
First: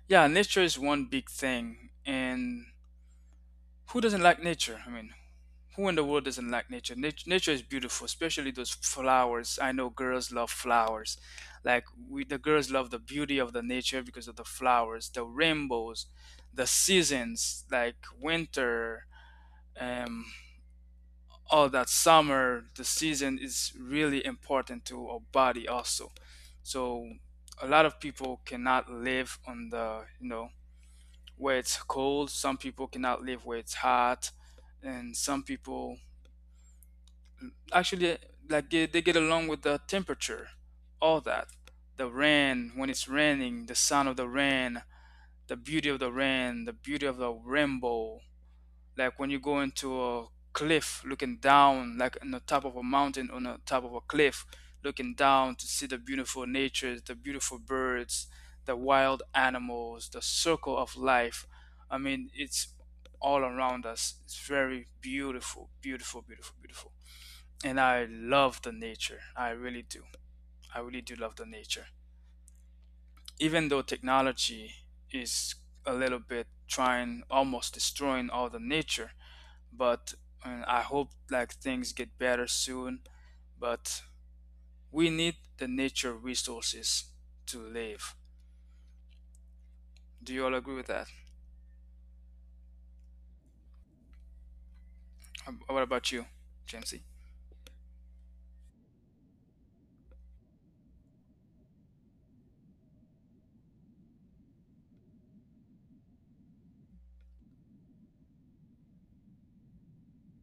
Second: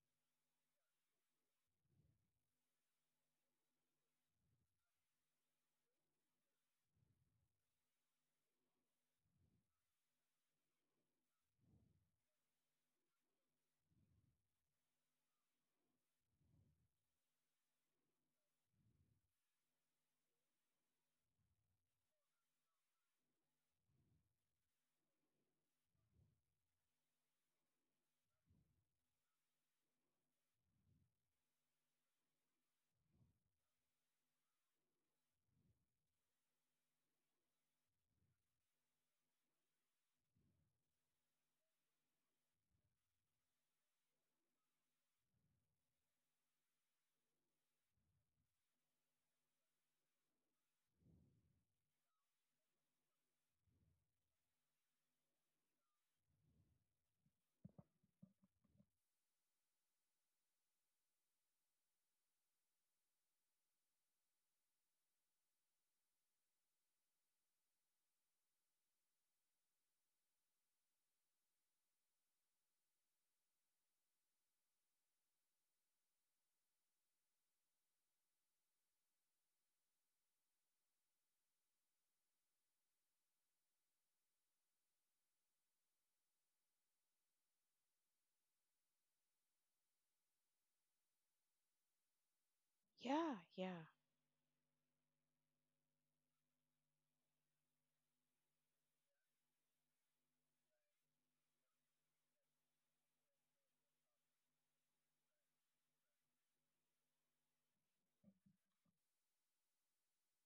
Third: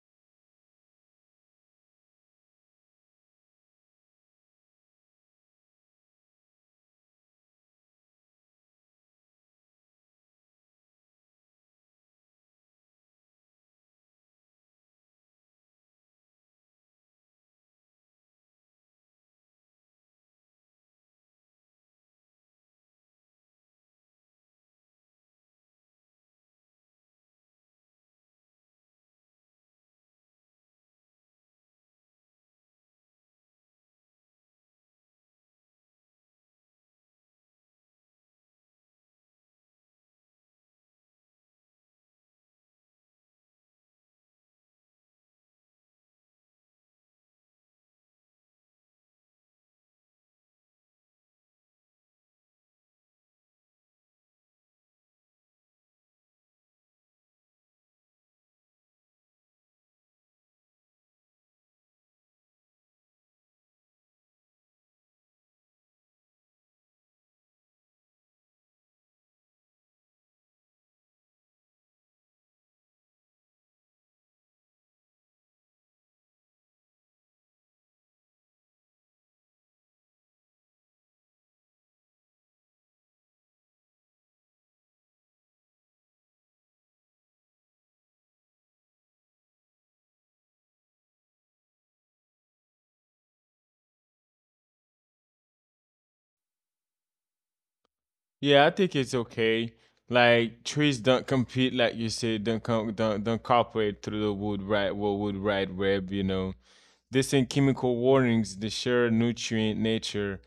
S1: yeah, nature is one big thing. And who doesn't like nature? I mean, who in the world doesn't like nature? Nature is beautiful, especially those flowers. I know girls love flowers. Like the girls love the beauty of the nature because of the flowers, the rainbows, the seasons, like winter, um, all that, summer. The season is really important to our body also, so a lot of people cannot live on the where it's cold, some people cannot live where it's hot, and some people actually like they get along with the temperature, all that, the rain, when it's raining, the sound of the rain, the beauty of the rain, the beauty of the rainbow, like when you go into a cliff looking down, like on the top of a mountain, on the top of a cliff, looking down to see the beautiful nature, the beautiful birds, the wild animals, the circle of life. I mean, it's all around us. It's very beautiful, beautiful, beautiful, beautiful. And I love the nature, I really do. I really do love the nature, even though technology is a little bit trying, almost destroying all the nature, but and I hope like things get better soon. But we need the nature resources to live. Do you all agree with that?
S2: yeah, yeah,
S1: What about you, Jamesy?
S3: Yeah, I think it's okay. Like trees don't compete, like you said, don't com- don't cooperate through the wood right, what wood right web, you know. They send chemical warnings, they share nutrient nature,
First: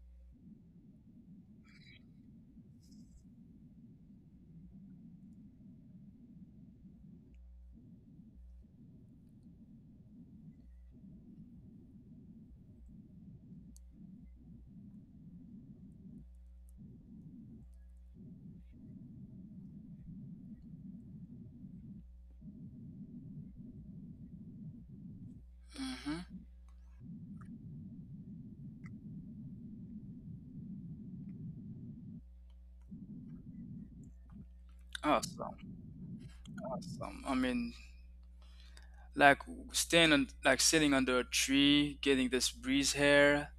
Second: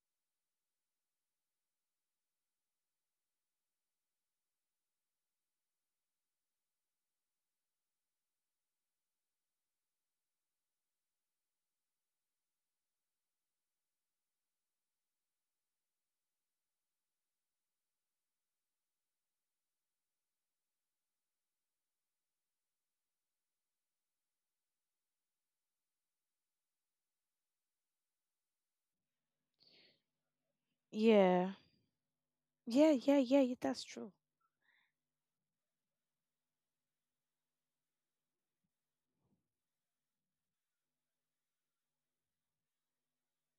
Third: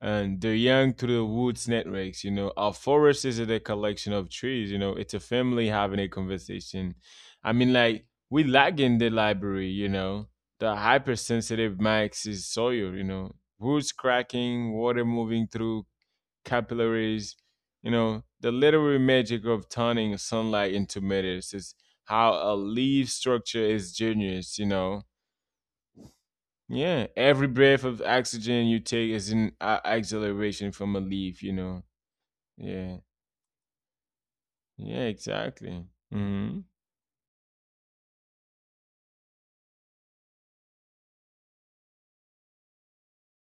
S3: and they're young through the woods networks. You know, our forest isn't a collection of trees, you know, it's a family having a conversation. I mean, like, we lag in the library, you know. The hypersensitive max is soil, you know. Roots cracking, water moving through capillaries, you know, the literary magic of turning sunlight into meters is how a leaf structure is genius, you know.
S1: Mm-hmm.
S3: Yeah, every breath of oxygen you take is an acceleration from a leaf,
S2: yeah,
S3: you know. Yeah,
S2: yeah. Yeah, that's true.
S3: yeah,
S1: Awesome,
S3: exactly. Hmm.
S1: awesome. I mean, like staying on, like sitting under a tree, getting this breeze here.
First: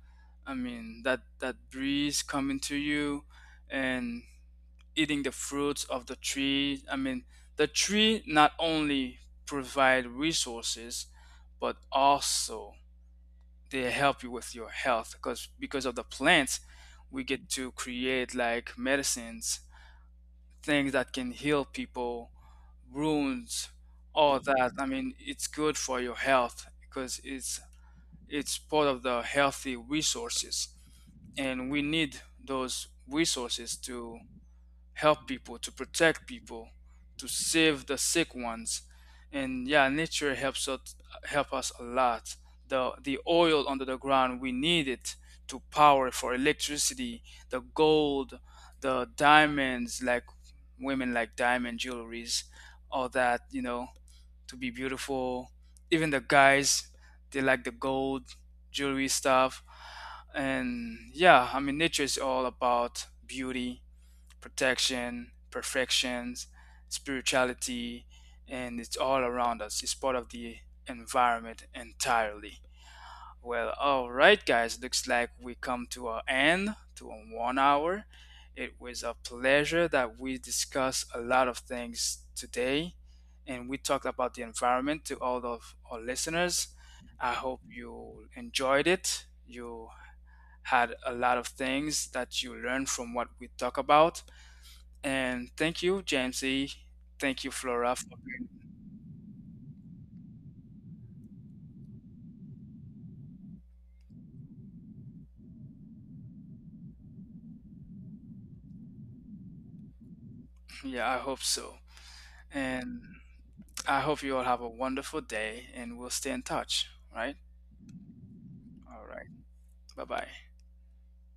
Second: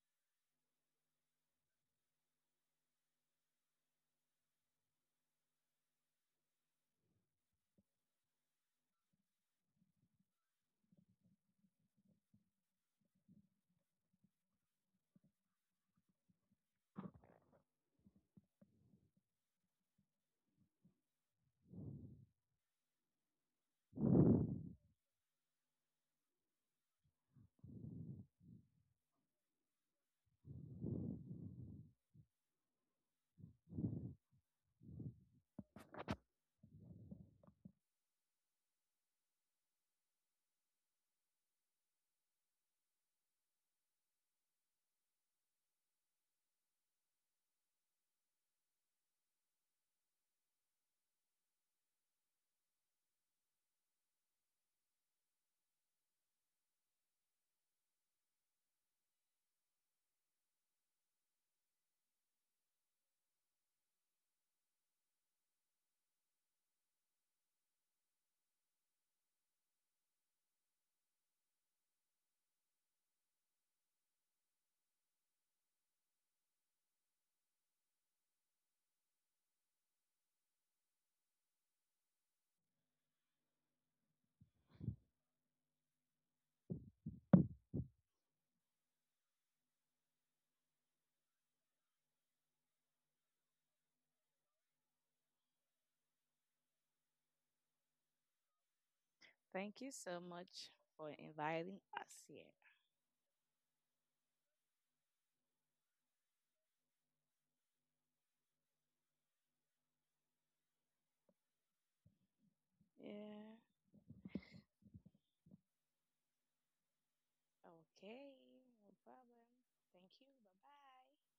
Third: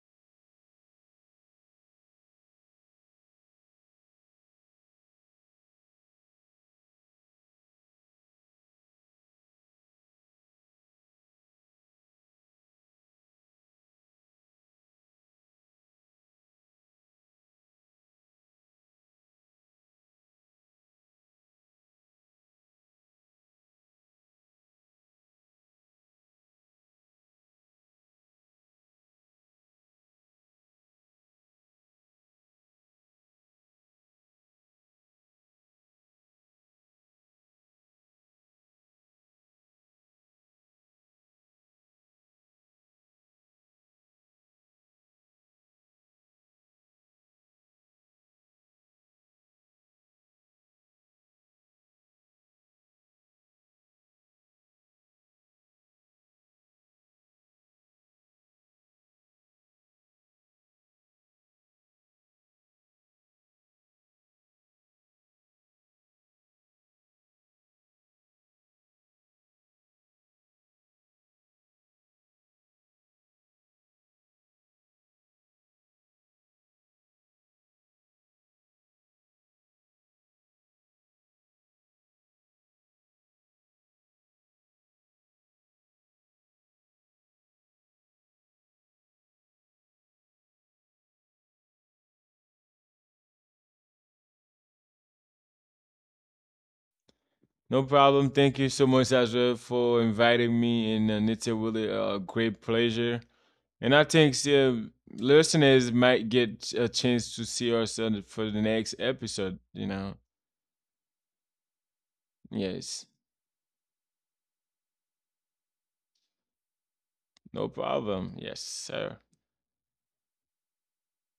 S1: I mean, that breeze coming to you, and eating the fruits of the tree. I mean, the tree not only provide resources, but also they help you with your health, because of the plants, we get to create like medicines, things that can heal people, wounds, all that. I mean, it's good for your health because it's part of the healthy resources, and we need those resources to help people, to protect people, to save the sick ones. And yeah, nature helps us, help us a lot. The oil under the ground, we need it to power for electricity, the gold, the diamonds, like women like diamond jewelries, all that, you know, to be beautiful. Even the guys, they like the gold jewelry stuff. And yeah, I mean nature is all about beauty, protection, perfections, spirituality, and it's all around us. It's part of the environment entirely. Well, all right, guys. Looks like we come to our end to a 1 hour. It was a pleasure that we discussed a lot of things today, and we talked about the environment to all of our listeners. I hope you enjoyed it. You had a lot of things that you learned from what we talk about. And thank you, Jamesy. Thank you,
S3: No
S1: Flora. For,
S3: problem. Thank you so much, Azra,
S2: Thank you
S3: for
S2: so
S3: inviting
S2: much
S3: me,
S2: for
S3: and it's a
S2: inviting
S3: really
S2: us here.
S3: great pleasure. And I think listeners might get a chance to see us for the next episode, you know.
S1: yeah, I hope so. And
S3: Yes,
S2: Yeah.
S1: I hope you all have a wonderful day and we'll stay in touch, right?
S3: no problem.
S2: Okay.
S3: Yes,
S2: No
S1: All
S3: sir.
S1: right.
S2: problem.
S1: Bye
S2: Thank you.
S1: bye.
S2: Bye bye.